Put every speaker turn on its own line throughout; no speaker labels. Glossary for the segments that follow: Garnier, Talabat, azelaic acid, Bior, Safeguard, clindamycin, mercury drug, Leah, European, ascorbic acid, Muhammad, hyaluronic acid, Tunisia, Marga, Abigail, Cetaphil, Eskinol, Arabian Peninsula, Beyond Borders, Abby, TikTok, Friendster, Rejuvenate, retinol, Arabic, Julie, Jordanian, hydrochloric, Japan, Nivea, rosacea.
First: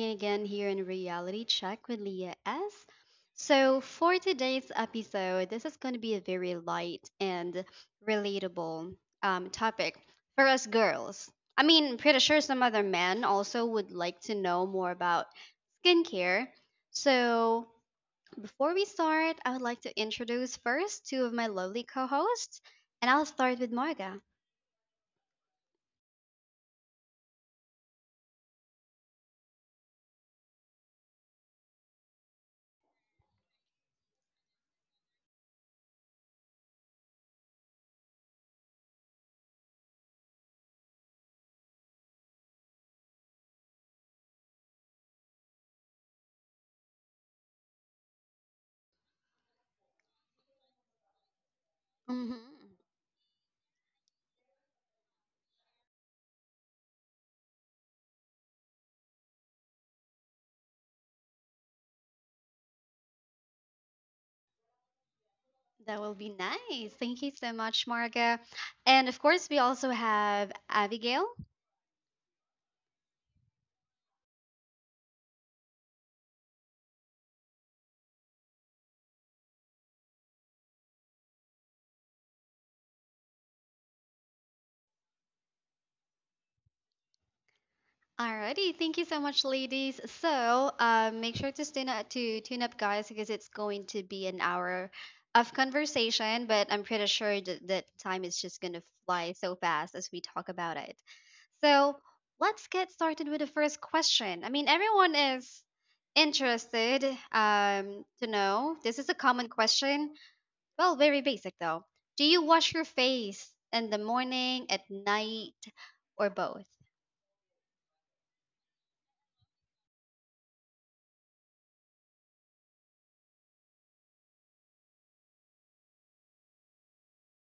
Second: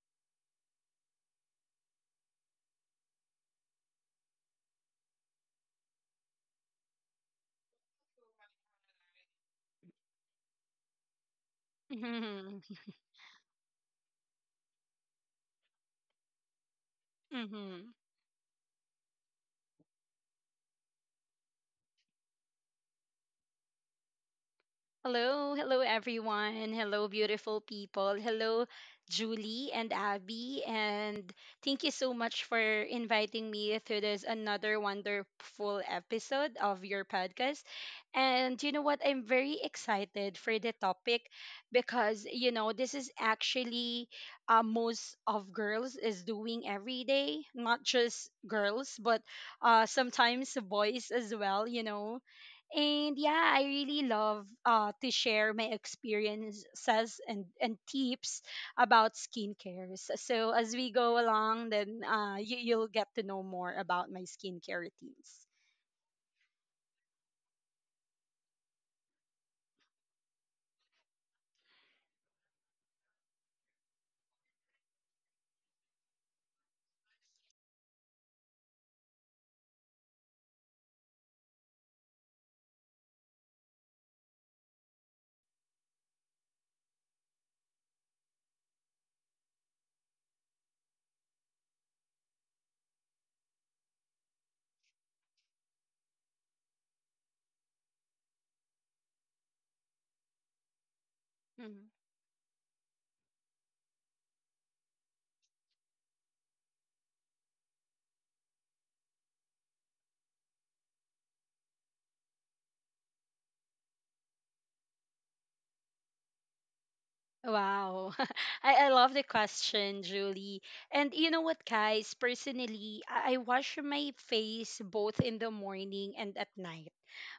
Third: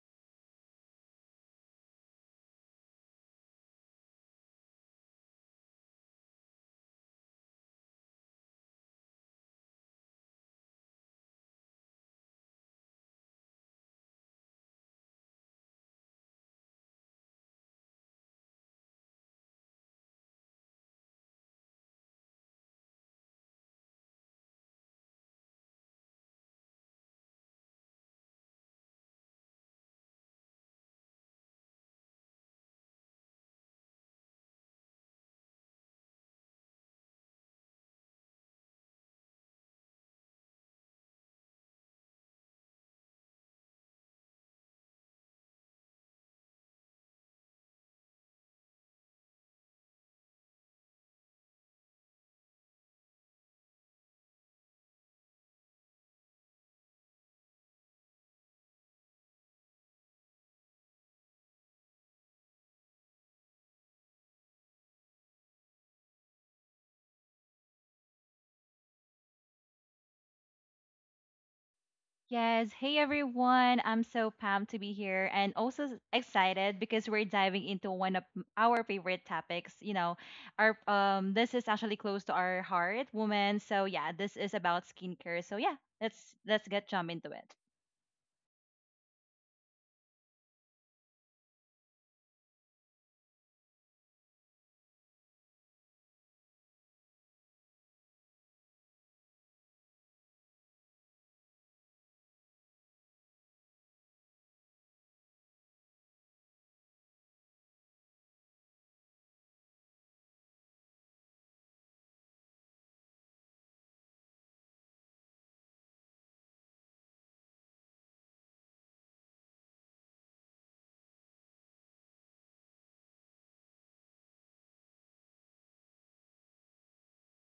in again here in Reality Check with Leah S. So, for today's episode, this is going to be a very light and relatable topic for us girls. I mean, pretty sure some
Mm-hmm.
other men also would like to know more about skincare. So,
Mm-hmm.
before we start, I would like to introduce first two of my lovely co hosts, and I'll start with Marga.
Hello, hello everyone. Hello, beautiful people. Hello, Julie and Abby. And thank you so much for inviting me to this another wonderful episode of your podcast. And you know what? I'm very excited for the topic because this is actually most of girls is doing every day, not just girls, but sometimes boys as well.
Hmm.
And yeah, I really love to share my experiences and tips about skincare. So as we go along, then you'll get to know more about my skincare routines.
That will be nice. Thank you so much, Marga. And of course, we also have Abigail.
Yes. Hey, everyone. I'm so pumped to be here and also excited because we're diving into one of our favorite topics. You know, our this is actually close to our heart, woman. So yeah, this is about skincare. So yeah, let's get jump into it.
Alrighty, thank you so much, ladies. So make sure to tune up, guys, because it's going to be an hour of conversation. But I'm pretty sure that, that time is just going to fly so fast as we talk about it.
Mm-hmm.
So let's get started with the first question. I mean, everyone is interested to know. This is a common question. Well, very basic though. Do you wash your face in the morning, at night, or both?
Wow. I love the question, Julie. And you know what, guys? Personally, I wash my face both in the morning and at night.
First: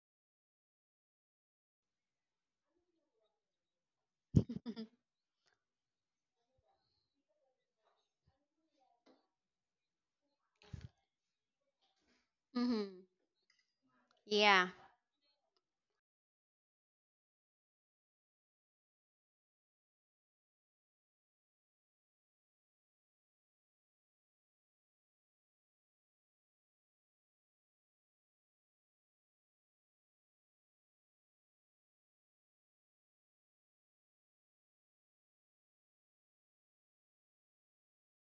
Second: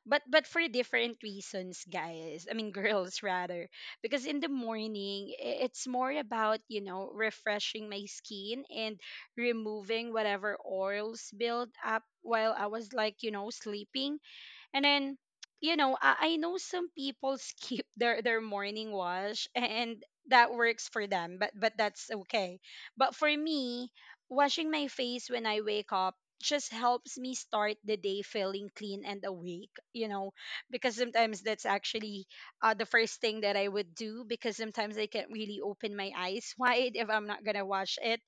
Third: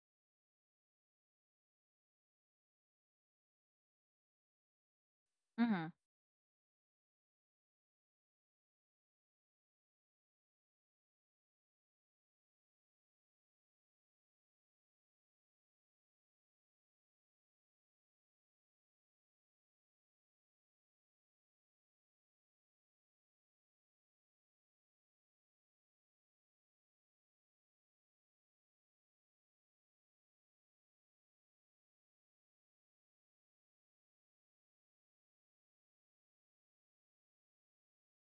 But for different reasons, guys. I mean girls rather. Because in the morning, it's
Mm-hmm.
more about, refreshing my skin and removing whatever oils build up while I was
Mm-hmm.
like sleeping.
Yeah.
And then, I know some people skip their morning wash and that works for them, but that's okay. But for me, washing my face when I wake up just helps me start the day feeling clean and awake, because sometimes that's actually the first thing that I would do, because sometimes I can't really open my eyes wide if I'm not gonna wash it.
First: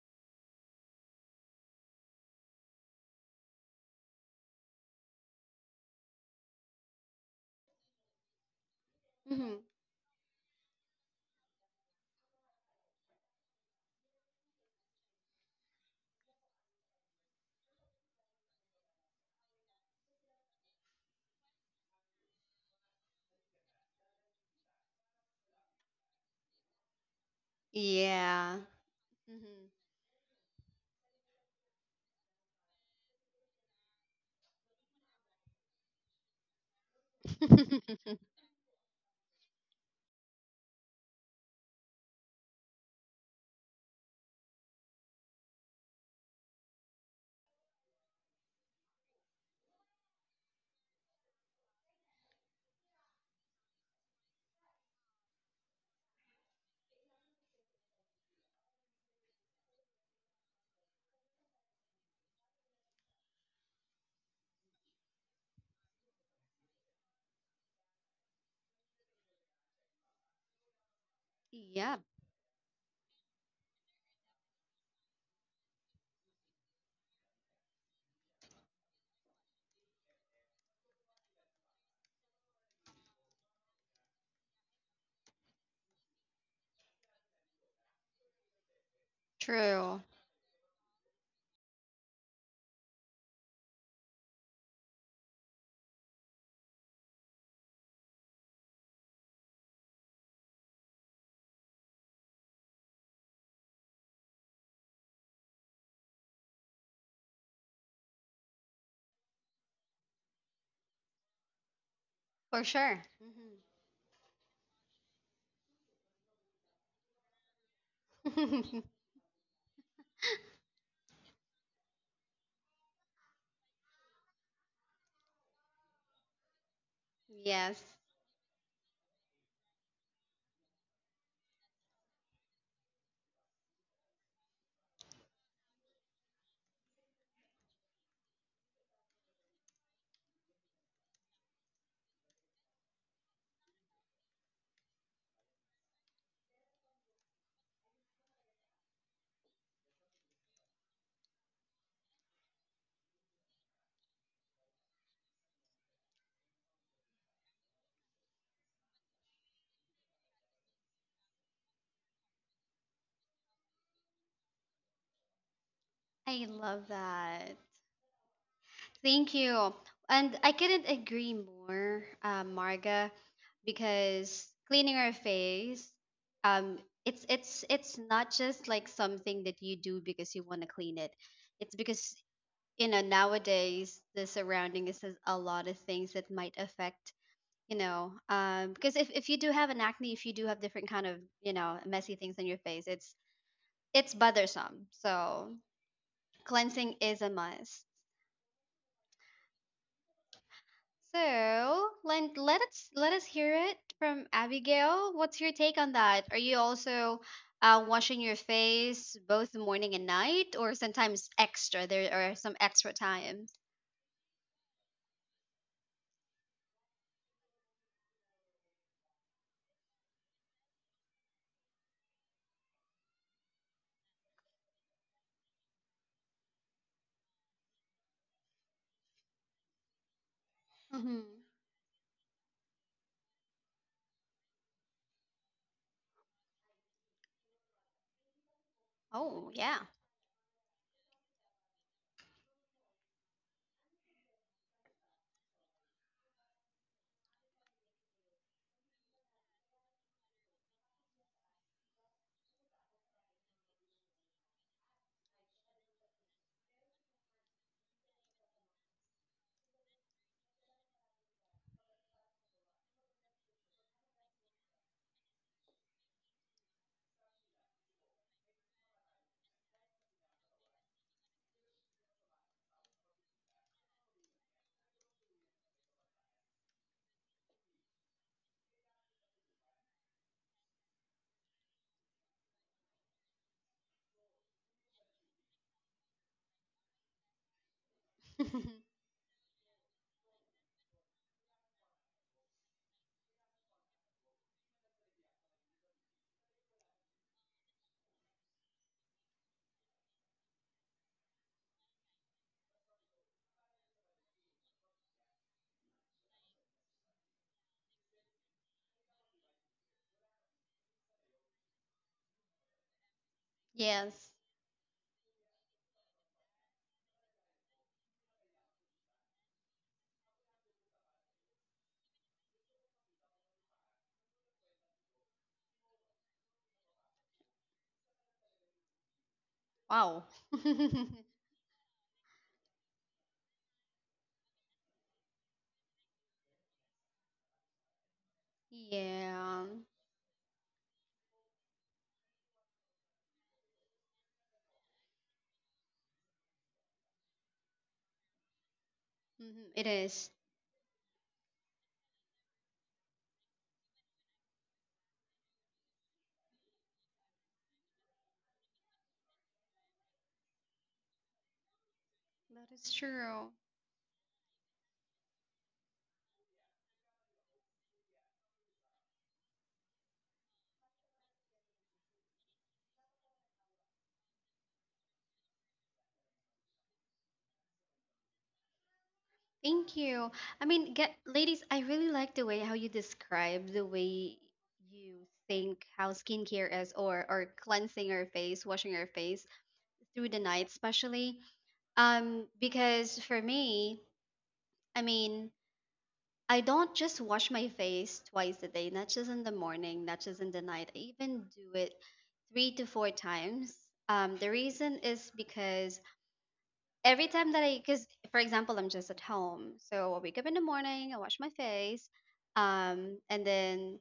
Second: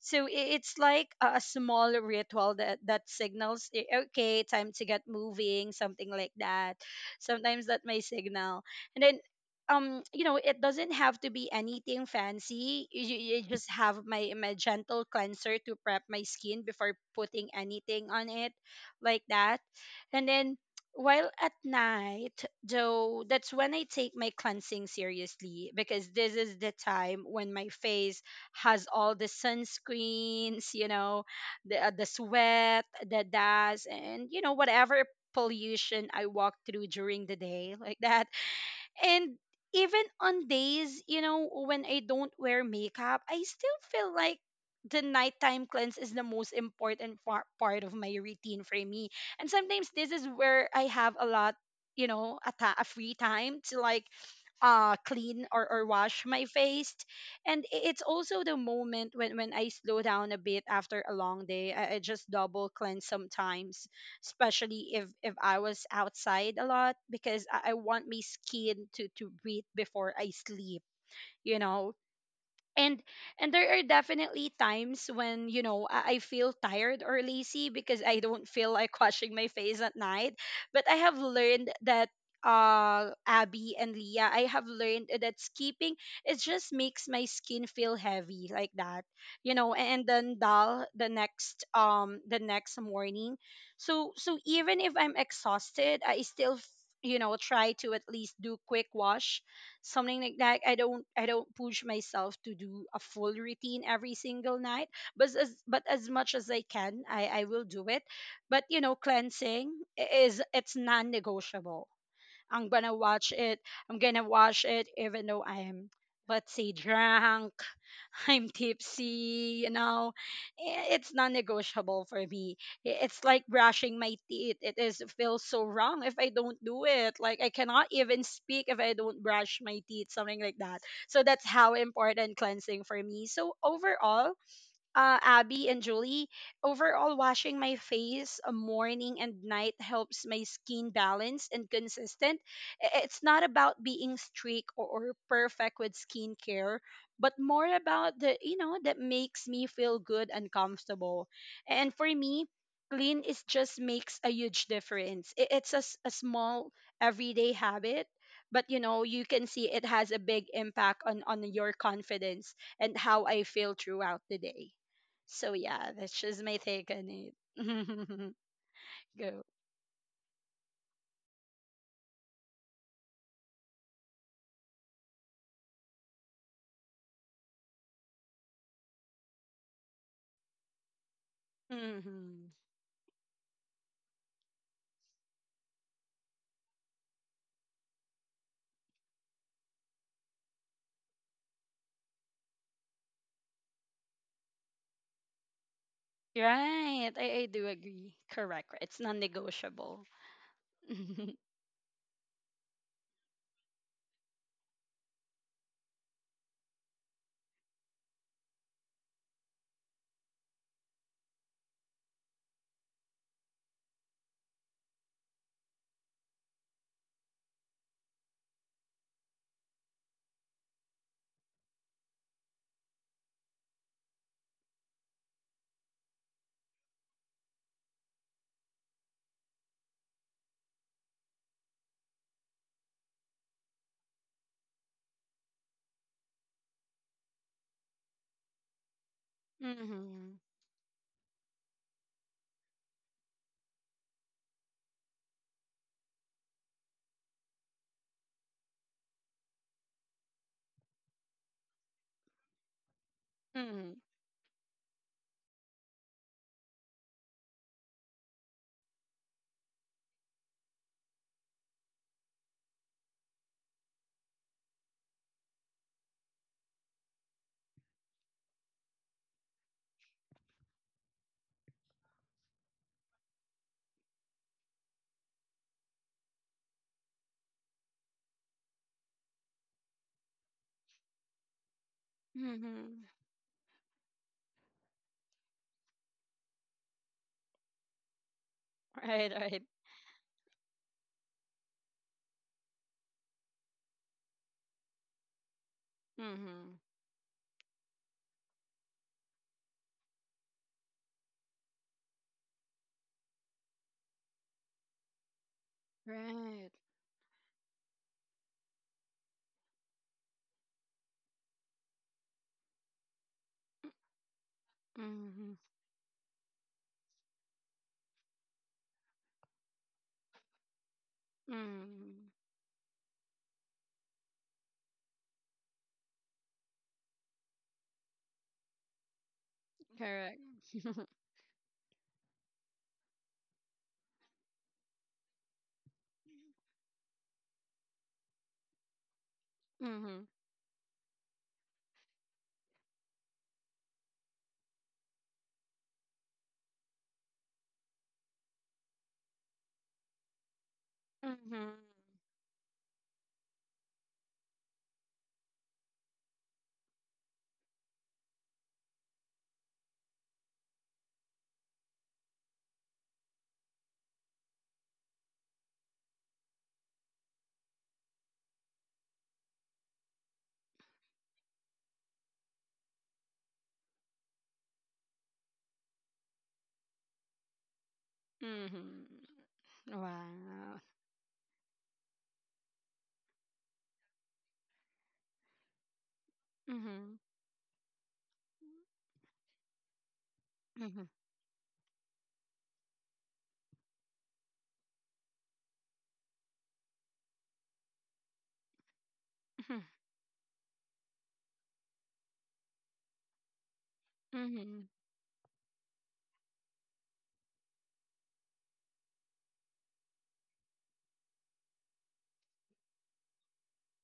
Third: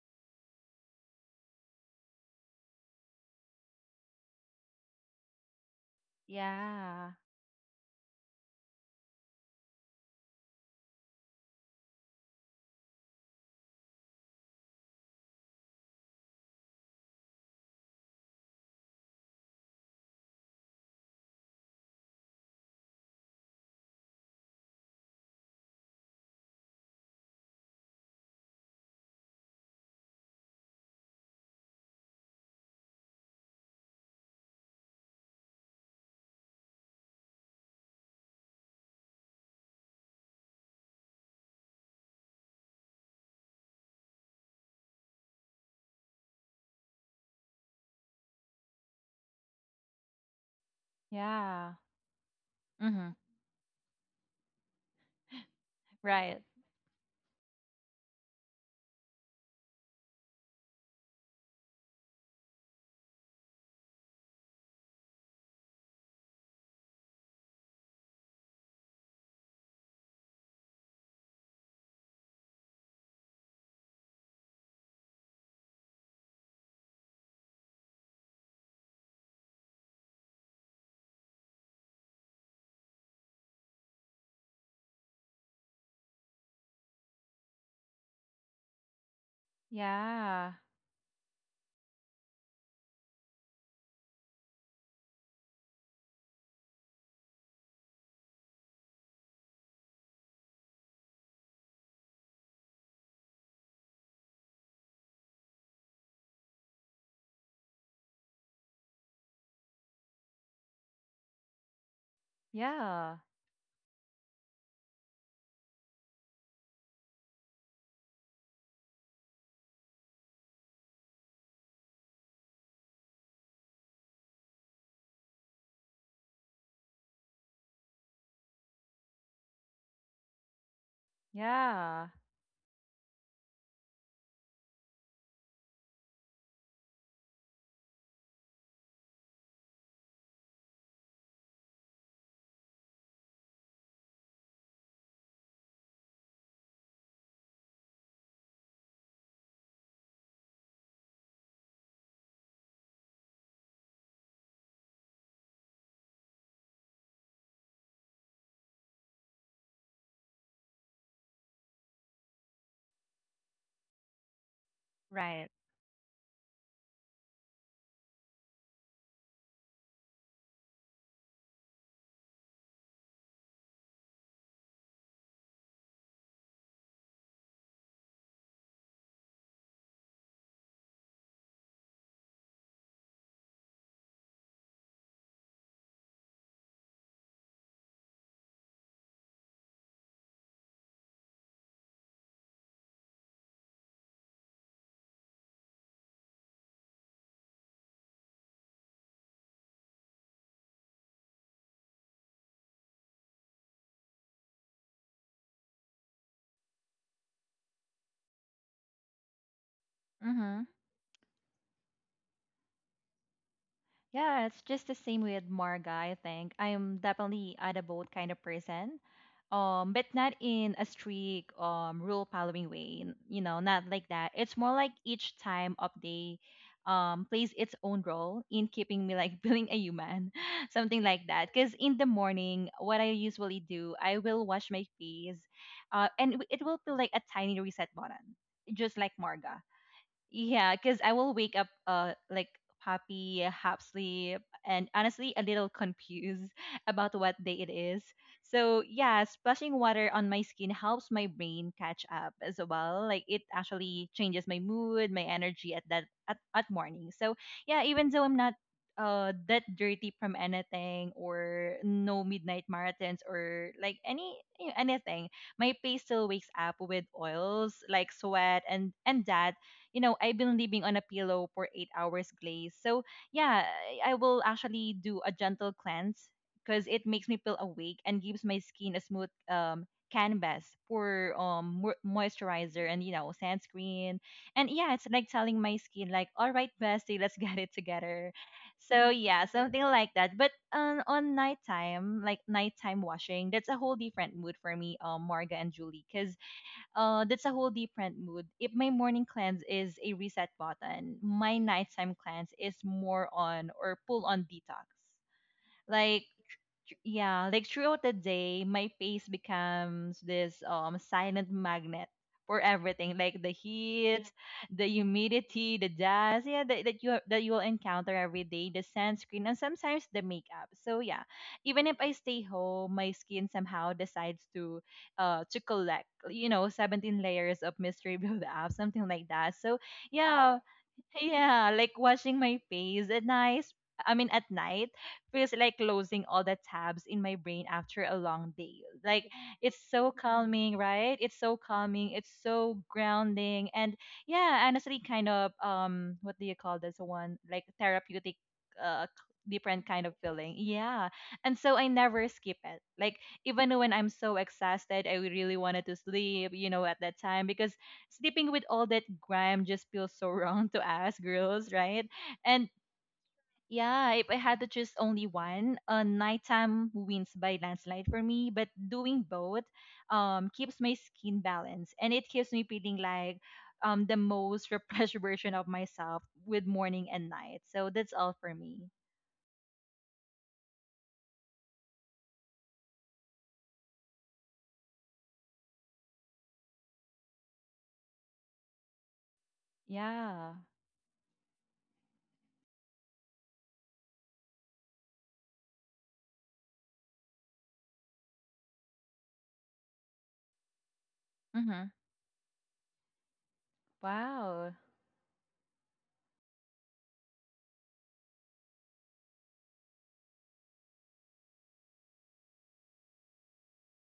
So it's like a small ritual that signals okay, time to get moving, something like that.
Yeah.
Sometimes that may signal, and then.
Mm-hmm.
It doesn't have to be anything fancy. You just have my gentle cleanser to prep my skin before putting anything on it, like that. And then while at night, though, that's when I take my cleansing seriously, because this is the time when my face
Yeah.
has all the
Mm-hmm.
sunscreens, the sweat, the dust, and whatever pollution I walk through during the day, like that. And even on days, when I don't wear makeup, I still feel like the nighttime cleanse is the most important part of my routine for me. And sometimes this is where I have a lot,
Yeah.
a free
Mm-hmm.
time to like clean or wash
Right.
my face. And it's also the moment when I slow down a bit after a long day. I just double cleanse sometimes, especially if I was outside a lot, because I want my skin to breathe before I sleep. You know,
Yeah.
and and there are definitely times when I feel tired or lazy because I don't feel like washing my face at night. But I have learned that Abby and Leah, I have learned that skipping it just makes my skin feel heavy, like that,
True.
and then
Yeah.
dull the next morning. So even if I'm exhausted, I still try to at least do quick wash, something like that. I don't push myself to do a full routine every single night, but as much as I can I will do it. But cleansing I- is it's non-negotiable.
For
i'm gonna
sure.
Yeah.
watch it i'm gonna watch it even though i'm, let's say, drunk. I'm
Hmm.
tipsy, you know, it's non-negotiable for me. It's like brushing my teeth. It is feels so wrong if I don't do it. Like, I
Yes.
cannot even speak if I don't brush my teeth, something like that. So that's how
Yeah.
important cleansing for me. So overall, Abby and Julie, overall, washing my face morning and night helps my skin balance and consistent. It's not about being strict or perfect with skincare, but more about the that makes me feel good and comfortable. And for me, clean is just makes a huge difference. It's a small everyday habit. But you can see it has a big impact on your confidence and how I feel throughout the day.
Right.
So yeah, that's just
I
my take
love
on it.
that. Thank
Go.
you. And I couldn't agree more, Marga, because cleaning our face, um, it's not just like something that you do because you want to clean it. It's because
Hmm.
you know nowadays the surrounding is a lot of things that might affect you know because if you do have an acne, if you do have different kind of you know messy things on your face, it's bothersome. So cleansing
Right. I,
is a
I do
must.
agree. Correct. Correct. It's non-negotiable. Mm-hmm.
So let us hear it from Abigail. What's your take on that? Are you also washing your face both morning and night,
Mm-hmm.
or sometimes extra? There are some extra times.
Yeah, it's just the same with Marga, I think. I'm definitely at a boat kind of person, but not in a strict rule following way, you know, not like that. It's more like each time of day plays its own role in keeping me like feeling a human, something like
Hmm.
that. Because in the morning, what I usually do, I will wash my face, and it will feel like a tiny reset button, just like
Oh
Marga.
yeah.
Yeah, because I will wake up like, happy, half sleep, and honestly a little confused about what day it is. So yeah, splashing water on my skin helps my brain catch up as well. Like, it
Mm-hmm.
actually changes my mood, my energy at that at morning. So yeah, even though I'm not that dirty from anything, or no midnight marathons, or like any, anything. My face still wakes up with oils like sweat and that. You know, I've been living on a pillow for 8 hours glaze. So yeah, I will actually do a gentle cleanse because it makes me feel awake and gives my skin a smooth canvas for moisturizer
Mm-hmm.
and, you know, sunscreen. And yeah, it's like telling my skin like, all right, bestie, let's get it together. So
Right.
yeah,
Right.
something like that. But on nighttime, like nighttime washing, that's a whole different mood for me, Marga and Julie, because
Mm-hmm.
that's a whole different mood. If my morning cleanse is a reset button, my nighttime cleanse is more on or pull on detox. Like,
Right.
yeah, like throughout the day, my face becomes this silent magnet for everything, like the heat,
Yes.
the
Mm-hmm.
humidity, the dust, yeah, that you will encounter every day, the sunscreen, and sometimes the makeup. So yeah, even if I
Mm-hmm.
stay home, my skin somehow decides to collect, you know, 17 layers of mystery build up, something like that. So
Wow.
Correct.
yeah, yeah, like washing my face at night. I mean, at night feels like closing all the tabs in my brain after a long day. Like,
Yeah.
it's so
Mm-hmm.
calming, right? It's so calming. It's so grounding. And yeah, honestly, kind of, what do you call this one? Like, therapeutic, uh,
Mhm,
different
it
kind of
is.
feeling. Yeah. And
Mm-hmm.
so I never skip it. Like, even when I'm so exhausted, I really wanted to sleep, you know, at that time, because sleeping with all that grime just feels so wrong to us girls, right? And
That is true.
yeah, if I had to choose only one, nighttime wins by landslide for me. But doing both, keeps my skin balanced, and it keeps me feeling like, the most refreshed version of myself with morning and night. So that's all for me.
Mm-hmm.
Thank you. I
Wow.
mean, get ladies, I really like the way how you describe the way you think how skincare is,
Mm-hmm.
or cleansing your face, washing your face through the
Yeah.
night
Mm-hmm.
especially. Um, because for me, I mean, I don't just wash my face twice a day, not just in the morning, not just in the night. I even do
Mhm.
it 3 to 4 times. Um, the
Mm-hmm.
Wow.
Mm-hmm.
reason is because every time that I, because for example, I'm just at home, so I wake up in the morning, I wash my face, and then,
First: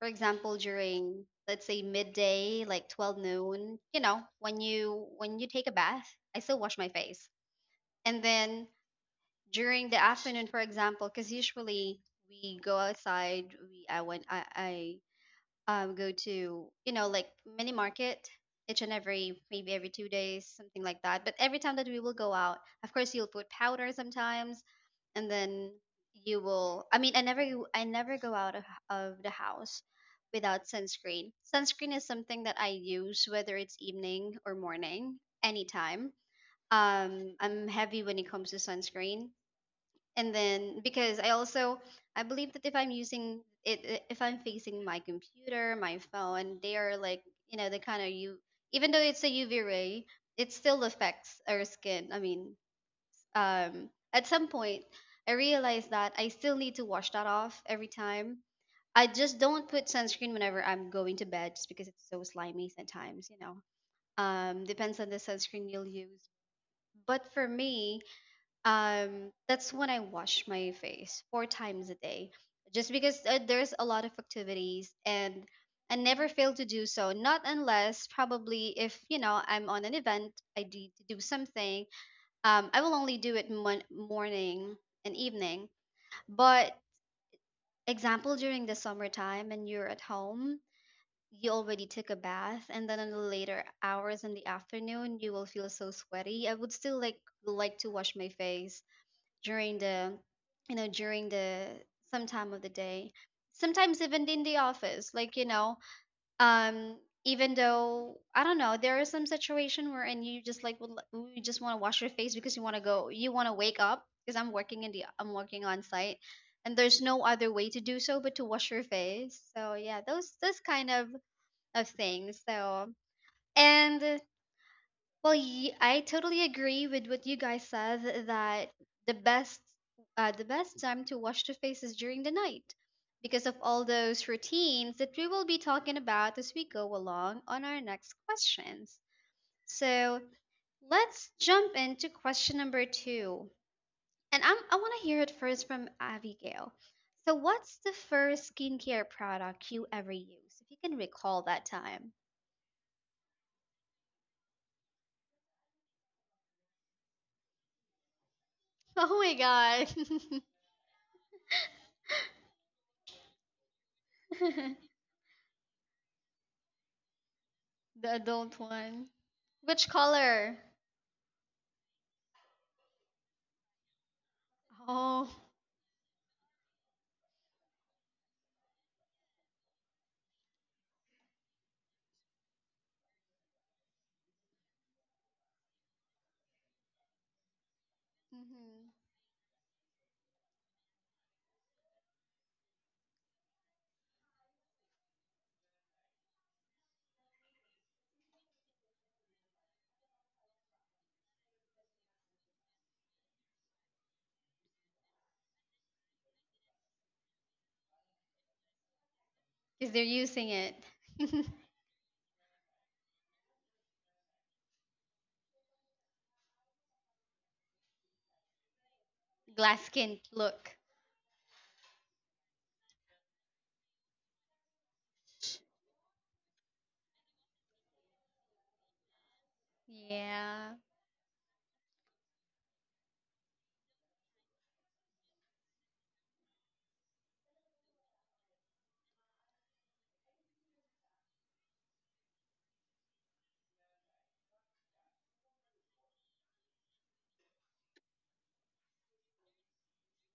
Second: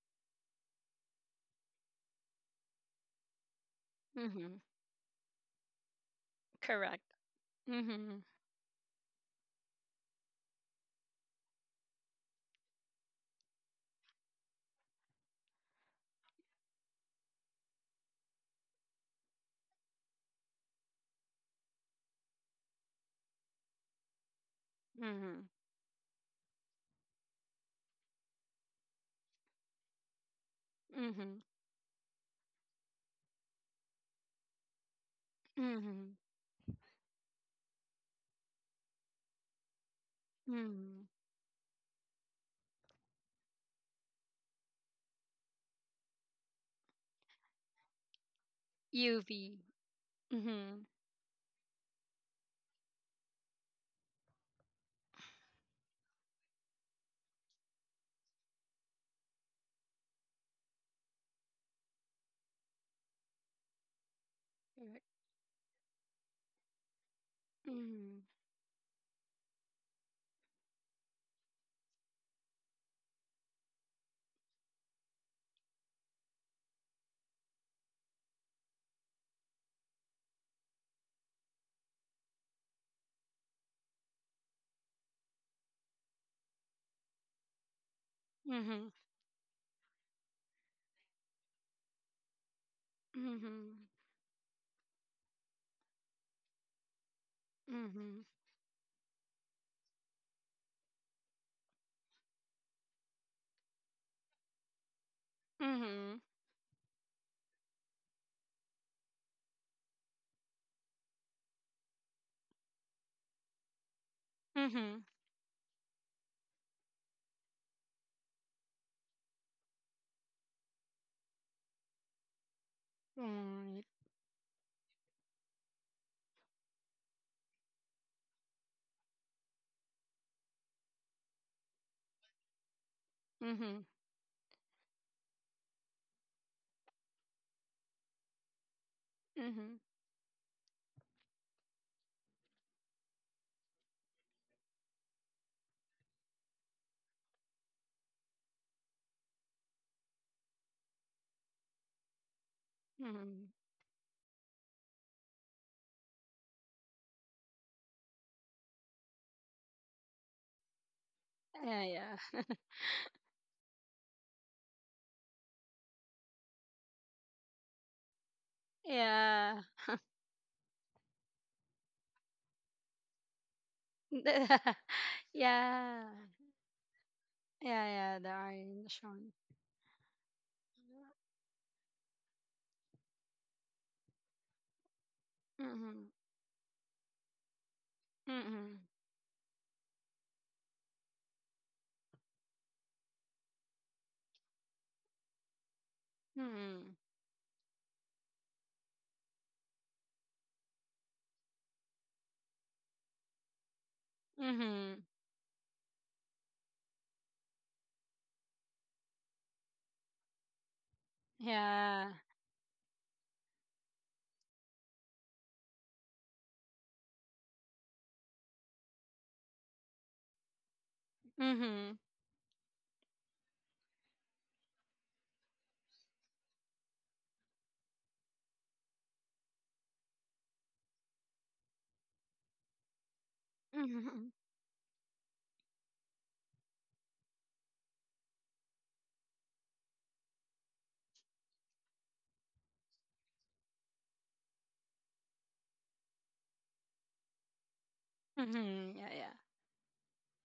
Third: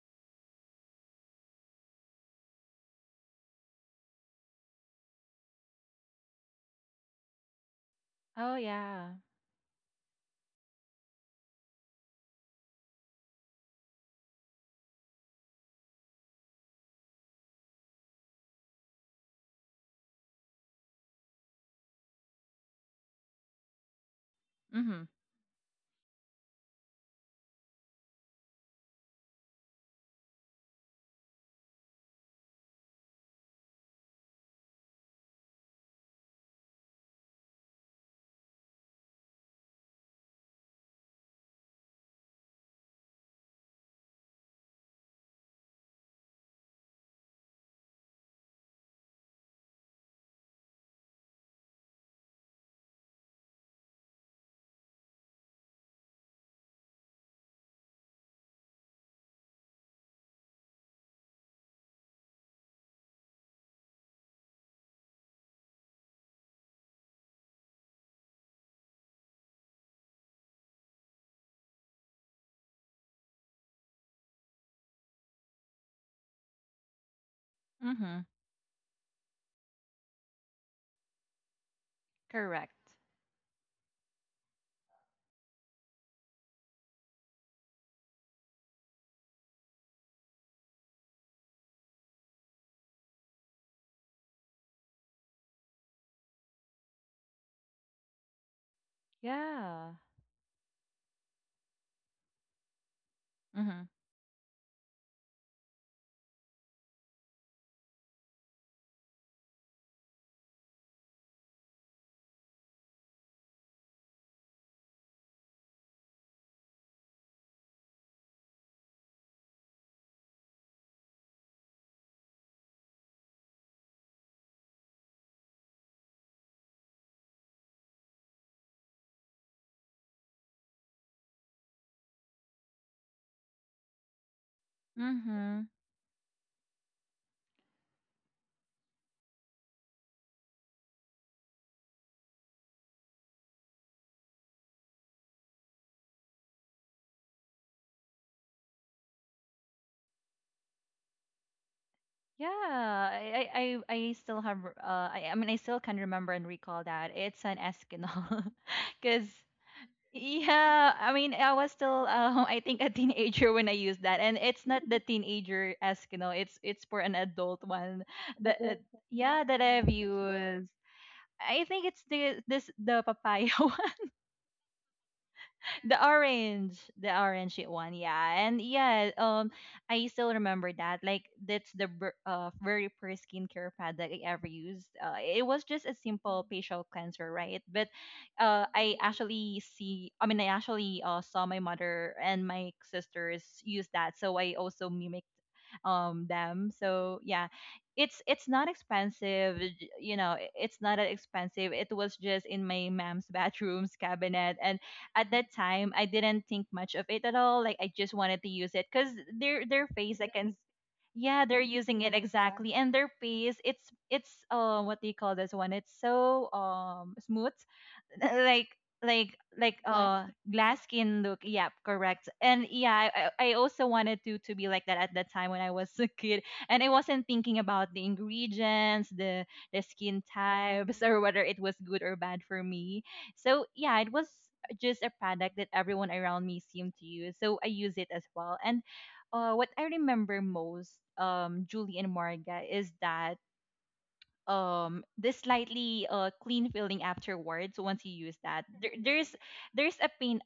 for example, during let's say midday, like 12 noon, you know,
Mm-hmm.
when you take a bath, I still wash my
Correct.
face,
Mm-hmm.
and
Oh
then
yeah.
during the afternoon, for example, because usually we go outside, we I went I go to you know like mini market each and every maybe every 2 days, something like that. But every time that we will go out, of course you'll put powder sometimes.
Mhm.
And
Mm-hmm.
then you will, I mean, I never go out of the house without sunscreen.
Mm-hmm.
Sunscreen is something that I use whether it's evening or morning, anytime.
Mm-hmm.
Um, I'm heavy when it comes to sunscreen. And then
Mm.
because I also I believe that if I'm using it, if I'm facing my computer, my phone, they are like you know the kind of you even though it's a
UV.
UV ray, it still
Mhm.
affects our skin. I mean, um, at some point I realized that I still need to wash that off every time. I just don't put sunscreen whenever I'm going to bed just because it's so slimy sometimes, you know, um, depends
Correct.
on the sunscreen you'll use. But for me,
Mhm.
um, that's when I wash my face four times a day, just because there's a lot of activities. And I never fail to do so, not unless
Mhm.
probably if you know I'm on an event, I need to do something. Um,
Correct.
I will only do it morning and evening. But example, during the
Mhm.
summertime and you're at home, you already took a bath, and then in the later
Mhm.
hours in the afternoon you will feel so sweaty. I would still like to wash
Mhm.
my face during
Yeah.
the you know during the some time of the day.
Mhm.
Sometimes even in the office, like you know
Mhm.
um, even though I don't know, there is some situation where and you just like you just want to wash your face because you want to go, you want to wake up, because I'm working in the,
Mhm.
I'm working on site, and there's no other way to do so but to wash your face. So yeah, those kind of things. So
Right.
and well, I totally agree with what you guys said that the best the best time to wash the face is during the night because of all
Mhm.
those routines that we will be
Mhm.
talking about as we go along on our next questions.
Mhm.
So, let's jump into question number 2. And I want to hear it first from Abigail. So, what's the first skincare product you ever used? If you can recall that time.
Yeah,
Mhm.
I I mean I still can remember and recall that it's an Eskinol
Oh
because
my
yeah, I mean I was
Yeah,
still
yeah.
I think a teenager when I used that. And it's
god.
not the teenager Eskinol, it's for an adult one.
The adult
That adult,
one.
yeah, that
Yeah.
I've,
Which
well,
color?
used. I think it's the papaya one.
Oh,
the
Yeah.
orange, the orange
Yeah,
one,
yeah, the
yeah, and
orange
yeah,
one.
I still remember that. Like, that's the very first skincare product I ever used. It was just a
Mhm.
simple facial cleanser, right? But,
Mhm.
I actually I mean, I actually saw my mother and my sisters use that, so I also mimic them.
Mhm.
So yeah, it's not expensive. You know, it's not that expensive. It was just in my mom's bathroom's cabinet, and
Mhm.
at that time, I didn't think much of it at all. Like, I just wanted to use it because their
because they're
face, I
using
can
it.
yeah, they're using
Yeah.
it. Yeah, exactly. And their face, it's what do you call this one? It's so smooth, like like like
Glass skin
uh
look.
glass skin look, yep,
Mhm.
correct. And yeah, I also wanted to be like that at that time when I was a kid. And I wasn't thinking about the ingredients, the skin
Yeah,
types, or whether it was good or bad for me. So yeah, it was
Mhm.
just a product that everyone around me seemed to use, so I use it as well. And what I remember most, Julie and Marga, is that this slightly clean feeling afterwards once you use that. there,
Mhm. Yeah, yeah.
there's there's a pain,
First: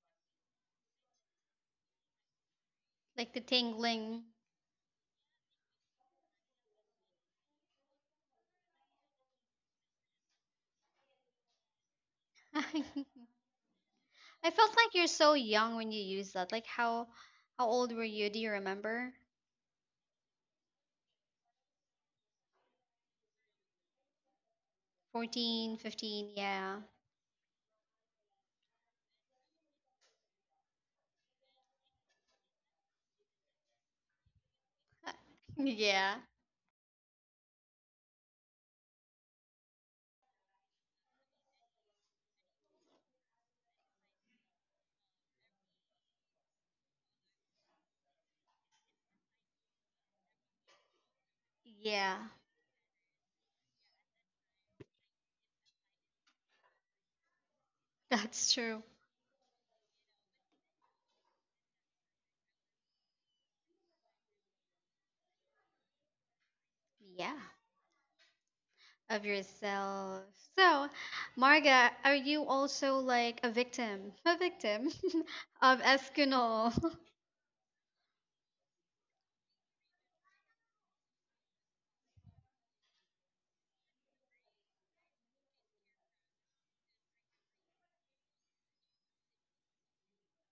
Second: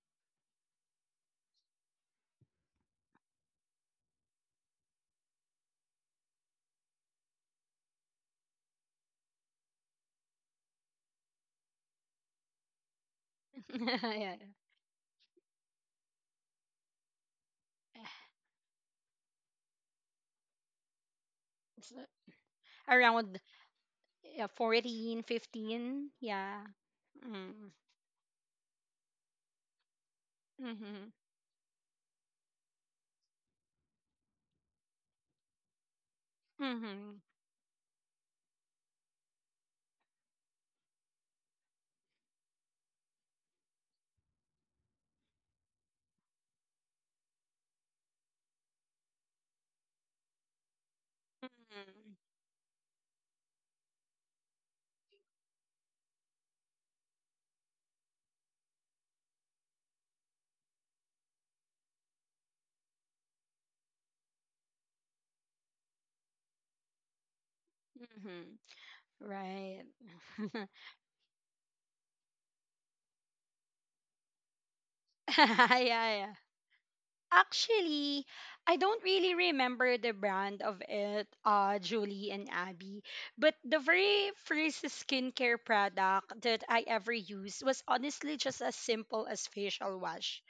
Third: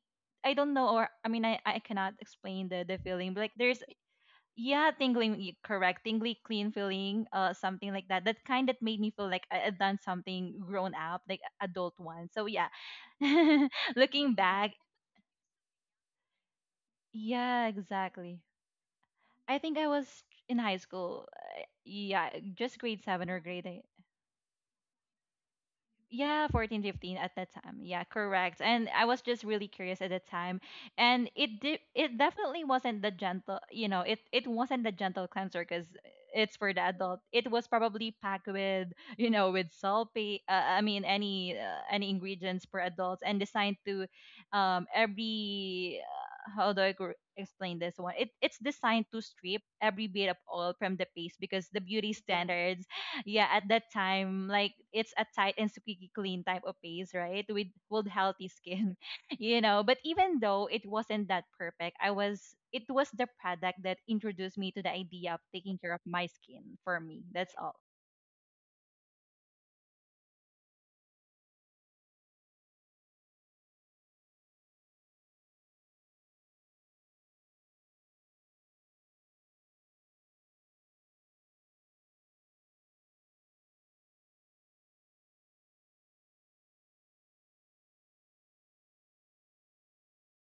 I don't know, or I mean, I cannot explain the
like
feeling, but
the
like, there's,
tingling.
yeah, tingling, correct, tingly clean feeling, something like that kind that made me feel like I, done something grown up, like adult one, so yeah.
I
Yeah,
Looking
yeah.
felt
back,
like you're so young when you used that. Like
yeah,
how old were you?
exactly.
Do you remember?
I think I was in high school.
It's,
Yeah, just grade seven or
around,
grade eight.
yeah, 14,
14,
15.
15.
Yeah,
Yeah.
Yeah.
14, 15 at that
Mm.
time. Yeah, correct. And I was just really curious at the time.
Mm-hmm.
And it definitely wasn't the gentle, you know, it wasn't the gentle cleanser cuz
Yeah.
it's for the
Mm-hmm.
adult. It was probably packed with, you know, with sulfate, I mean any any ingredients for adults and designed to every how do I explain this one? It's designed to strip every bit of oil from the paste because the
Mm-hmm.
beauty,
Yeah,
yeah, standards, yeah, at that time, like, it's a tight and squeaky clean type of paste, right, with healthy
that's true.
skin. You know, but even though it wasn't that perfect, I was it was the product that introduced me to the idea of taking care of my skin. For me,
Yeah.
that's all.
Mm-hmm.
Of
Right.
yourself. So, Marga, are you also like a victim
Yeah,
of
yeah.
Eskinol?
Actually, I don't really remember the brand of it, Julie and Abby. But the very first skincare product that I ever used was honestly just as simple as facial wash.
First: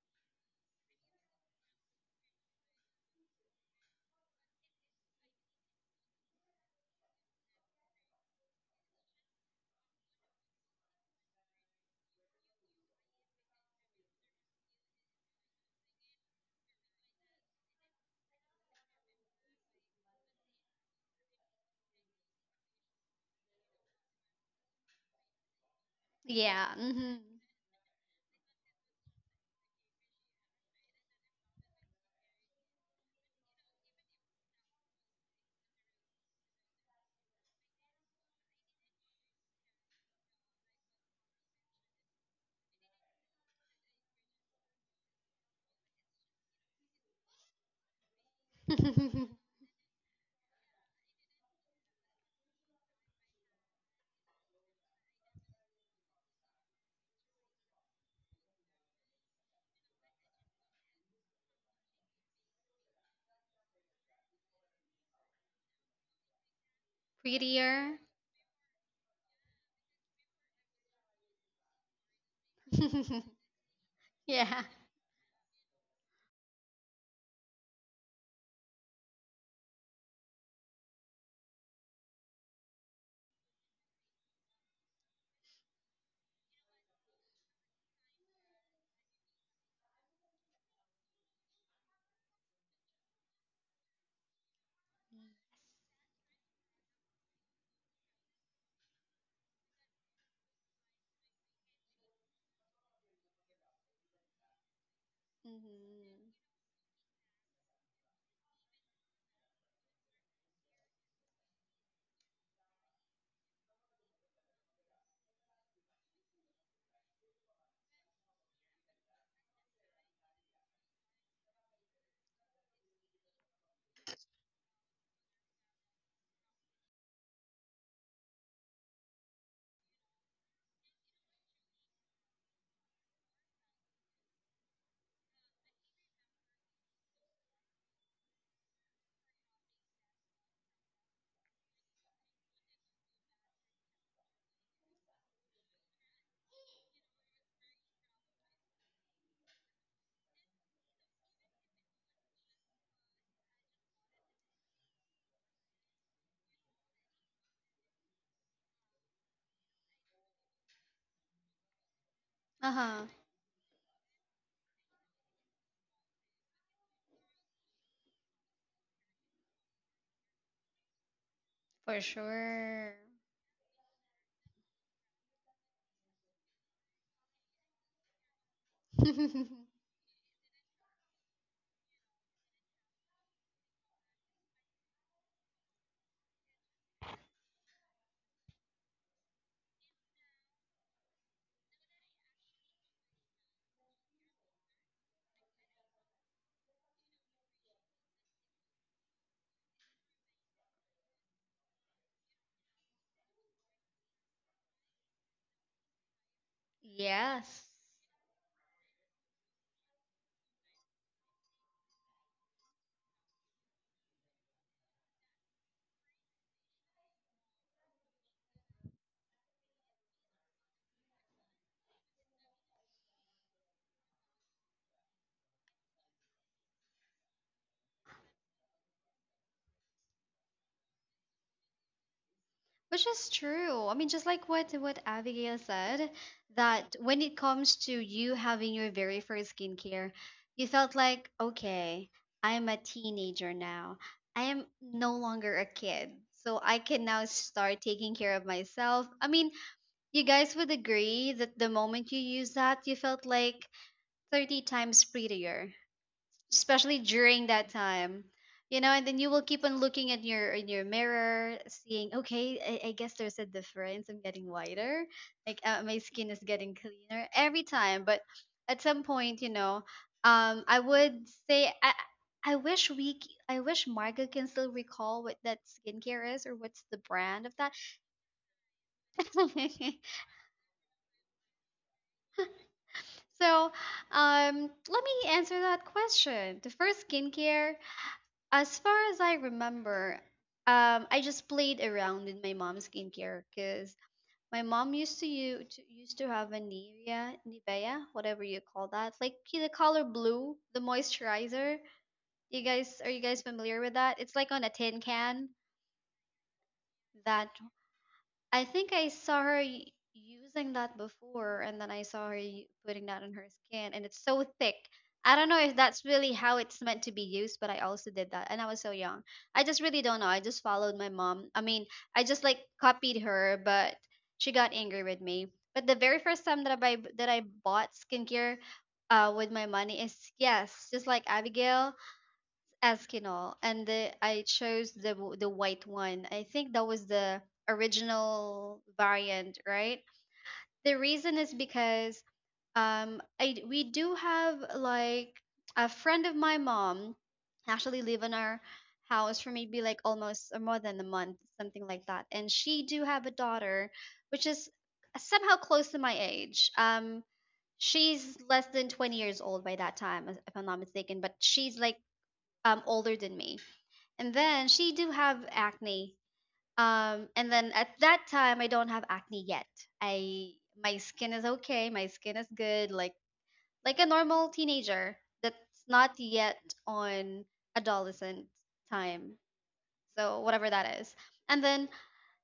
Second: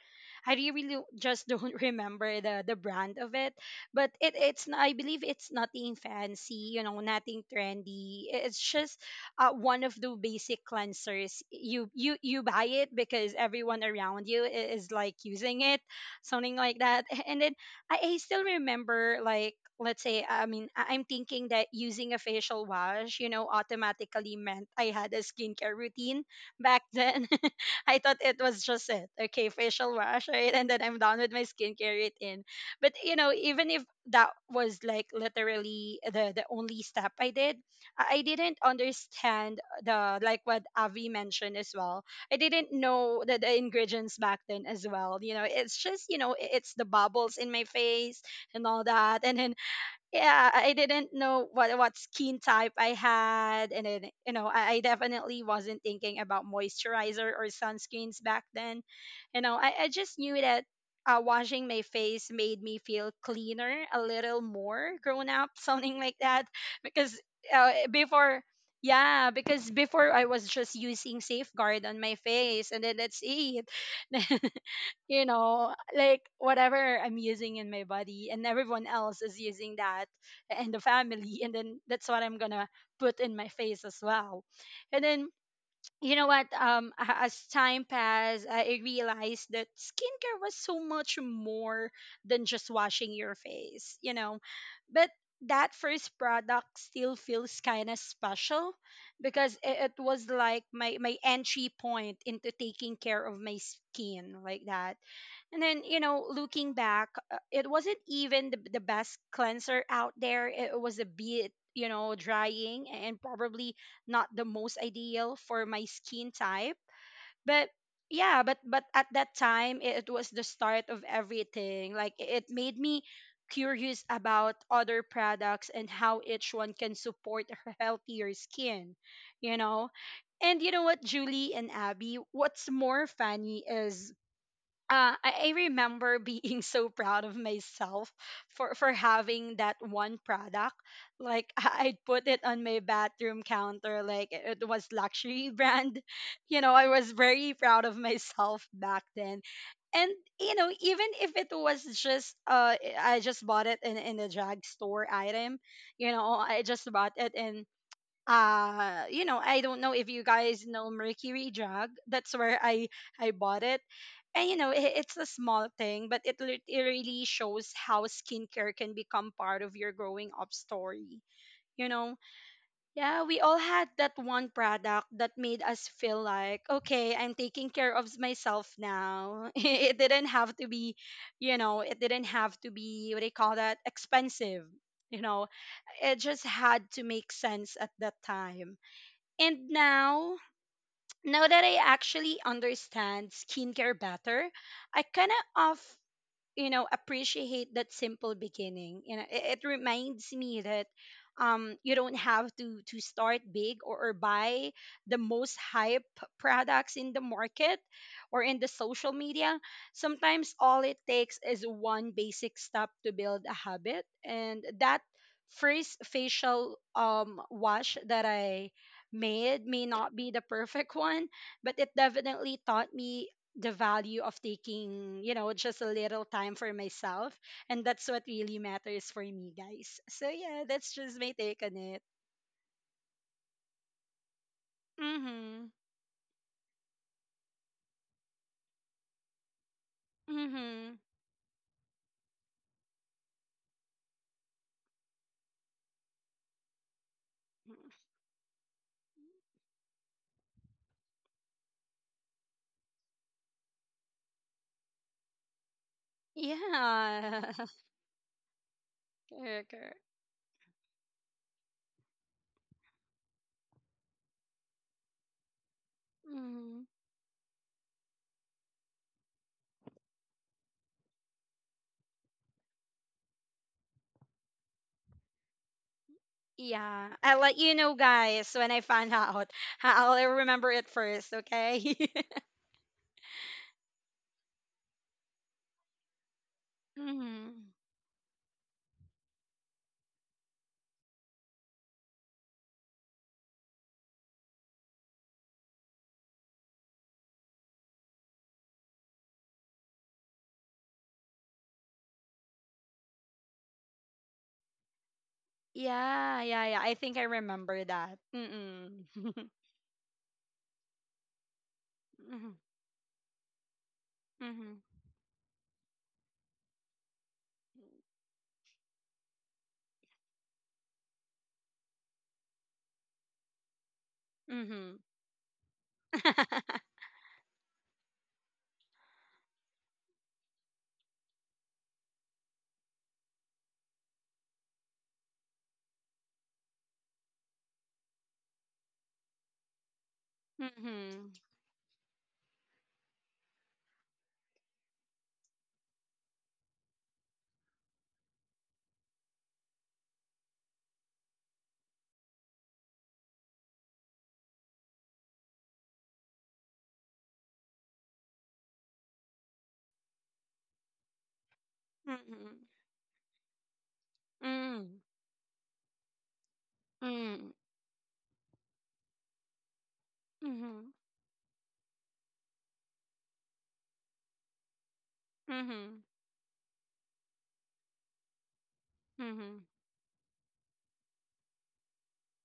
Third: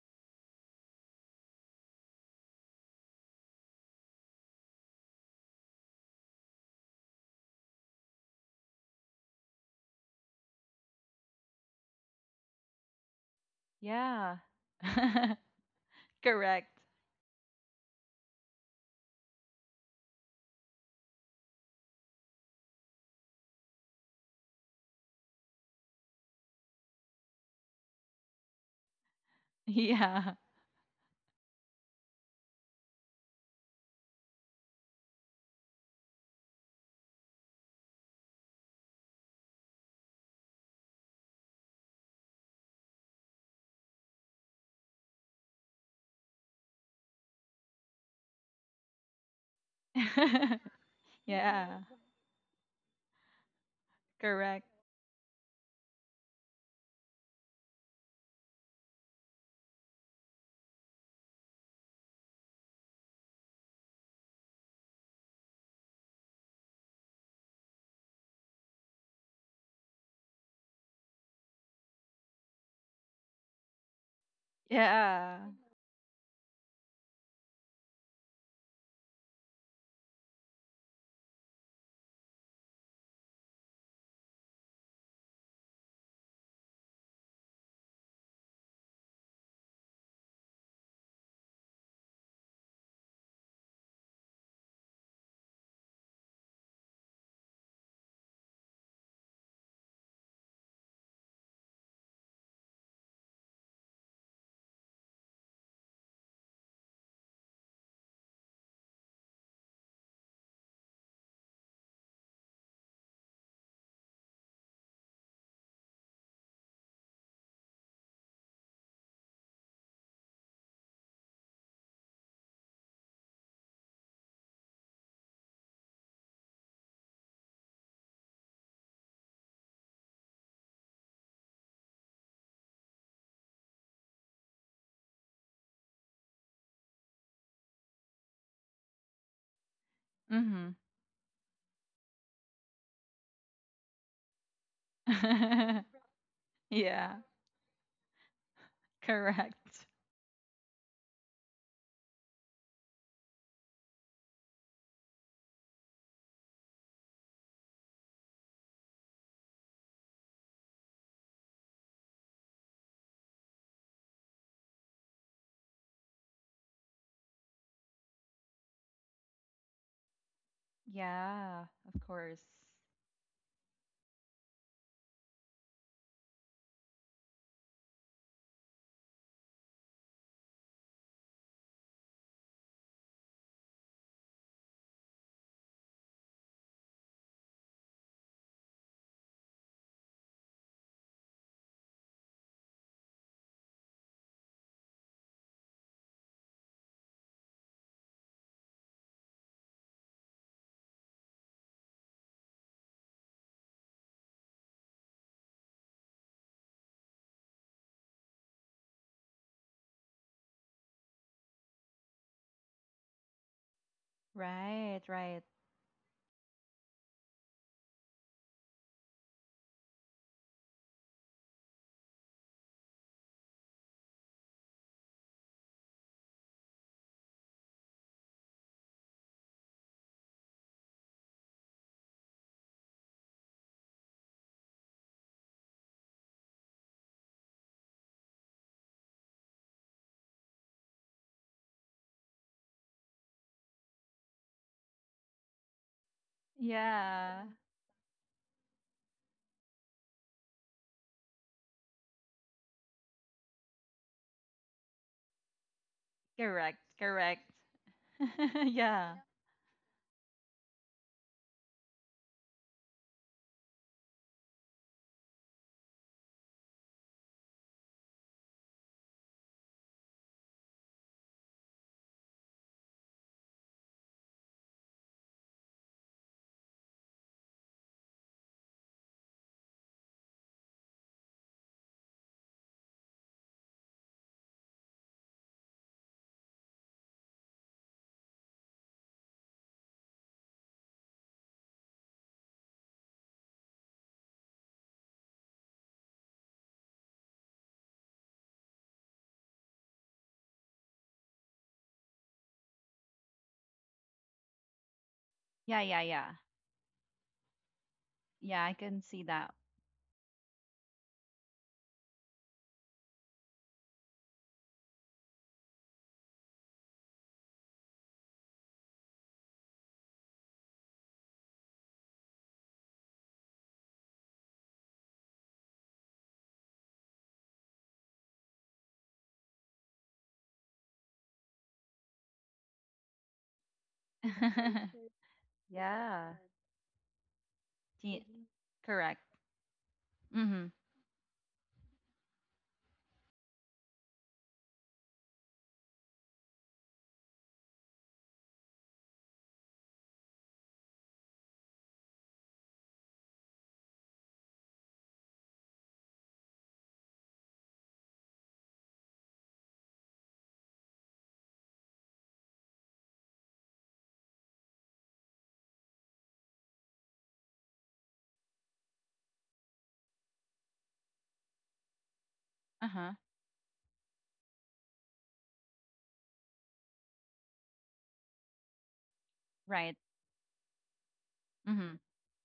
I really really just don't remember the brand of it, but I believe it's nothing fancy, nothing trendy. It's just one of the basic cleansers. You buy it because everyone around
Yeah.
you is like using it, something
Correct.
like that. And then I still remember, like, let's say, I mean, I'm thinking that using a facial wash, automatically meant I had a skincare routine
Yeah.
back
Hmm.
then. I thought it was just it. Okay, facial wash,
Yeah.
right? And then I'm done with my skincare routine. But, even if that was like literally the only step I did, I didn't understand the, like, what Avi mentioned as well. I didn't know the ingredients back then as well. It's just you know I- it's the bubbles in my face and all that. And then yeah, I I didn't know what
Yeah.
what skin type I had, and then you know I,
Correct.
I definitely wasn't thinking about moisturizer or sunscreens back then. I just knew that washing my face made me feel cleaner, a little more grown up, something like that. Because
Prettier.
before, yeah, because before I was just using Safeguard on my face, and then that's it.
Yeah.
Yeah.
Like whatever I'm using in my body and everyone else is using that and the family, and then that's what I'm going to put in my face as well. And then you know what, as time passed, I realized that skincare was so much more than just washing your face. But that first product still feels kind of special, because it was like my entry point into taking care of my skin, like that. And then
Hmm.
looking back, it wasn't even the best cleanser out there. It was a bit, drying, and probably not the most ideal for my skin type. But yeah, but at that time, it was the start of everything. Like, it made me curious about other products and how each one can support a healthier skin, you know and you know what, Julie and Abby, what's more funny is, I remember being so proud of myself for having that one
Mhm.
product. Like, I'd put it on my bathroom counter, like it was luxury brand. I was
Yeah.
very proud of myself back then.
Correct.
And even if it was just, I just bought it in a drugstore item. I just bought it in I don't know if you guys know Mercury Drug. That's where
Uh
i
huh.
i bought it. And it's a small thing, but it really shows how skincare can become part of your growing up story,
Yeah.
you
Of
For
know
course.
sure.
yeah, we all had that one product that made us feel like, okay, I'm taking care of myself now. It didn't have to be you know it didn't have to be what do you call that, expensive, you know it just had to make sense at that time. And now, now that I actually understand skincare better, I kind of off appreciate that simple beginning. It reminds me that you don't have to start big, or buy the most hype products in the
Yes.
market or in the social media. Sometimes all it takes is one basic step to build a habit, and that
Right. Right.
first facial wash that I made may not be the perfect one, but it definitely taught me the value of taking, just a little time for myself. And that's what really matters for me, guys. So, yeah, that's just my take on it.
Which is true. I mean, just like what
Mm
Abigail
hmm.
said, that when it comes to you having your very first skincare,
Mm
you felt
hmm.
like, okay, I'm a teenager now. I am no longer a kid. So I can now
Yeah,
start taking care of myself. I mean, you guys would agree that the moment you use that, you felt like 30 times prettier,
correct,
especially
correct.
during
Yeah.
that time, you know. And
Yeah,
then you will keep
Correct,
on
correct.
looking at your in your mirror, seeing okay, I guess there's a difference, I'm getting whiter, like my skin is getting
Mhm.
cleaner every time. But at some point you know um, I would say I wish I wish Marga can still recall what that skincare is, or what's the
Yeah. I'll
brand of
let
that.
you know, guys, when I find out. I'll remember it first, okay?
So um, let me answer that question, the first skincare.
hmm
As far as I remember, I just played around with my mom's skincare because my mom used to, used to have a Nivea, Nivea, whatever you call that, like the color blue, the moisturizer. You guys, are you guys familiar with that? It's like on a tin can.
yeah, yeah, yeah.
Yeah, yeah, yeah. I think I
That
remember that.
I
Yeah, I
think
can
I
Mm-mm.
see
saw
that.
her using that before, and then I saw her
Mm-hmm.
putting that on her skin, and it's so thick.
Mm-hmm.
I don't know if that's really how it's meant to be used, but I also did that, and I was so young. I just really don't know. I just followed my mom. I mean, I just like copied her, but she got
Mm-hmm.
angry with me. But the very first time that I bought skincare, with my money is yes, just like Abigail. Eskinol, and the, I chose the the white one.
Yeah,
I think that was the
Teen-
original
correct.
variant, right?
Mm-hmm.
The
Mm-hmm.
reason is because we do have like a friend of my mom actually live in our house for maybe like almost or more than a month, something like that. And she do have a daughter which is somehow close to my age. Um, she's less than 20 years old by that time if I'm not mistaken, but she's like
Mm-hmm.
older than me. And then she
Mm,
do have acne, um, and
mm,
then at that time I don't have acne yet. I
mhm,
My skin is okay, my skin is good,
Uh-huh.
like a normal teenager that's
mhm,
not yet on adolescent time.
mhm,
Right.
So whatever that is. And then
Mm-hmm.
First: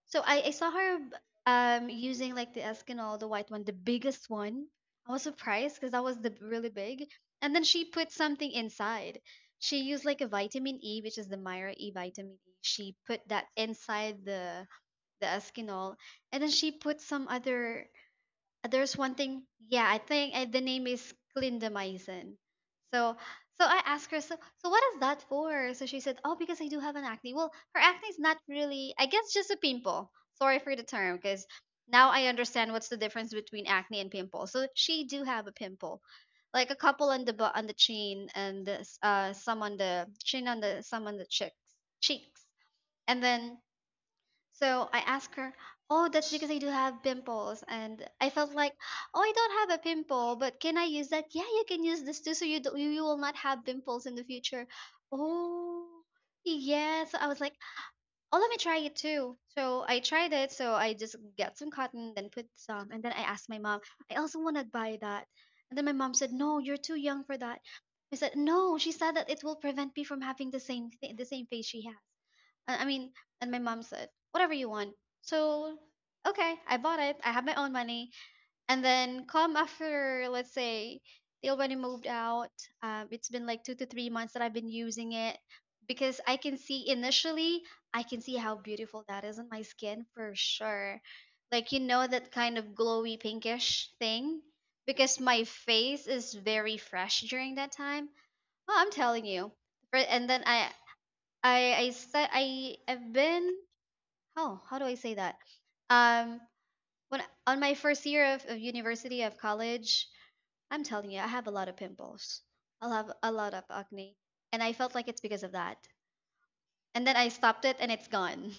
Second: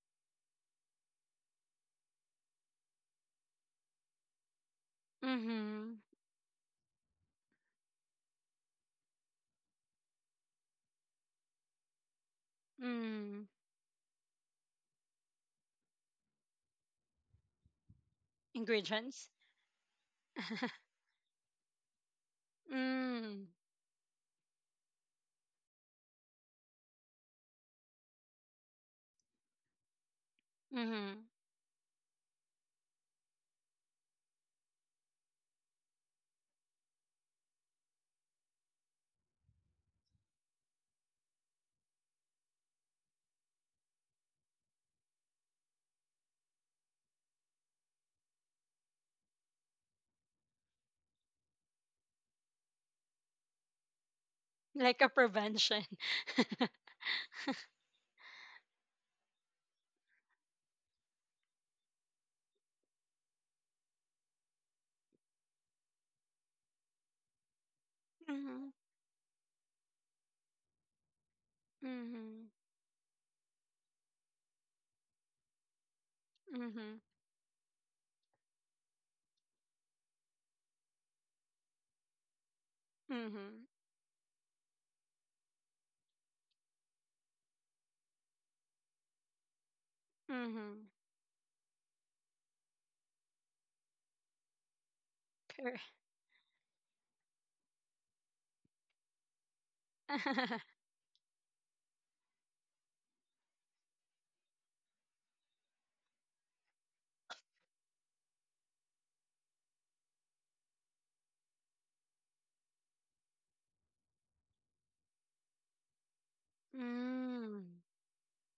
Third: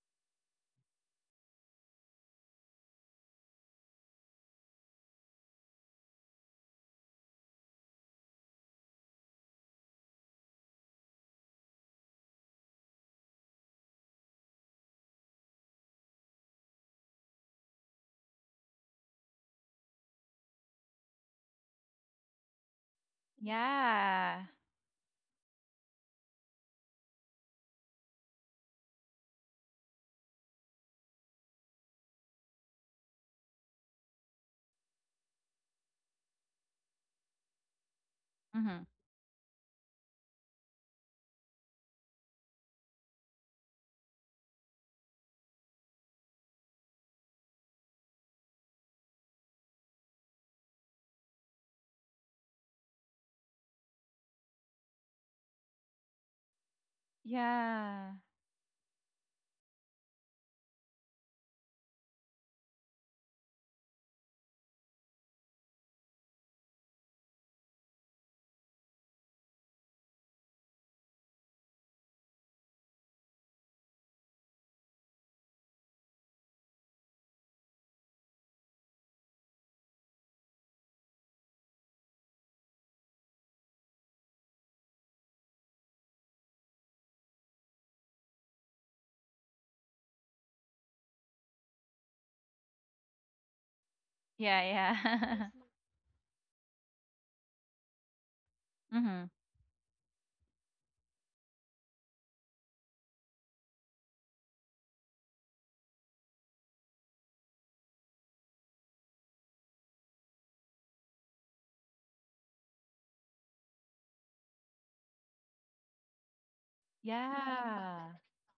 so I saw her using like the Eskinol, the white one, the biggest one. I was surprised because
mhm,
that was the really big. And then she put something inside. She used like a vitamin E, which is the Myra E vitamin E. She put that
mm.
inside the Eskinol, and then she put some other there's one
Ingredients?
thing. Yeah, I think the name is clindamycin. So,
Mm,
so I asked her, so,
Yeah.
so what is that for? So she said, oh, because I do have an acne. Well, her acne is not really, I guess, just a pimple. Sorry for the term,
mhm.
because now I understand what's the difference between acne and pimple. So she do have a pimple, like a couple on on the chin and
Mm-hmm.
some on the chin on the some on the cheeks, and then so I asked her, "Oh, that's because I do have pimples." And I felt like, "Oh, I don't have a pimple, but can I use that?" "Yeah, you can use this too, so you, do, you will not have pimples in the future."
Like a prevention.
Oh, yeah. So I was like,
Yeah.
"Oh, let me try it too." So I tried it. So I just got some cotton, then put some. And then I asked my mom, "I also want to buy that." And then my mom said, "No, you're too young for that." I said,
Mhm,
"No, she said that it will prevent me from having the same, the same face she has."
mhm,
I I mean, and my mom said, "Whatever you want." So, okay, I bought
mhm,
it. I have my own money. And then come after, let's say, they already moved out. It's been like
mhm,
2 to 3 months that I've been using it because I can see initially, I can see how beautiful that is on my skin for
mhm.
sure. Like, you know, that kind of glowy pinkish thing
Yeah,
because my
yeah.
Correct.
face is very fresh during that time. Well, I'm telling
Mm-hmm.
you. And then I, I I said I've been, oh, how do I say that, um when on my first year of university of college, I'm telling you I have a lot of pimples, I'll have a lot of acne, and I felt like it's because of that. And then I
Mm,
stopped it and it's
Yeah.
gone.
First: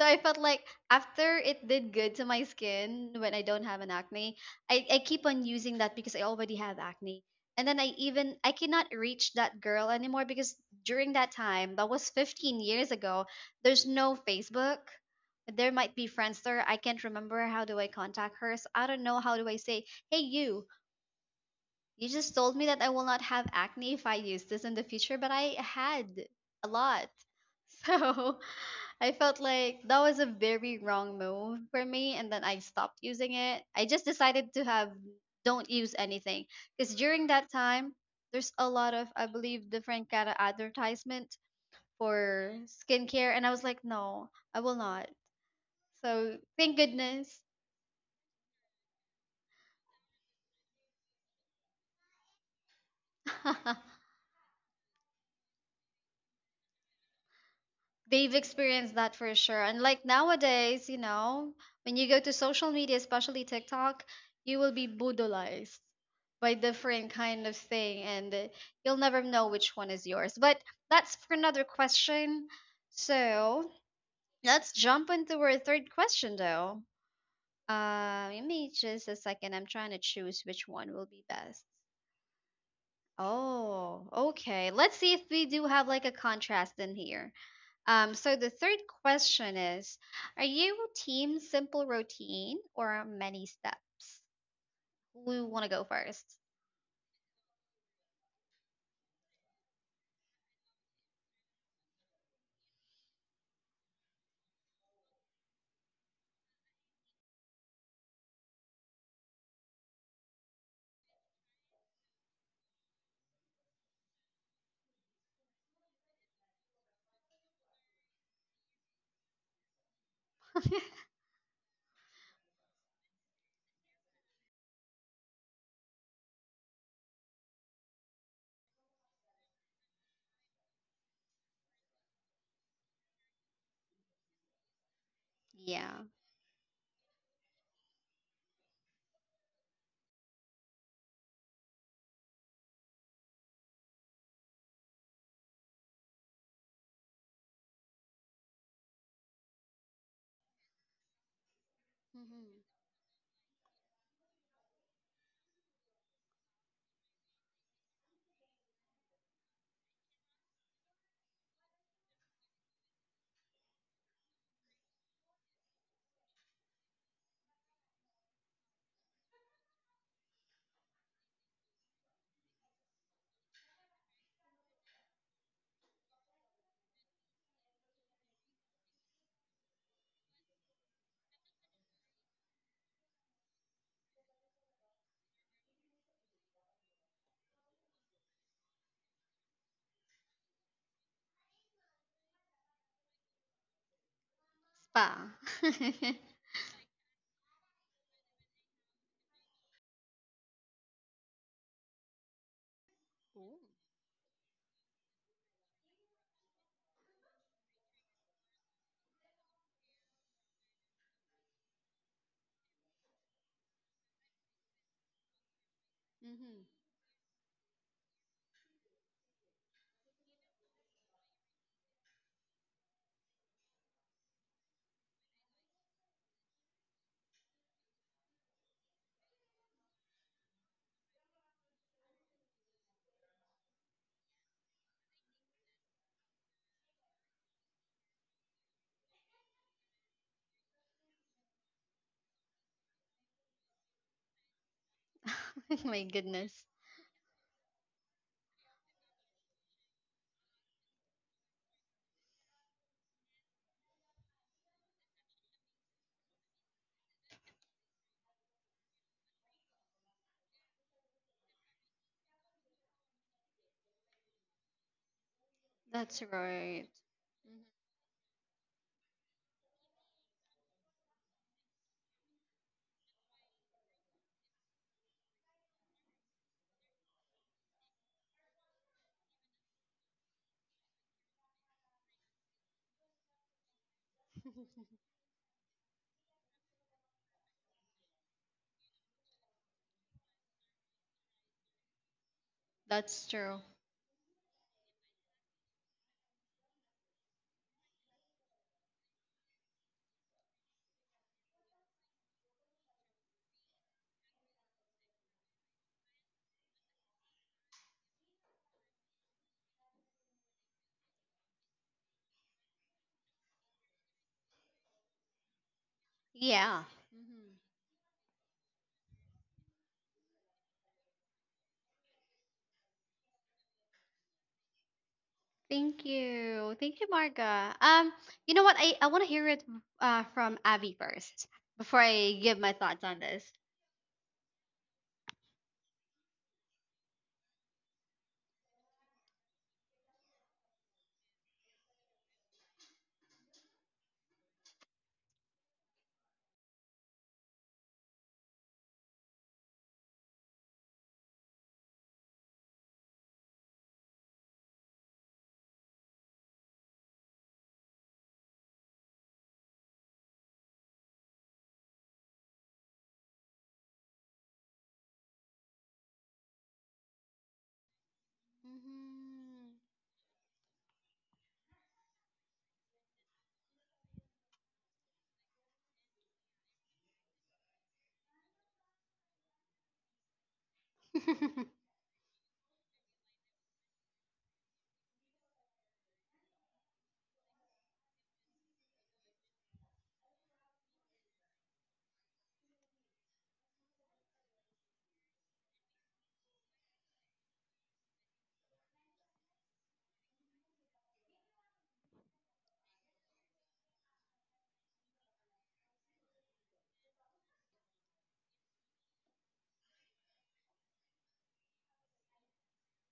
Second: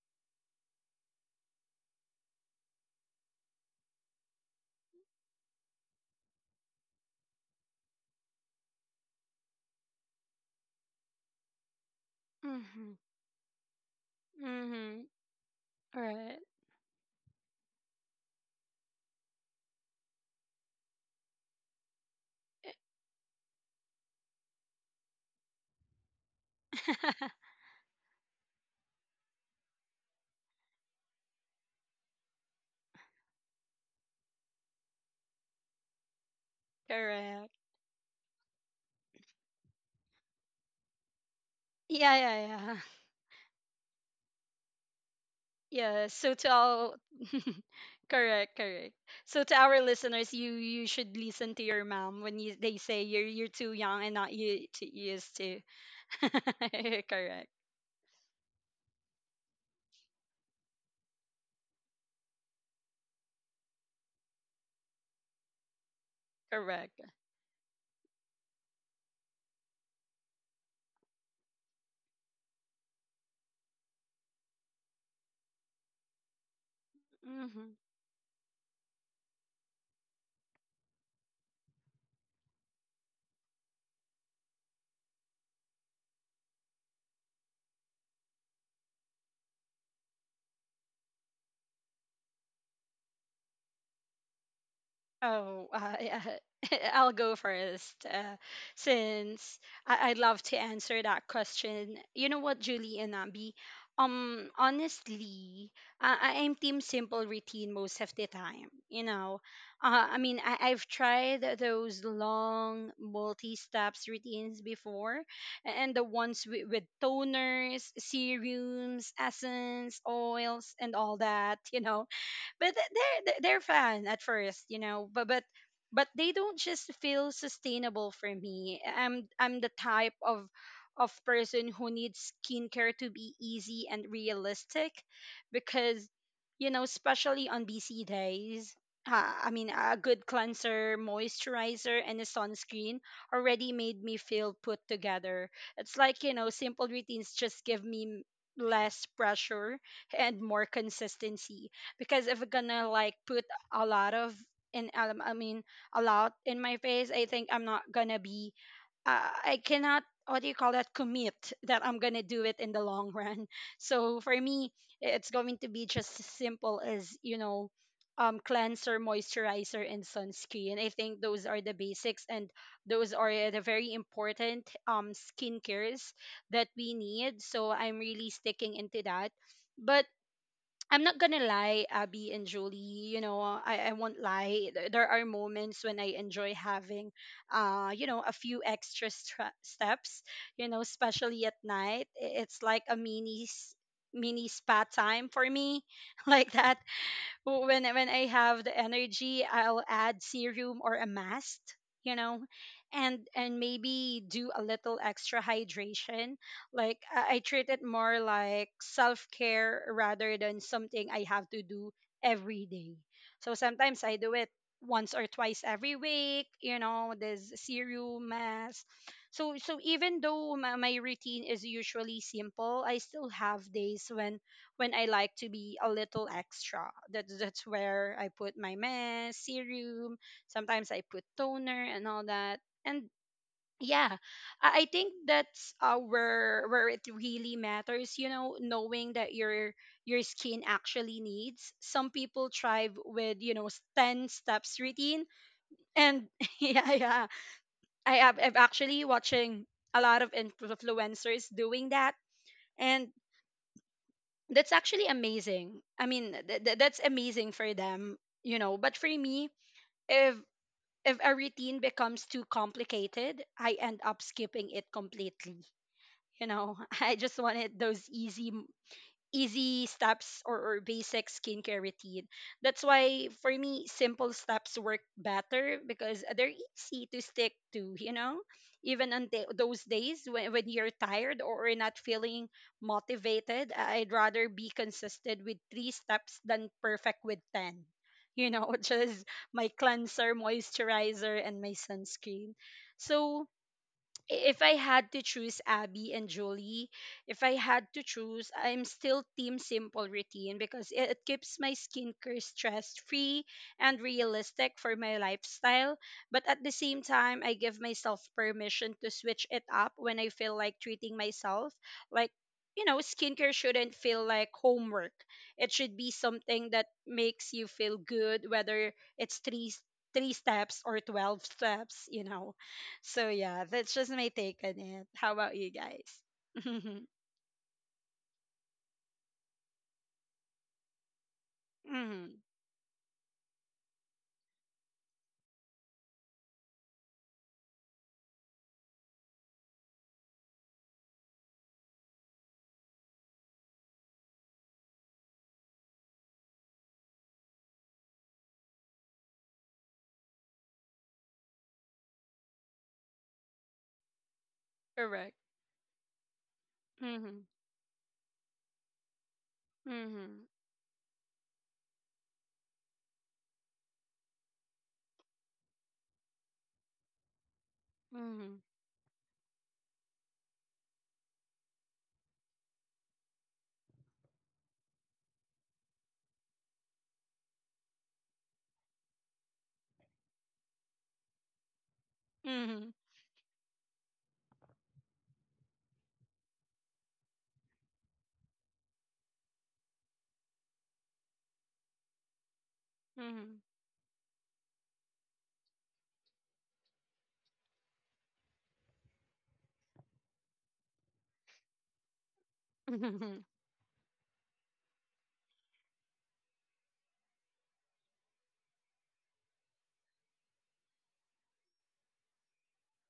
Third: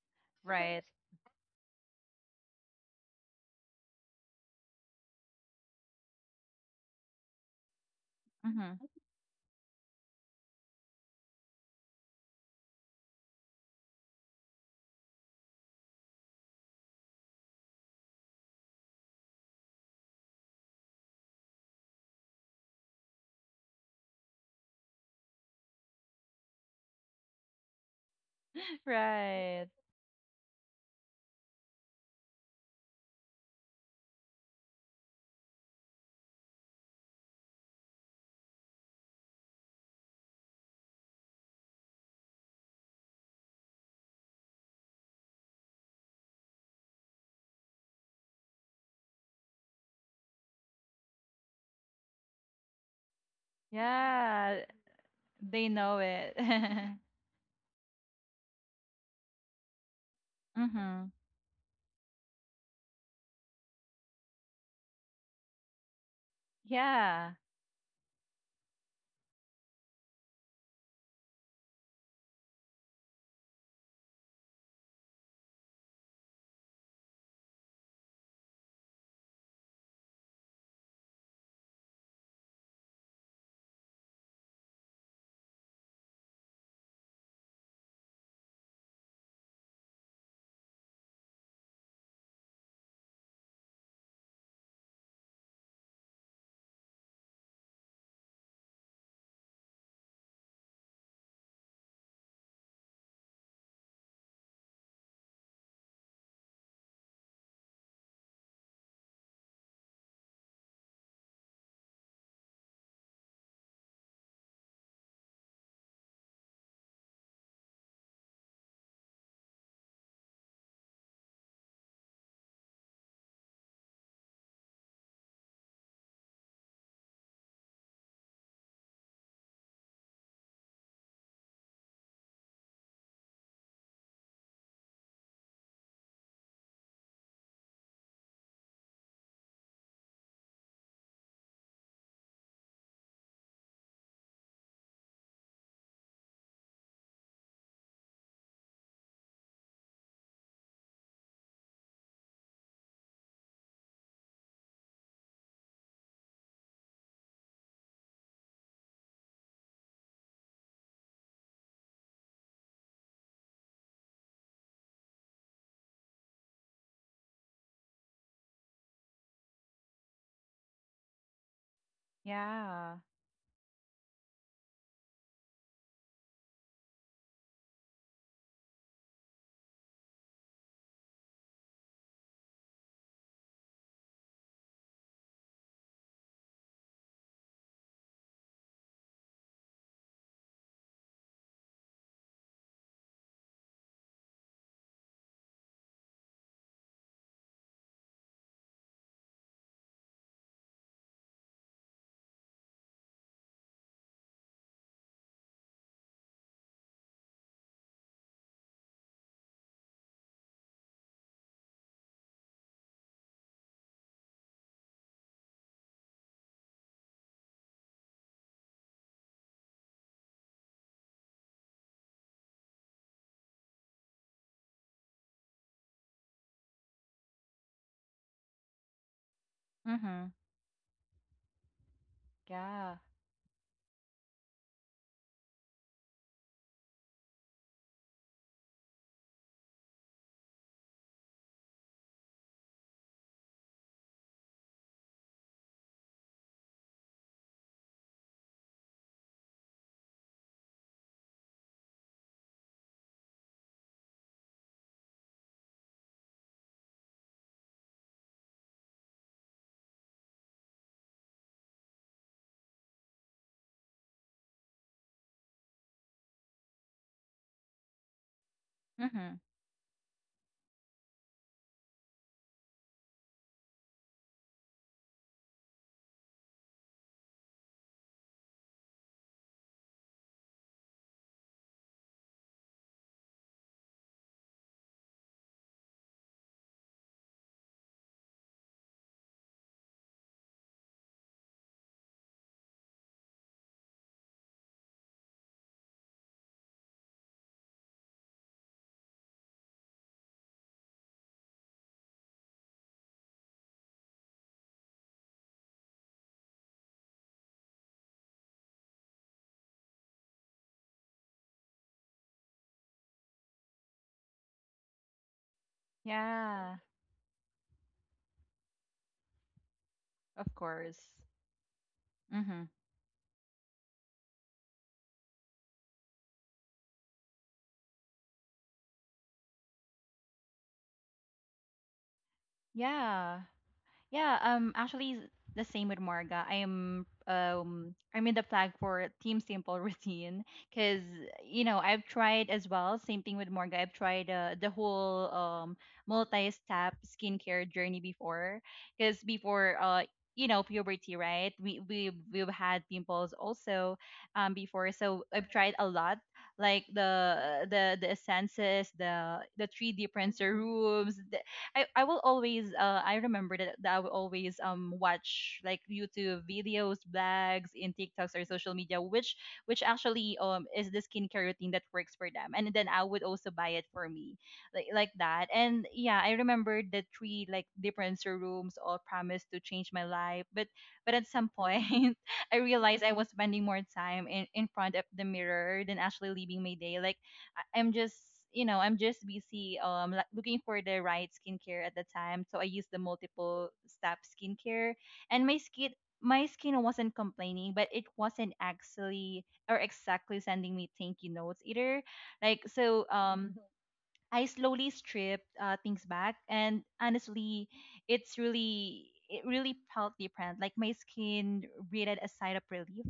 So I felt like
Right.
after it did good to my skin when I don't have an acne, I keep on using that because I already have acne. And then I
Mm-hmm.
cannot reach that girl anymore because during that time, that was 15 years
mhm,
ago, there's no Facebook.
mhm.
There might be
Right.
Friendster. I can't remember how do I contact her. So I don't know how do I say, "Hey you, you just told me that I will not have acne if I use this in the future, but I had a lot." So I felt
Right.
like that was a very wrong move for me, and then I stopped using it. I just decided to have, don't use anything, because during that
Correct.
time, there's a lot of, I believe, different kind of advertisement
Yeah. Yeah,
for
yeah,
skincare, and I was like, no, I will not.
yeah, so
So
to
thank
all,
goodness.
correct, correct. So to our listeners, you should listen to your mom when you they say you're too young and not
Yeah,
you to used to.
they know it. Mm-hmm.
Correct,
They've experienced that for sure. And like nowadays, you know, when you go to social media, especially TikTok, you will be brutalized by
correct.
different
Yeah.
kind of thing, and you'll never know which one is yours. But that's for another question. So let's jump into our third question, though.
hmm
Give me just a second. I'm trying to choose which one will be best. Oh, okay. Let's see if we do have like a contrast in here. So the third question is, are you team simple routine or many steps? Who want to
Oh,
go
yeah,
first?
I'll go first, since I'd love to answer that question. You know what, Julie and Abby? Honestly, I am team simple routine most of the time. You know, I mean, I've tried those long multi-steps routines before, and the ones with toners, serums, essence, oils, and all that. You know, but they're fun at first, you know. But they don't just feel sustainable for me. I'm the type of person who needs skincare to be easy and realistic,
Yeah.
because you know, especially on busy days. I mean, a good cleanser, moisturizer, and a sunscreen already made me feel put together. It's like, you know, simple routines just give me less pressure and more consistency because if we're
Hmm.
gonna like put a lot of in I mean a lot in my face, I think I'm not gonna be. I cannot. What do you call that? Commit that I'm gonna do it in the long run. So for me, it's going to be just as simple as you know, cleanser, moisturizer, and sunscreen. I think those are the basics, and
Yeah.
those are the very important skin cares that we need. So I'm really sticking into that. But I'm not gonna lie, Abby and Julie, you know, I won't lie. There are moments when I enjoy having, you know, a few extra steps, you know, especially at night. It's like a mini spa time
Spa.
for me, like that when I have the energy, I'll add serum or a mask, you know, and maybe do a little extra hydration. Like I treat it more like self care rather than something I have to do every day. So sometimes I do it once or twice every week.
Cool.
You know, there's serum mask. So so even though my routine is usually simple, I still have days when I like to be a little extra. That's where I put my mask, serum,
Mm-hmm.
sometimes I put toner and all that.
Yeah.
And yeah, I think that's where it really matters, you know, knowing that your skin actually needs. Some people thrive with, you know, 10 steps routine
Hmm. My
and
goodness.
yeah, yeah. I'm actually watching a lot of influencers doing that and that's actually amazing. I mean, that's amazing for them, you know. But for me, if if a routine becomes too complicated, I end up skipping it completely.
That's
You know,
right.
I just
Hmm.
wanted those easy
Mm-hmm.
easy steps, or basic skincare routine. That's why for me, simple steps work better because they're easy to stick to, you know? Even on the, those days when you're tired or you're not feeling motivated, I'd rather be consistent with three steps than perfect with 10. You know, which is my cleanser, moisturizer, and my sunscreen.
That's
So,
true.
if I had to choose, Abby and Julie, if I had to choose, I'm still team simple routine because it keeps my skincare stress free and realistic for my lifestyle. But at the same time, I give myself permission to switch it up when I feel like treating myself. Like, you know, skincare shouldn't feel like homework. It should be something
Yeah.
Yeah.
that makes
Hmm.
you feel good, whether it's three
Of
steps or
course.
12 steps, you know.
Hmm.
So yeah, that's just my take on it. How about you
Thank
guys?
you. Thank you, Marga. You know what? I want to hear it from Abby first before
Mm-hmm.
I
Mm-hmm.
give my thoughts on this.
Yeah. Yeah, actually the same with Marga. I'm in the flag for Team Simple routine cuz, you know, I've tried as well, same thing with Marga. I've tried the whole multi-step skincare journey before cuz before, puberty, right, we've had pimples also, before. So
Correct.
I've tried a lot, like the
Mm-hmm.
the the essences, the three different
Mm-hmm.
serums. I will always I remember that I will always watch, like, YouTube videos, blogs in TikToks or
Mm-hmm.
social media, which actually is the skincare routine that works for them, and then I would also buy it for me, like that. And yeah, I remember the three like different serums all promised to change my life, but at some
Hmm.
point I realized I was spending more time in front of the mirror than actually living my day, like I- I'm just I'm just busy, like looking for the right skincare at the time. So I used the
Mm-hmm. Mm-hmm.
multiple step skincare, and my skin wasn't complaining, but it wasn't actually or exactly sending me thank you notes either. Like, so
Mm-hmm.
um. Mhm. I slowly stripped things back, and honestly, it really felt different. Like, my skin breathed a sigh of relief.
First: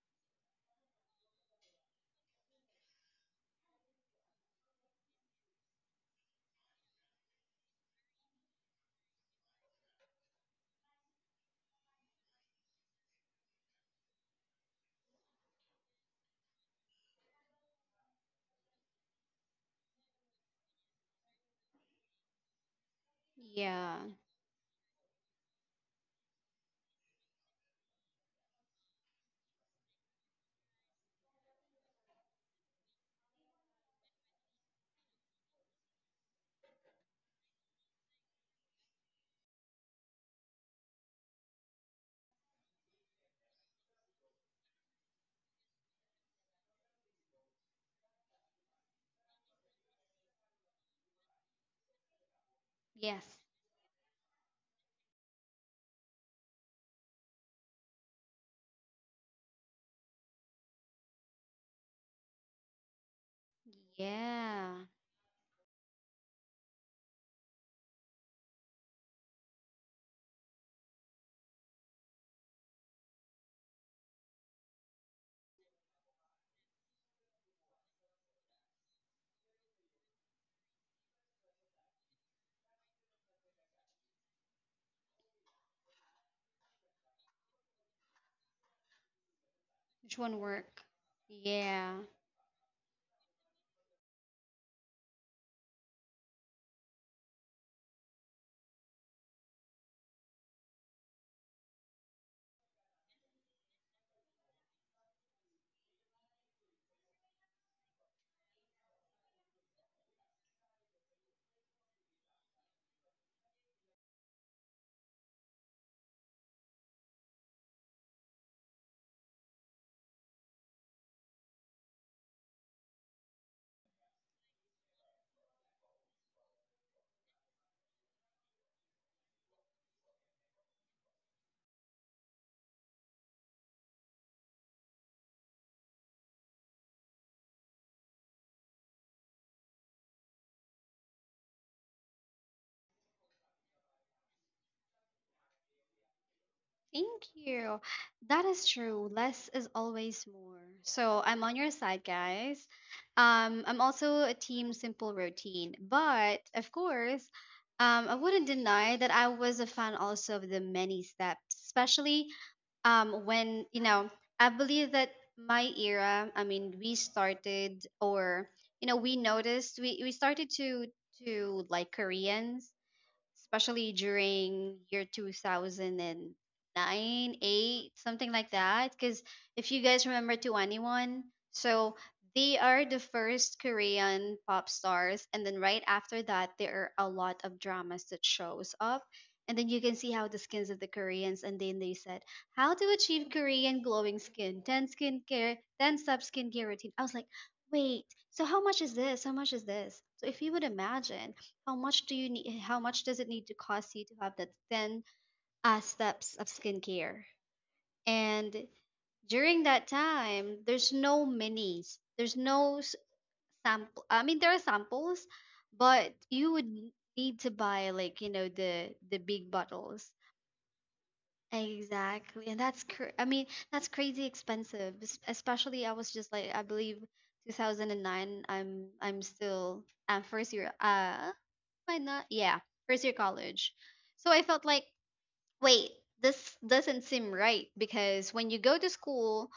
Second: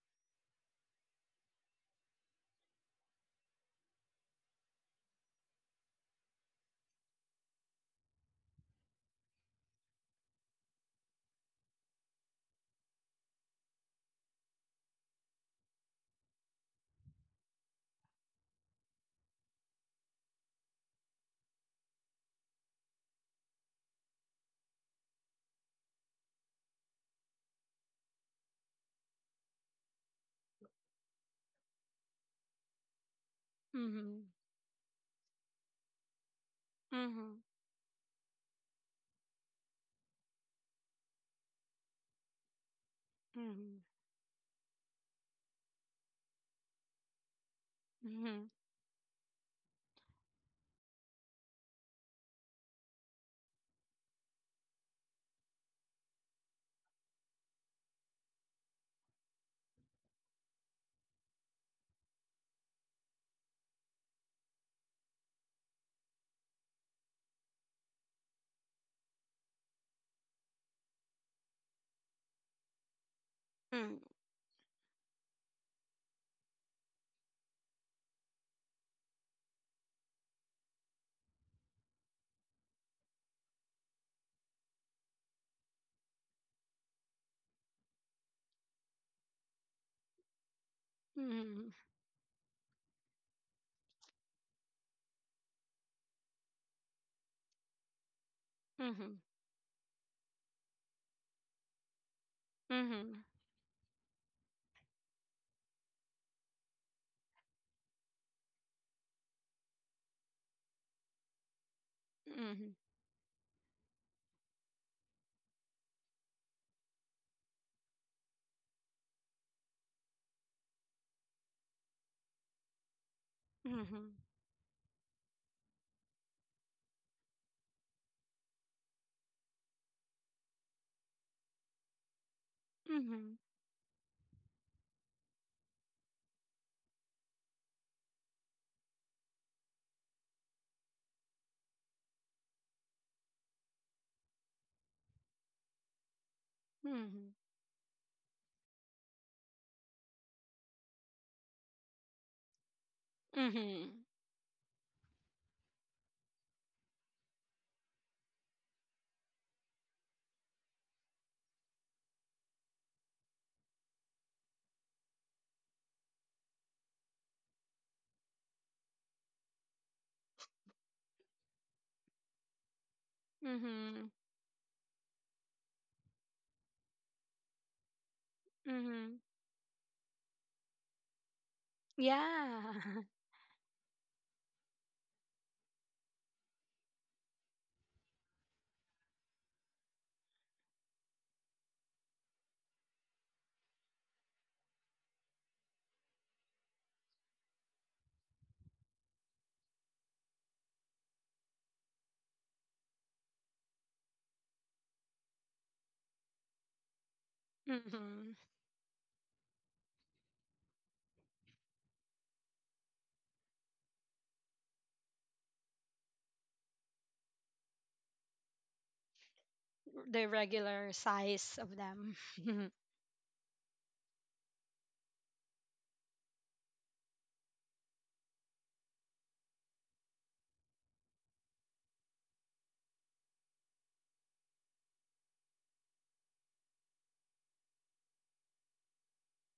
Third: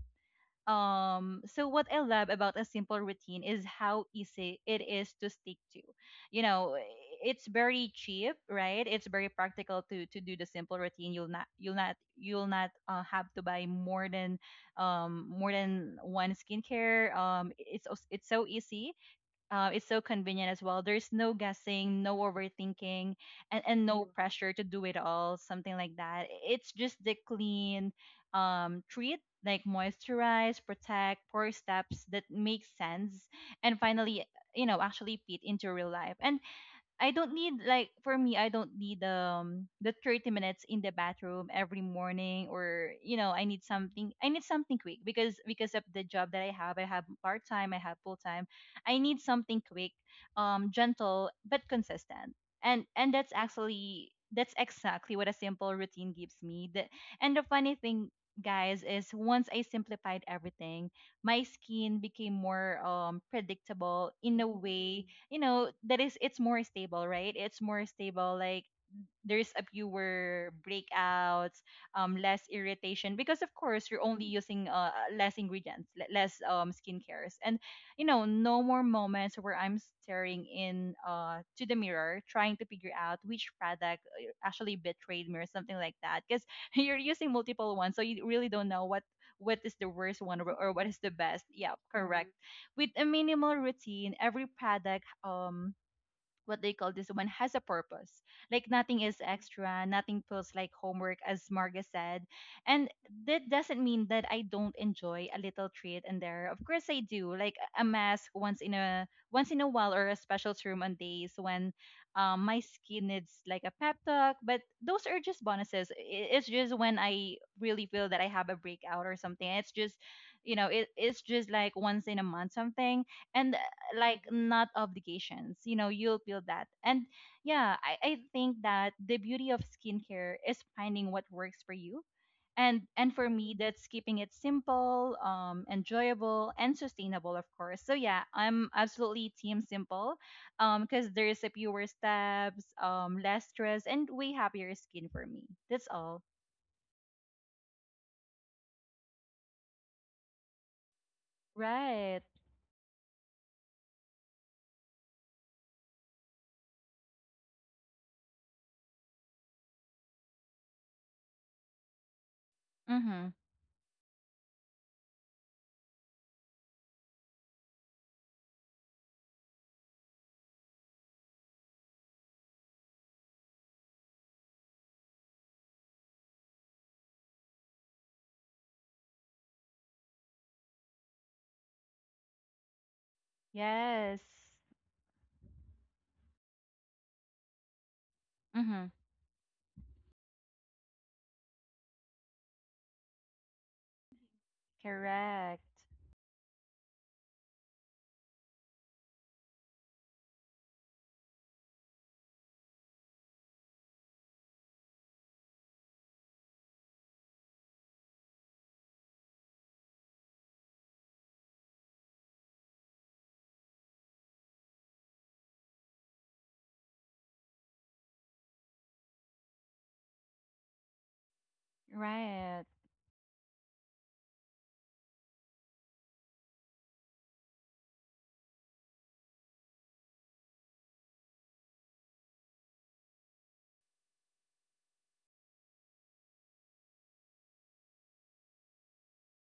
So what I love about a simple routine is how easy it is to stick to. You know, it's very cheap, right? It's very practical to do the simple routine. You'll not have to buy more than one skincare. It's so easy, it's so convenient as well. There's no guessing, no overthinking, and
Yeah.
no pressure to do it all, something like that. It's just the clean, treat, like, moisturize, protect, four steps that make sense, and finally,
Mm-hmm.
you know, actually fit into real life. And I don't
Mm-hmm.
need, like, for me I don't need the 30 minutes in the bathroom every morning, or you know I need
Mm-hmm.
something. I need something quick because of the job that I have, I have part time, I have full time.
Mm-hmm.
I need something quick, gentle but consistent, and
Yes.
that's actually that's exactly what a simple routine gives me the, and the funny thing, guys, is once I simplified everything, my skin became more predictable in a
Yeah.
way, you know, that is it's more stable, right? It's more stable. Like there's a fewer breakouts, less irritation because of course you're only using less ingredients, less skincares, and you know no more moments where I'm staring in to the mirror trying to figure out which product actually betrayed me or something like that because you're using multiple ones, so you really don't know what is the
Which
worst
one
one, or
work?
what is the best. Yeah,
Yeah.
correct. Mm-hmm. With a minimal routine, every product, what they call this one, has a purpose. Like nothing is extra, nothing feels like homework, as Marga said. And
Mm-hmm.
that doesn't mean that I don't enjoy a little treat in there. Of course I do. Like a mask once in a while or a special serum on days when my
Mm-hmm.
skin needs like a pep talk. But those are just bonuses. It's just when I really feel that I have a breakout or something. It's just, you know, it's just like once in a month something. And
Mm-hmm.
like not obligations, you know, you'll feel that. And yeah, I think that the beauty of skincare is finding what works for you, and for
Hmm.
me that's keeping it simple, enjoyable and sustainable, of course. So yeah, I'm absolutely team simple, because there's a fewer steps, less stress and way happier skin for me. That's all.
Thank you. That is true. Less is always more. So I'm on your side,
Right.
guys. I'm
Hmm.
also a team simple routine, but of course, I wouldn't deny that I was a fan also of the many steps, especially
Mm-hmm.
when you know I believe that my era we started or you know we noticed we started to like Koreans
Hmm.
especially
Hmm.
during year 2009, 8, something like that
Hmm.
because if you guys remember 21, so they are
Yeah.
the first
Yes.
korean pop stars. And then right after that there are a lot of dramas that shows
Mm-hmm.
up, and then you can see how the skins of the koreans. And then they said how to achieve korean glowing skin, 10 skincare,
Correct.
10 sub skincare routine. I was like, wait, how much is this, how much is this? So if you would imagine how much do you need, how much does it need to cost you to have that ten steps of skincare?
Hmm.
And during that time, there's no minis. There's no s- Sample. I mean, there are samples, but you would need to buy like you know the big bottles.
The regular size of them.
Exactly, and
Right.
I mean that's crazy expensive. Especially I was just like I believe 2009. I'm first year. Uh, I not? Yeah, first year college. So I felt like, wait, this doesn't seem right because when you go to school,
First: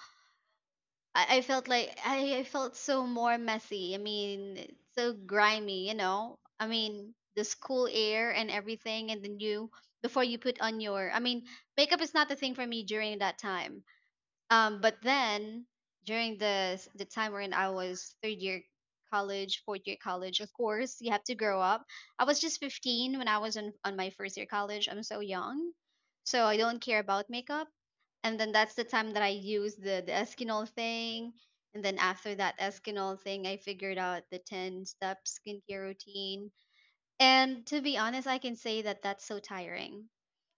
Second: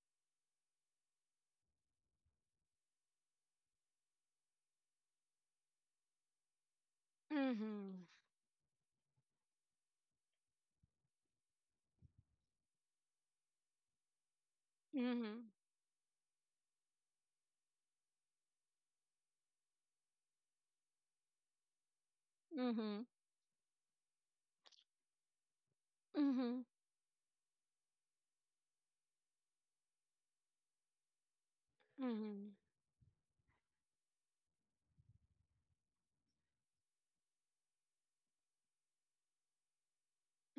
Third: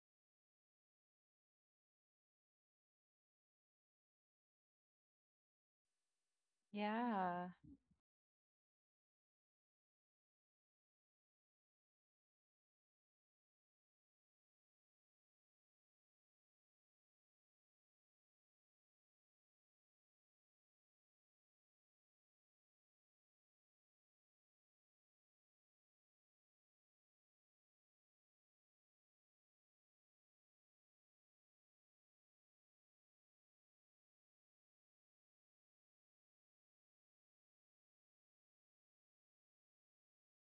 I felt like I felt so more messy. I mean, so grimy, you know. I mean, the
Yeah.
school
Mm-hmm.
air and everything, and then you before you put on your. I mean, makeup is not the thing for me during that time. But
Hmm.
then during the time when I was third year college, fourth year college, of course you have to grow up. I was just
Hmm.
15 when I was on my first year college. I'm so young, so I
Hmm.
don't care about makeup. And then that's the time that I used the Eskinol thing. And then after
Mm-hmm.
that Eskinol thing, I figured out the 10 step skincare routine. And to be honest, I can say that that's so tiring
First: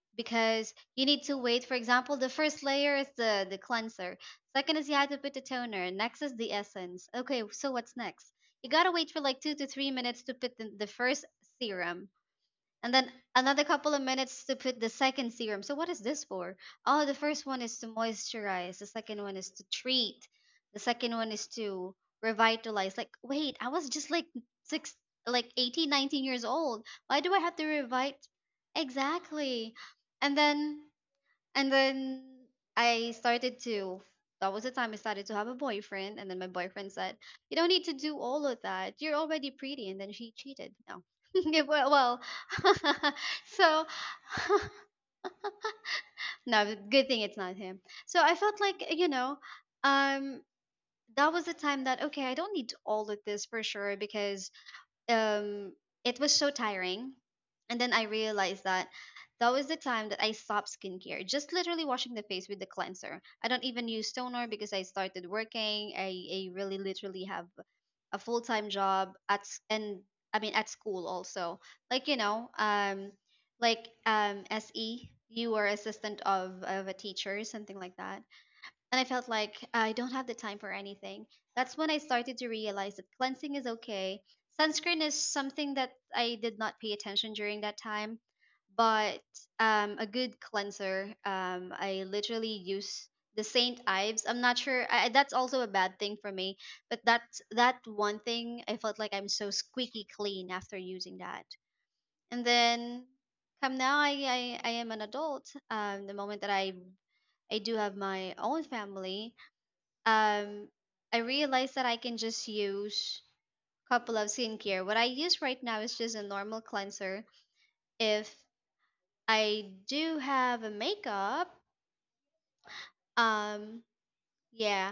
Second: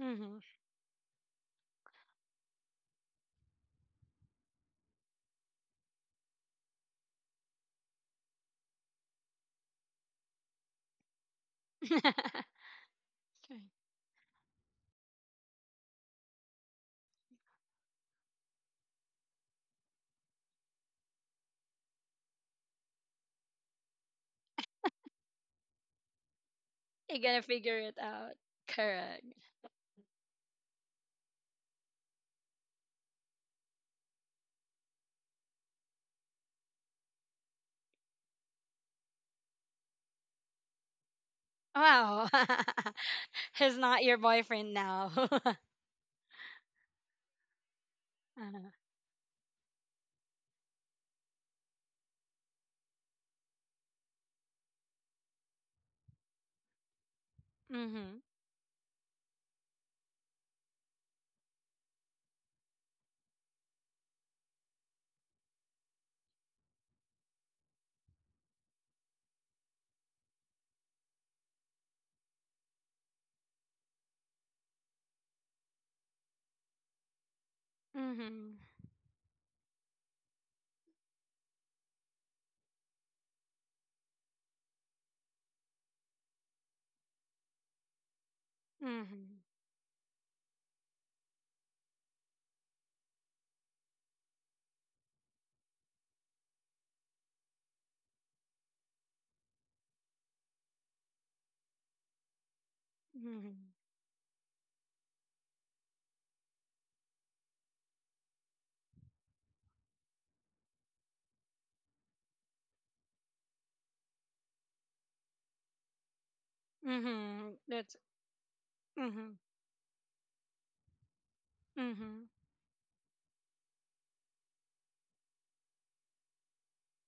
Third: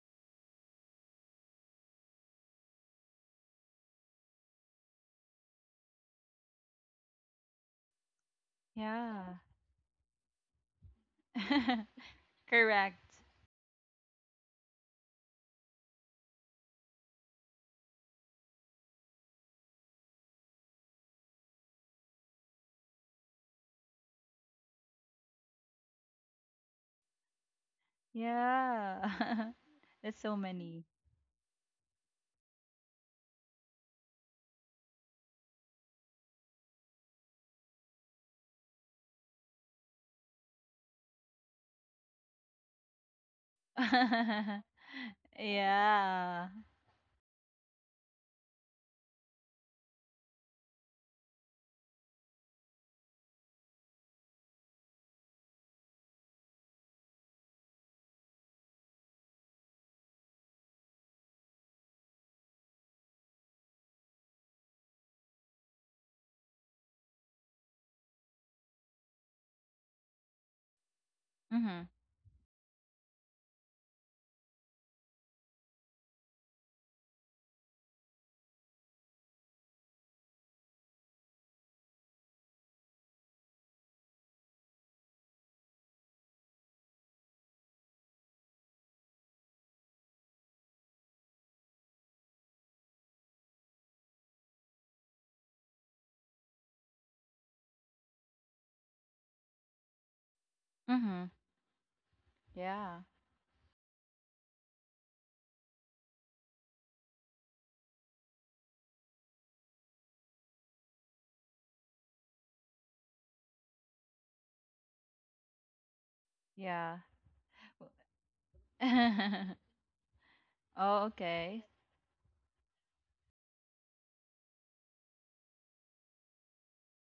Mm-hmm.
because you need to wait. For example, the first layer is the cleanser. Second is you had to put the toner. Next is the essence. Okay, so what's next? You gotta wait for
Yeah.
like 2 to 3 minutes to put the first serum, and
Correct.
then another couple of minutes to put the second serum. So what is this for? Oh, the first one is to moisturize. The second one is to treat. The second one is to revitalize. Like, wait, I was just like six, like 18, 19 years old.
You're
Why do I
gonna
have to
figure it
revite?
out. Correct.
Yeah.
Exactly.
That's so
And then
many.
and then I started to, that was the time I started to have a boyfriend. And then my boyfriend said, "You don't need to do all of that. You're already pretty." And then she cheated. No. Yeah, well, well,
Wow. He's
so
not your boyfriend now.
Yeah.
no, good thing it's not him. So I felt like, you know, um, that was the time that, okay, I don't need all of this for sure because um, it was so tiring. And then I
Mm-hmm.
realized that that was the time that I stopped skincare, just literally washing the face with the cleanser. I don't even use toner because I started working. I really literally have a full time job and I mean at school also.
Mhm.
Like you know, like SE, you were assistant of a teacher, something like that,
Mm-hmm.
and I felt like I don't have the time for anything. That's when I started to realize that cleansing is okay. Sunscreen is something that I did not pay attention during that time, but
Mm-hmm.
a good cleanser. I literally use the Saint Ives. I'm not sure. That's also a bad thing for me, but that's that one thing I felt like I'm so squeaky clean
Mhm.
after using that.
Yeah.
And then
Mm-hmm.
come now, I am an adult. The moment that I do have my own family, um I realized that I can just use a couple of skincare. What I use right now
Yeah.
is just a
Mm-hmm.
normal
That's
cleanser.
mm-hmm.
If
Oh,
I
okay.
do have
Mm-hmm.
a makeup, um yeah,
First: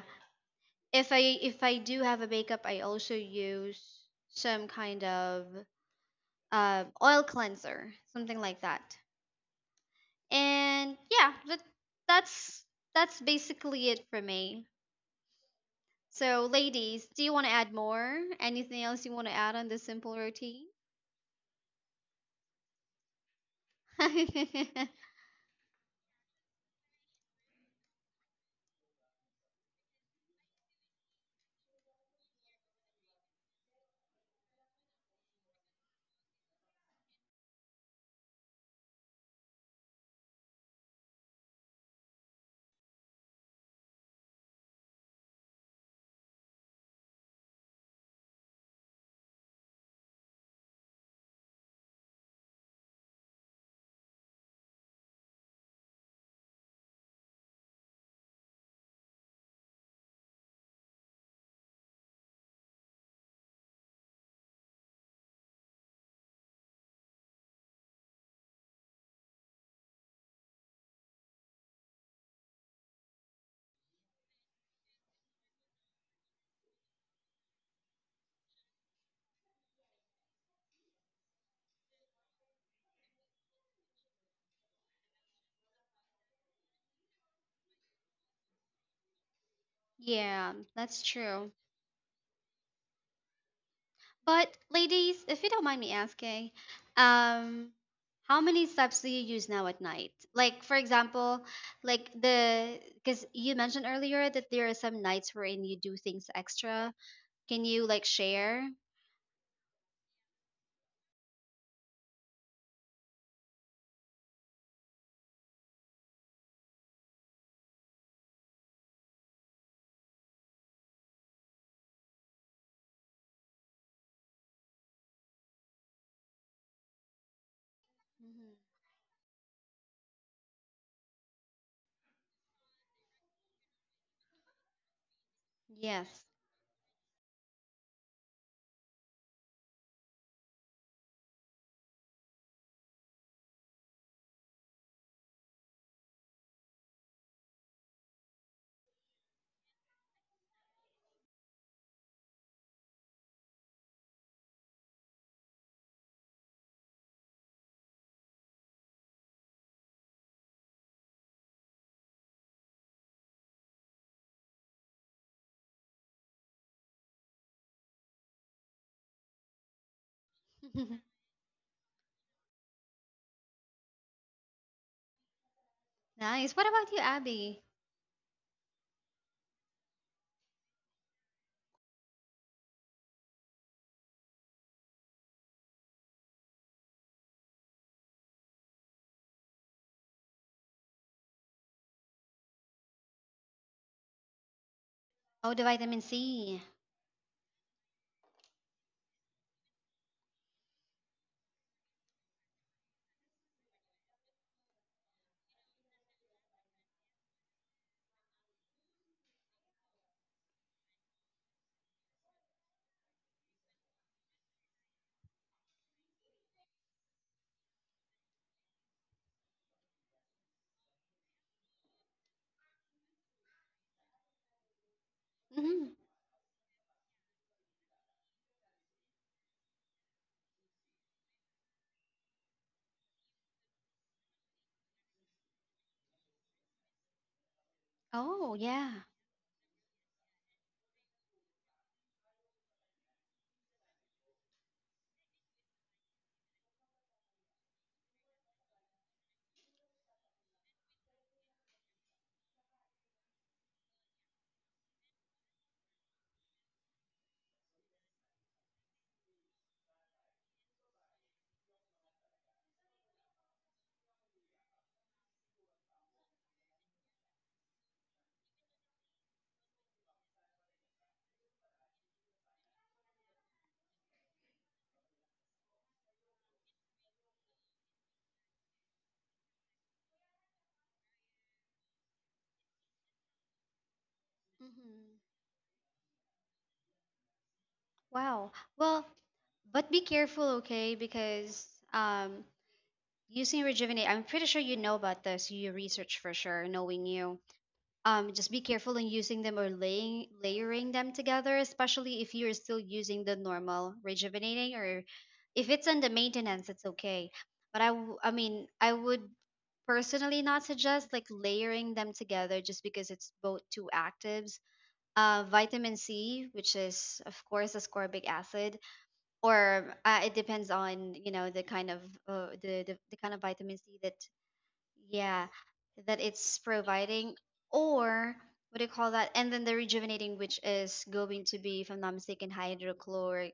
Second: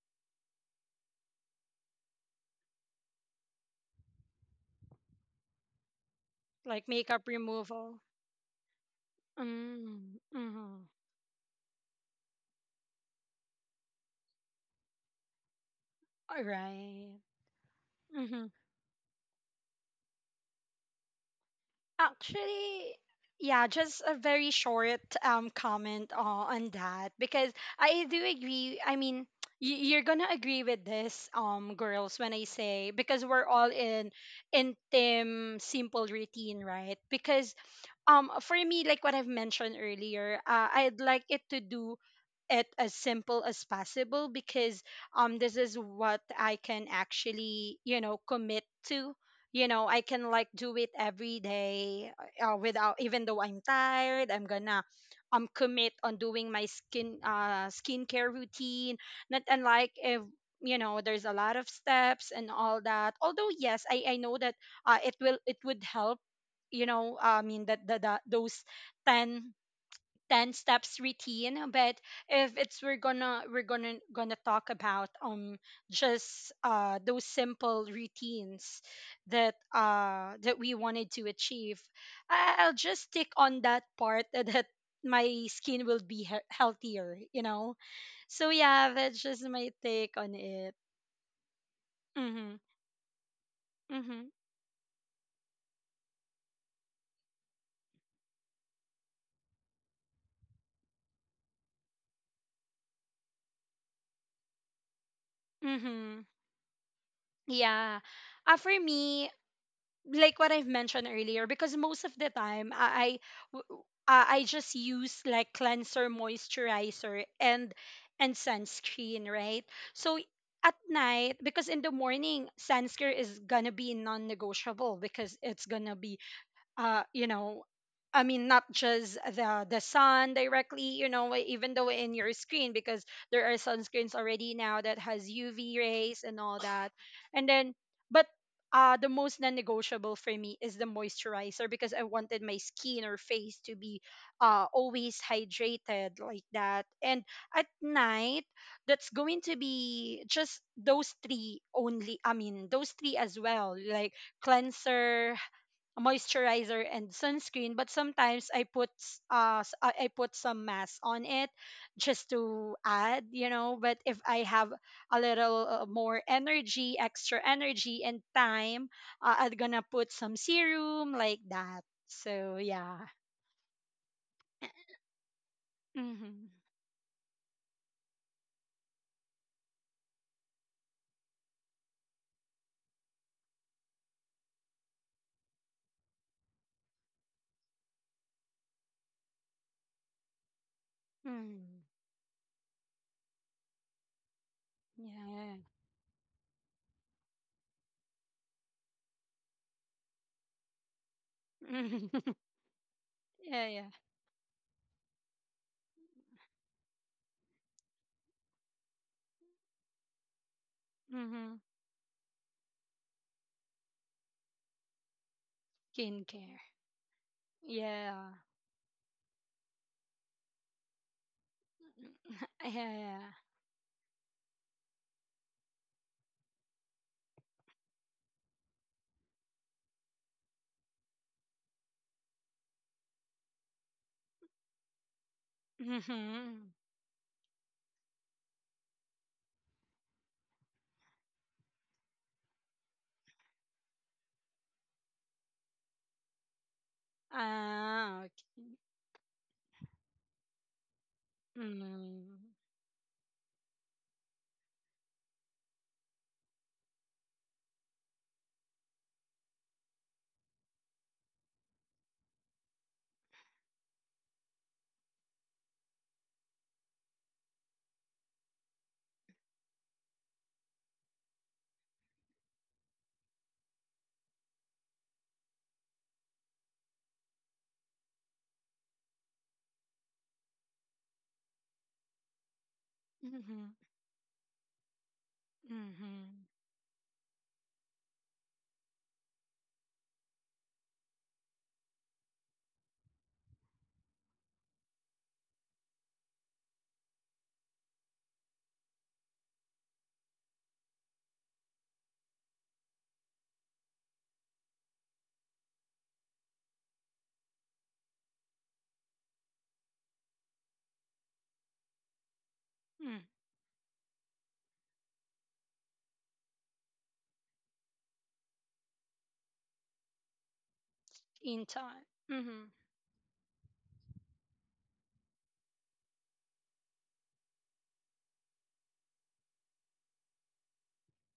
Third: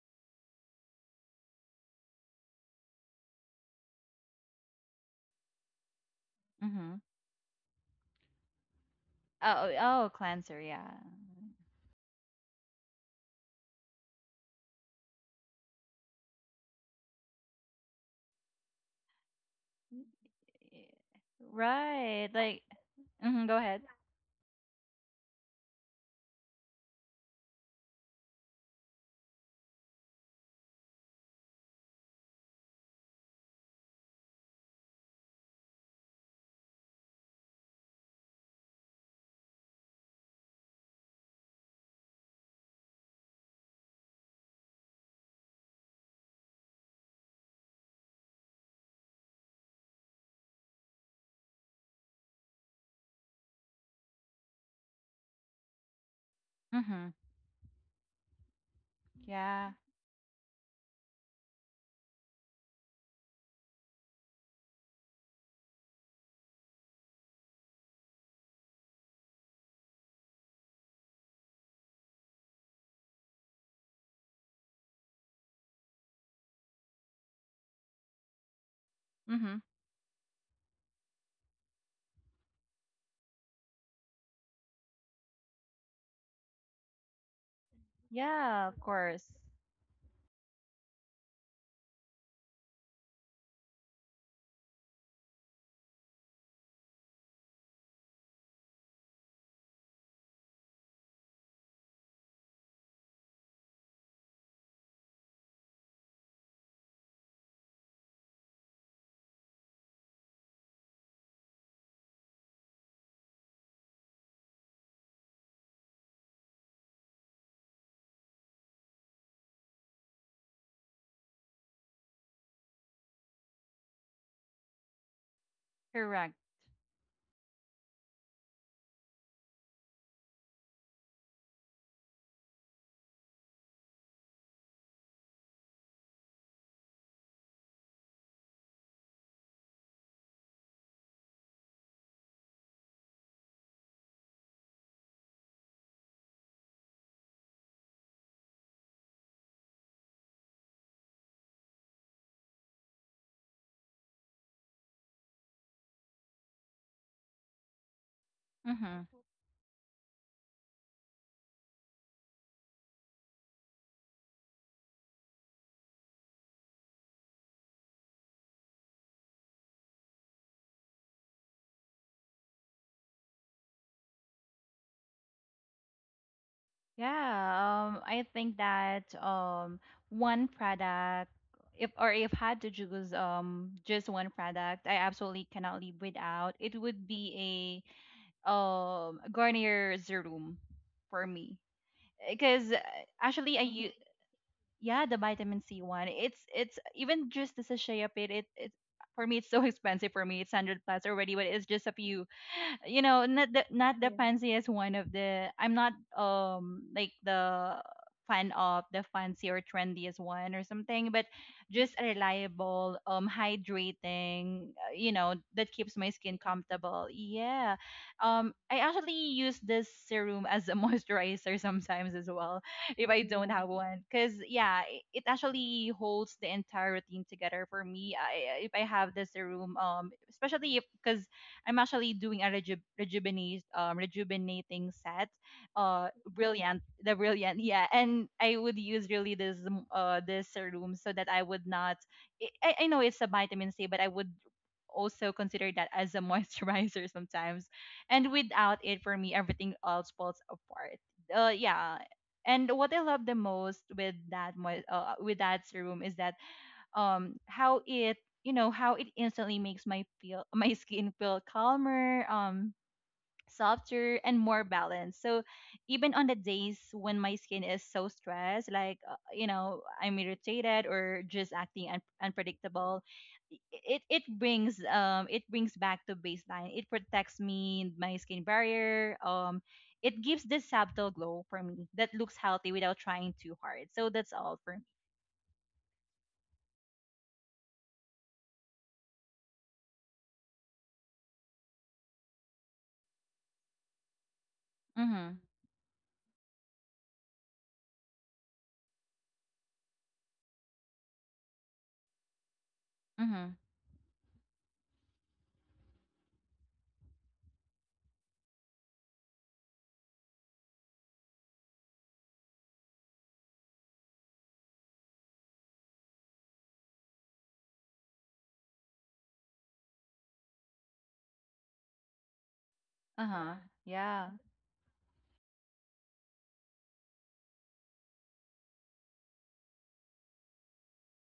if I do have a makeup, I also use some kind of
Like
Mhm.
makeup
oil
removal.
cleanser, something like that.
Oh, oh, cleanser,
Mm-hmm.
yeah.
And yeah, that's that's basically it for me.
All
So,
right.
ladies, do you want to add more? Anything else you want to add on this simple routine?
Right. Like
Actually,
mhm, go
yeah,
ahead.
just a very short comment, on that because I do agree. I mean, you're gonna agree with this, girls, when I say, because we're all in team simple routine, right? Because for me, like what I've mentioned earlier, I'd like it to do it as simple as possible because this is what I can actually you know commit to, you know. I can like do it every day, without, even though I'm tired I'm gonna commit on doing my
Mhm.
skin, skincare routine, not
Yeah.
unlike if you know there's a lot of steps and all that, although yes I know that it will, it would help, you know. I mean that the those 10 10 steps routine. But if it's, we're gonna, we're gonna talk about just those simple routines that
Mhm.
that we wanted to achieve, I- I'll just stick on that part that that my skin will be healthier, you know. So
Yeah, of
Yeah,
yeah, that's
course.
that's
just my
true.
take on it. Mhm.
But ladies, if you don't mind me
Mhm.
asking, um, how many steps do you use now at night? Like for example, like the because you mentioned earlier that there are some nights wherein you do things extra. Can you like
Mhm.
share?
Yeah. For me, like what I've mentioned earlier, because most of the time I, w- I just use like cleanser, moisturizer, and sunscreen, right? So at night, because in the morning sunscreen is gonna be non-negotiable because it's gonna be,
Correct.
Mhm.
you know, I mean, not just the sun directly, you know, e, even though in your screen because there are sunscreens
Yes.
already now that has UV rays and all that, and then but the most non-negotiable for me is the moisturizer because I wanted my skin or face to be always hydrated like that, and at night that's going to be just those three only. I mean, those three as well, like cleanser, moisturizer and sunscreen, but sometimes I put
Mhm.
I put some mask on it just to add, you know. But if I have a little, more energy, extra energy and time, I'm gonna put some serum like that. So yeah.
Nice. What about you, Abby?
Mm-hmm.
Yeah, I think that one product, if or if had to choose just one product, I absolutely cannot live without. It would be a Garnier Serum for me,
Mm.
because
Oh, the
actually I
vitamin
use
C.
yeah the
Yeah.
vitamin C one. It's even just the sachet of it. For me it's so expensive for me. It's hundred plus already, but it's just a few, you know, not the
Yeah, yeah.
not the yeah, fanciest one. Of the I'm not like the fan of the fancy or trendiest one or something, but
Mm-hmm.
just a reliable hydrating, you know, that keeps my skin
Skincare.
comfortable. Yeah,
Yeah.
I actually use this serum as a moisturizer sometimes as well
Yeah,
if I
yeah.
don't have
Hmm.
mm, one, because yeah, it actually holds the entire routine together for me. If I have the serum especially if because I'm actually doing a rejuvenate, rejuvenating set.
Oh,
Brilliant,
Mm-hmm.
yeah.
the brilliant, yeah. And I would use really this this serum so that I would not. I know it's a vitamin C, but I would also consider that as a moisturizer sometimes.
Ah,
And
okay.
without it, for me, everything else falls apart. Yeah.
Mm.
And what I love the most with that serum is that how it, you know, how it instantly makes my feel my skin feel calmer, softer and more balanced. So even on the days when my skin is so stressed, like, you know, I'm irritated or just acting unpredictable, i- it it brings back to baseline. It protects me my skin barrier, it gives this subtle glow for me that looks healthy without
Hmm.
trying too
Mhm.
hard. So that's all for me.
Wow.
Mhm.
Well, but be careful, okay? Because um, using Rejuvenate, I'm pretty sure you know about this. You research for sure, knowing you.
Mm-hmm.
Just be careful in using them or laying layering them together, especially if you're still using the normal rejuvenating, or if it's under maintenance, it's okay. But I mean, I would personally not suggest like layering them together just because it's both two actives.
Mm.
Vitamin C, which is of course ascorbic acid, or it depends on the kind of the kind of vitamin
In
C that
time. Mhm.
yeah
Uh-huh.
that
Yeah.
it's providing or what do you call that? And then the rejuvenating, which is going to be, if I'm not mistaken, hydrochloric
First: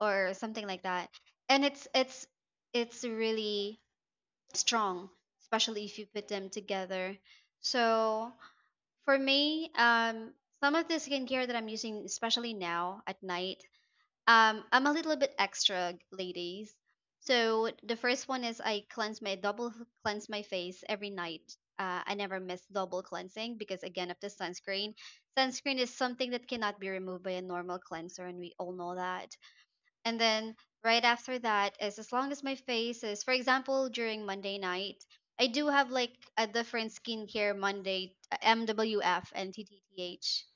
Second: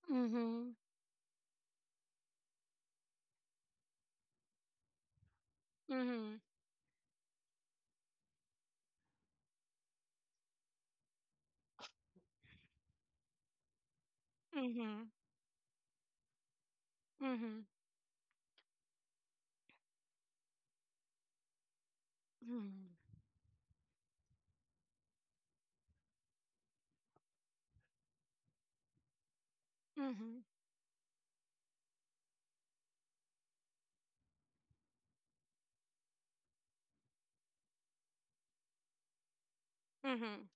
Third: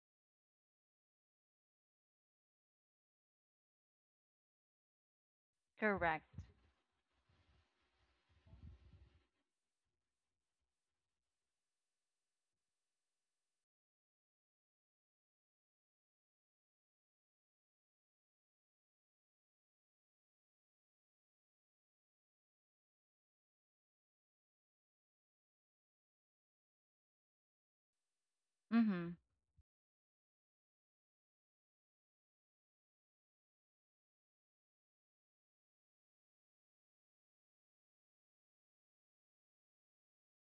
or something
Mhm.
like that. And it's really strong, especially if you
Correct.
put
Mhm.
them together. So for me, some of the skincare that I'm using, especially now at night, I'm a
Mhm.
little bit extra, ladies. So the first one is I cleanse my double cleanse my face every night. I never miss
Mhm.
double cleansing because again of the sunscreen. Sunscreen is something that cannot be removed by a normal cleanser, and we all know
Mm-hmm.
that. And
Mhm.
then right after that is, as long as my face is, for example, during Monday night, I do have like a different skincare Monday, MWF and TTTH,
Mhm.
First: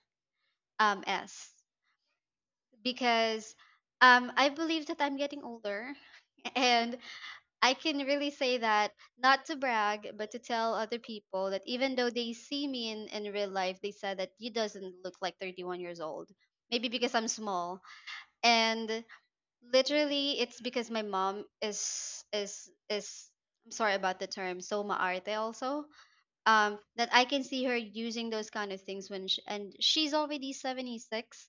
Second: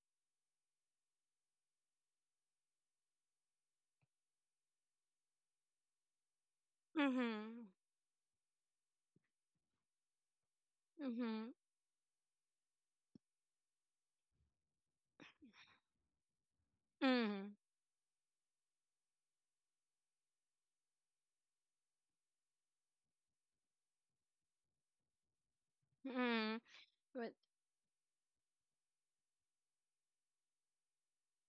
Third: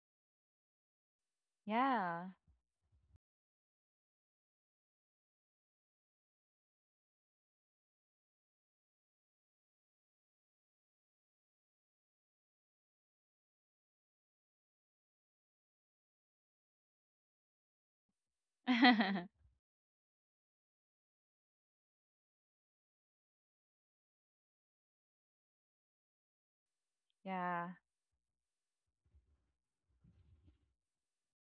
S,
Yeah.
because I believe that I'm getting older. And
Mhm.
I can really say that, not to brag, but to tell other
Mhm.
people
Mhm.
that even though they see me in real life, they said that you doesn't look like 31 years old. Maybe because I'm
Mhm.
small. And literally it's because my mom is, I'm sorry about the term, so maarte also.
Mhm.
That I
But.
can see
Yeah.
her using those kind of things when she, and she's already 76,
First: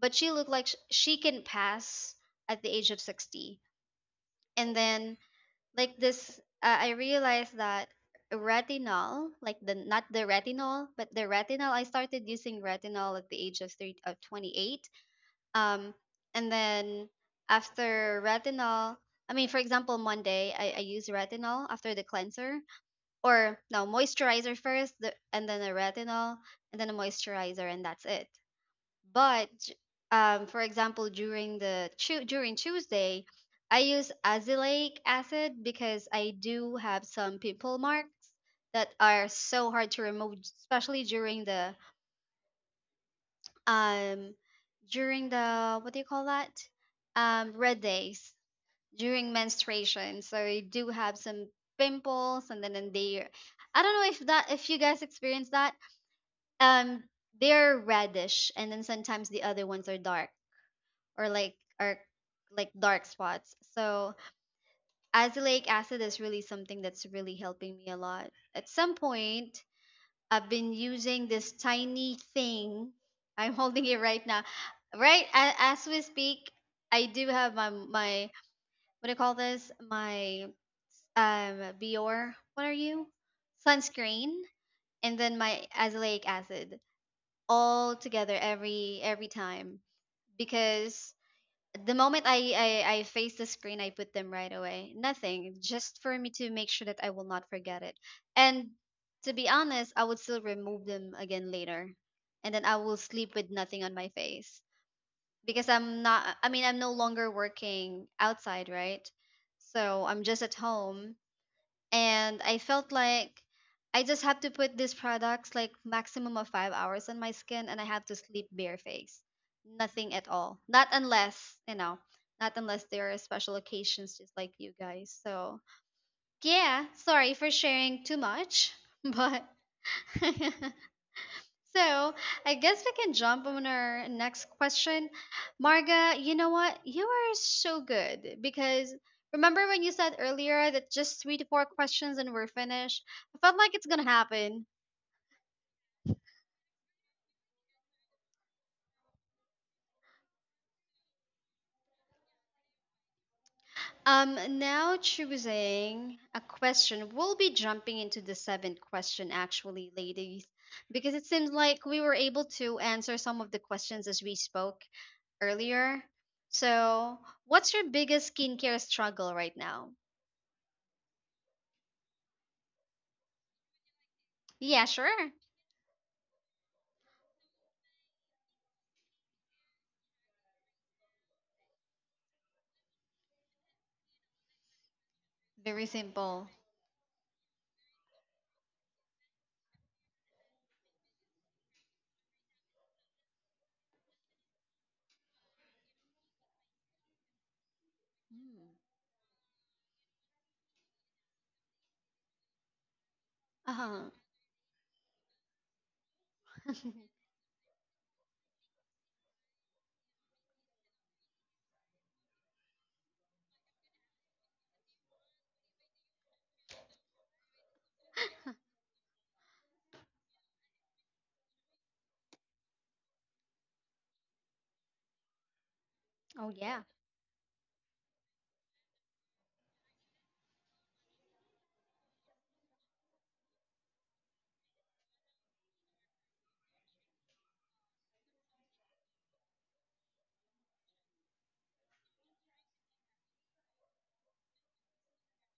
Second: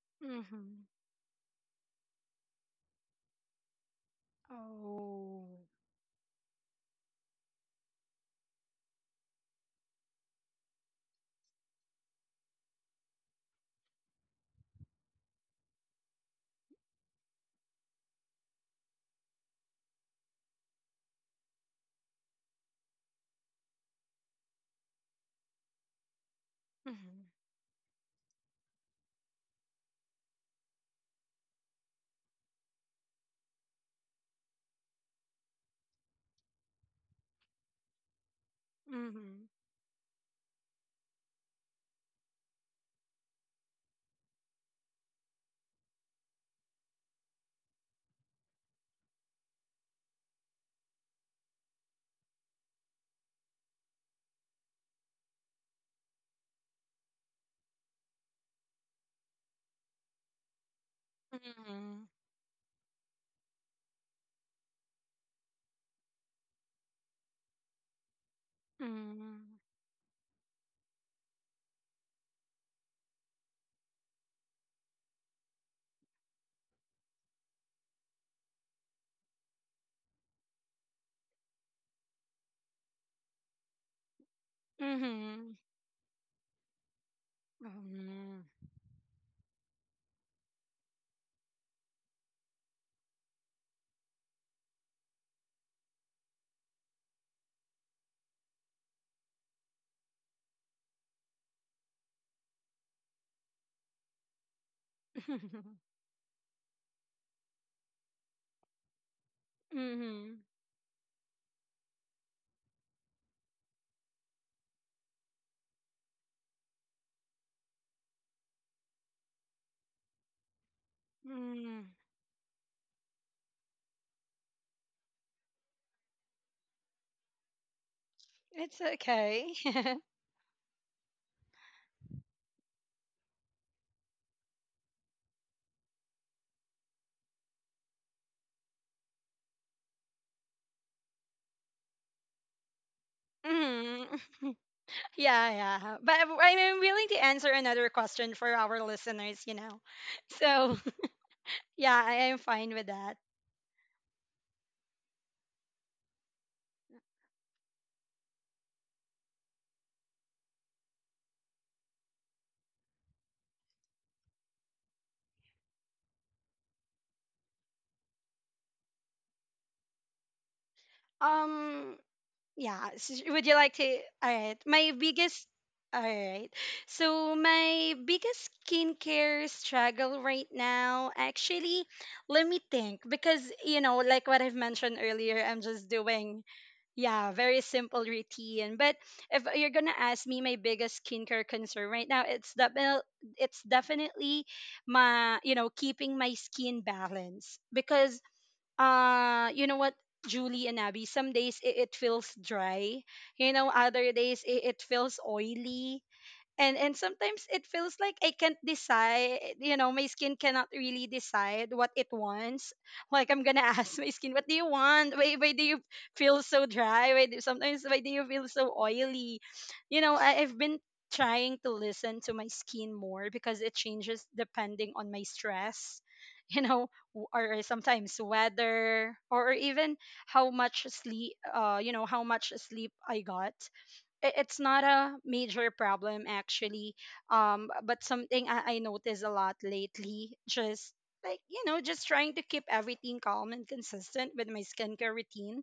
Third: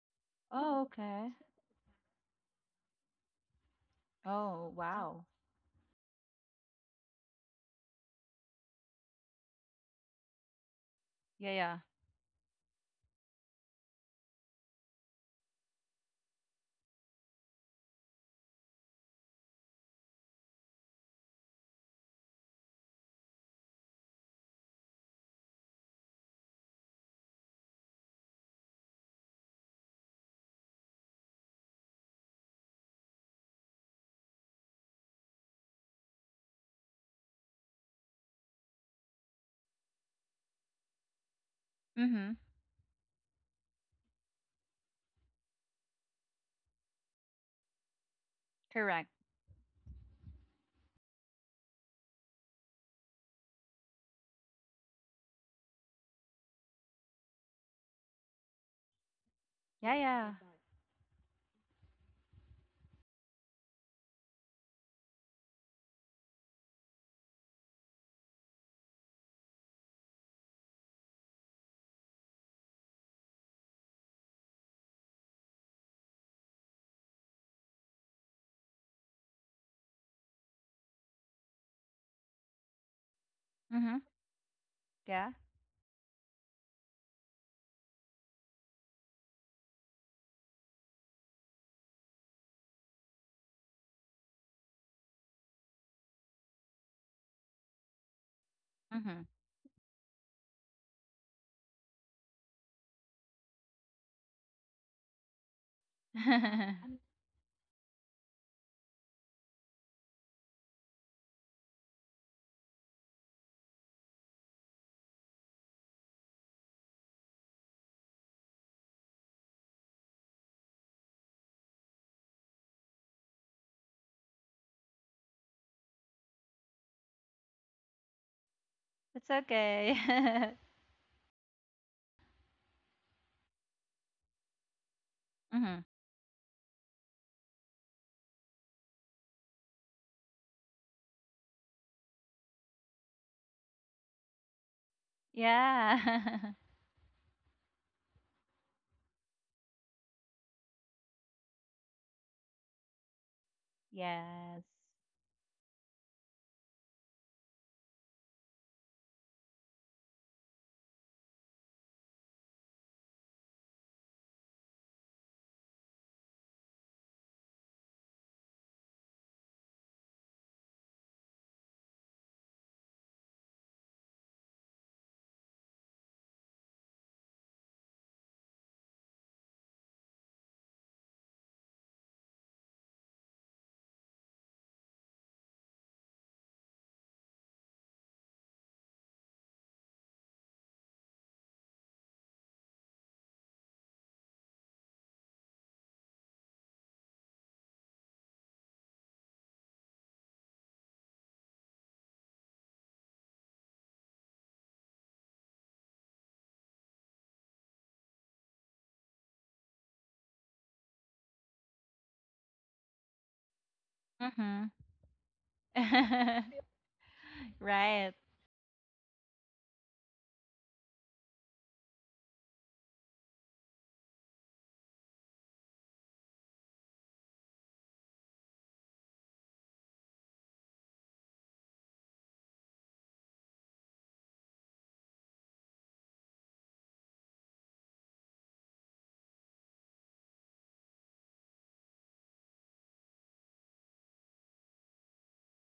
but she looked like
Oh,
Mhm.
she
okay.
can pass at the age of 60.
Oh,
And then
wow.
Oh.
like this, I realized that retinol, like the not the retinol but the
Yeah,
retinol,
yeah.
I started using retinol at the age of 30, of 28. um and then after retinol, I mean for example Monday, I use retinol after the cleanser, or no, moisturizer first, the, and then a retinol and then a
Mhm.
moisturizer, and that's it. But for example, during the during Tuesday, I use azelaic acid because I do have some pimple marks that are
Mhm.
so hard to remove, especially during the
Mm-hmm.
um during the, what do you call that? Red days,
Correct.
during menstruation. So I do have some pimples, and then and they, I don't know if that, if you guys experience that. Um, they're reddish, and then sometimes the other ones
Yeah,
are dark,
yeah.
or like, or
Mhm.
like dark spots. So azelaic acid is really something that's really helping me a lot. At some
Mhm.
point, I've been using this tiny thing. I'm holding it right now. Right as we speak, I do have my, what do you call this, my um Bior. What are you?
Mm-hmm.
Sunscreen and
Yeah.
then
Mhm.
my azelaic acid
Oh
all together
no.
every time, because the moment I face the screen, I put them right away. Nothing, just for me to make sure that I will not forget it. And
Mm-hmm.
to be honest, I would still remove them again later, and then I will sleep with nothing on my face because I'm not. I mean, I'm no longer working outside, right? So I'm
Mhm.
just at home, and I felt like I just had to put these products like maximum of 5 hours on my skin, and I had to sleep barefaced, nothing at all. Not unless,
Mhm.
not unless there are special occasions, just like you guys. So yeah, sorry for sharing too
It's
much,
It's
but
okay.
okay.
So I guess we can jump on our next question.
Mm-hmm.
Marga, you know what? You are so good because remember when you said earlier that just three to four questions and we're finished? I felt like it's gonna
Mhm.
happen.
Yeah, yeah. But I'm
Yeah.
I'm willing to answer another question for our listeners, you know. So, yeah, I am fine with that.
Yes.
Now choosing a question. We'll be jumping into the seventh question, actually, ladies, because it seems like we were able to answer some of the questions as we spoke earlier. So, what's your biggest skincare struggle right now?
Um, yeah, would you like to? All right. My
Yeah, sure.
biggest, all right. So, my biggest skincare struggle right now, actually, let me think because, you know, like what I've mentioned earlier, I'm just
Very
doing
simple.
yeah, very simple routine. But if you're gonna ask me my biggest skincare concern right now, it's definitely my, you know, keeping my skin balance because
Mm.
you know what, Julie and Abby, some days it feels dry, you know, other
Uh-huh.
days it feels oily, and sometimes it feels like I can't decide, you know, my skin cannot really decide what it wants. Like I'm gonna ask my skin, what do you
Mm-hmm.
want? Why do you feel so dry? Why do, sometimes why do
Right.
you feel so oily? You know, I've been trying to listen to my skin more because it changes depending on my stress,
Oh,
you know,
yeah.
or sometimes weather or even how much sleep, you know, how much sleep I got. It's not a major problem actually, but something I noticed a lot lately, just like you know, just trying to keep everything calm and consistent with my skincare routine.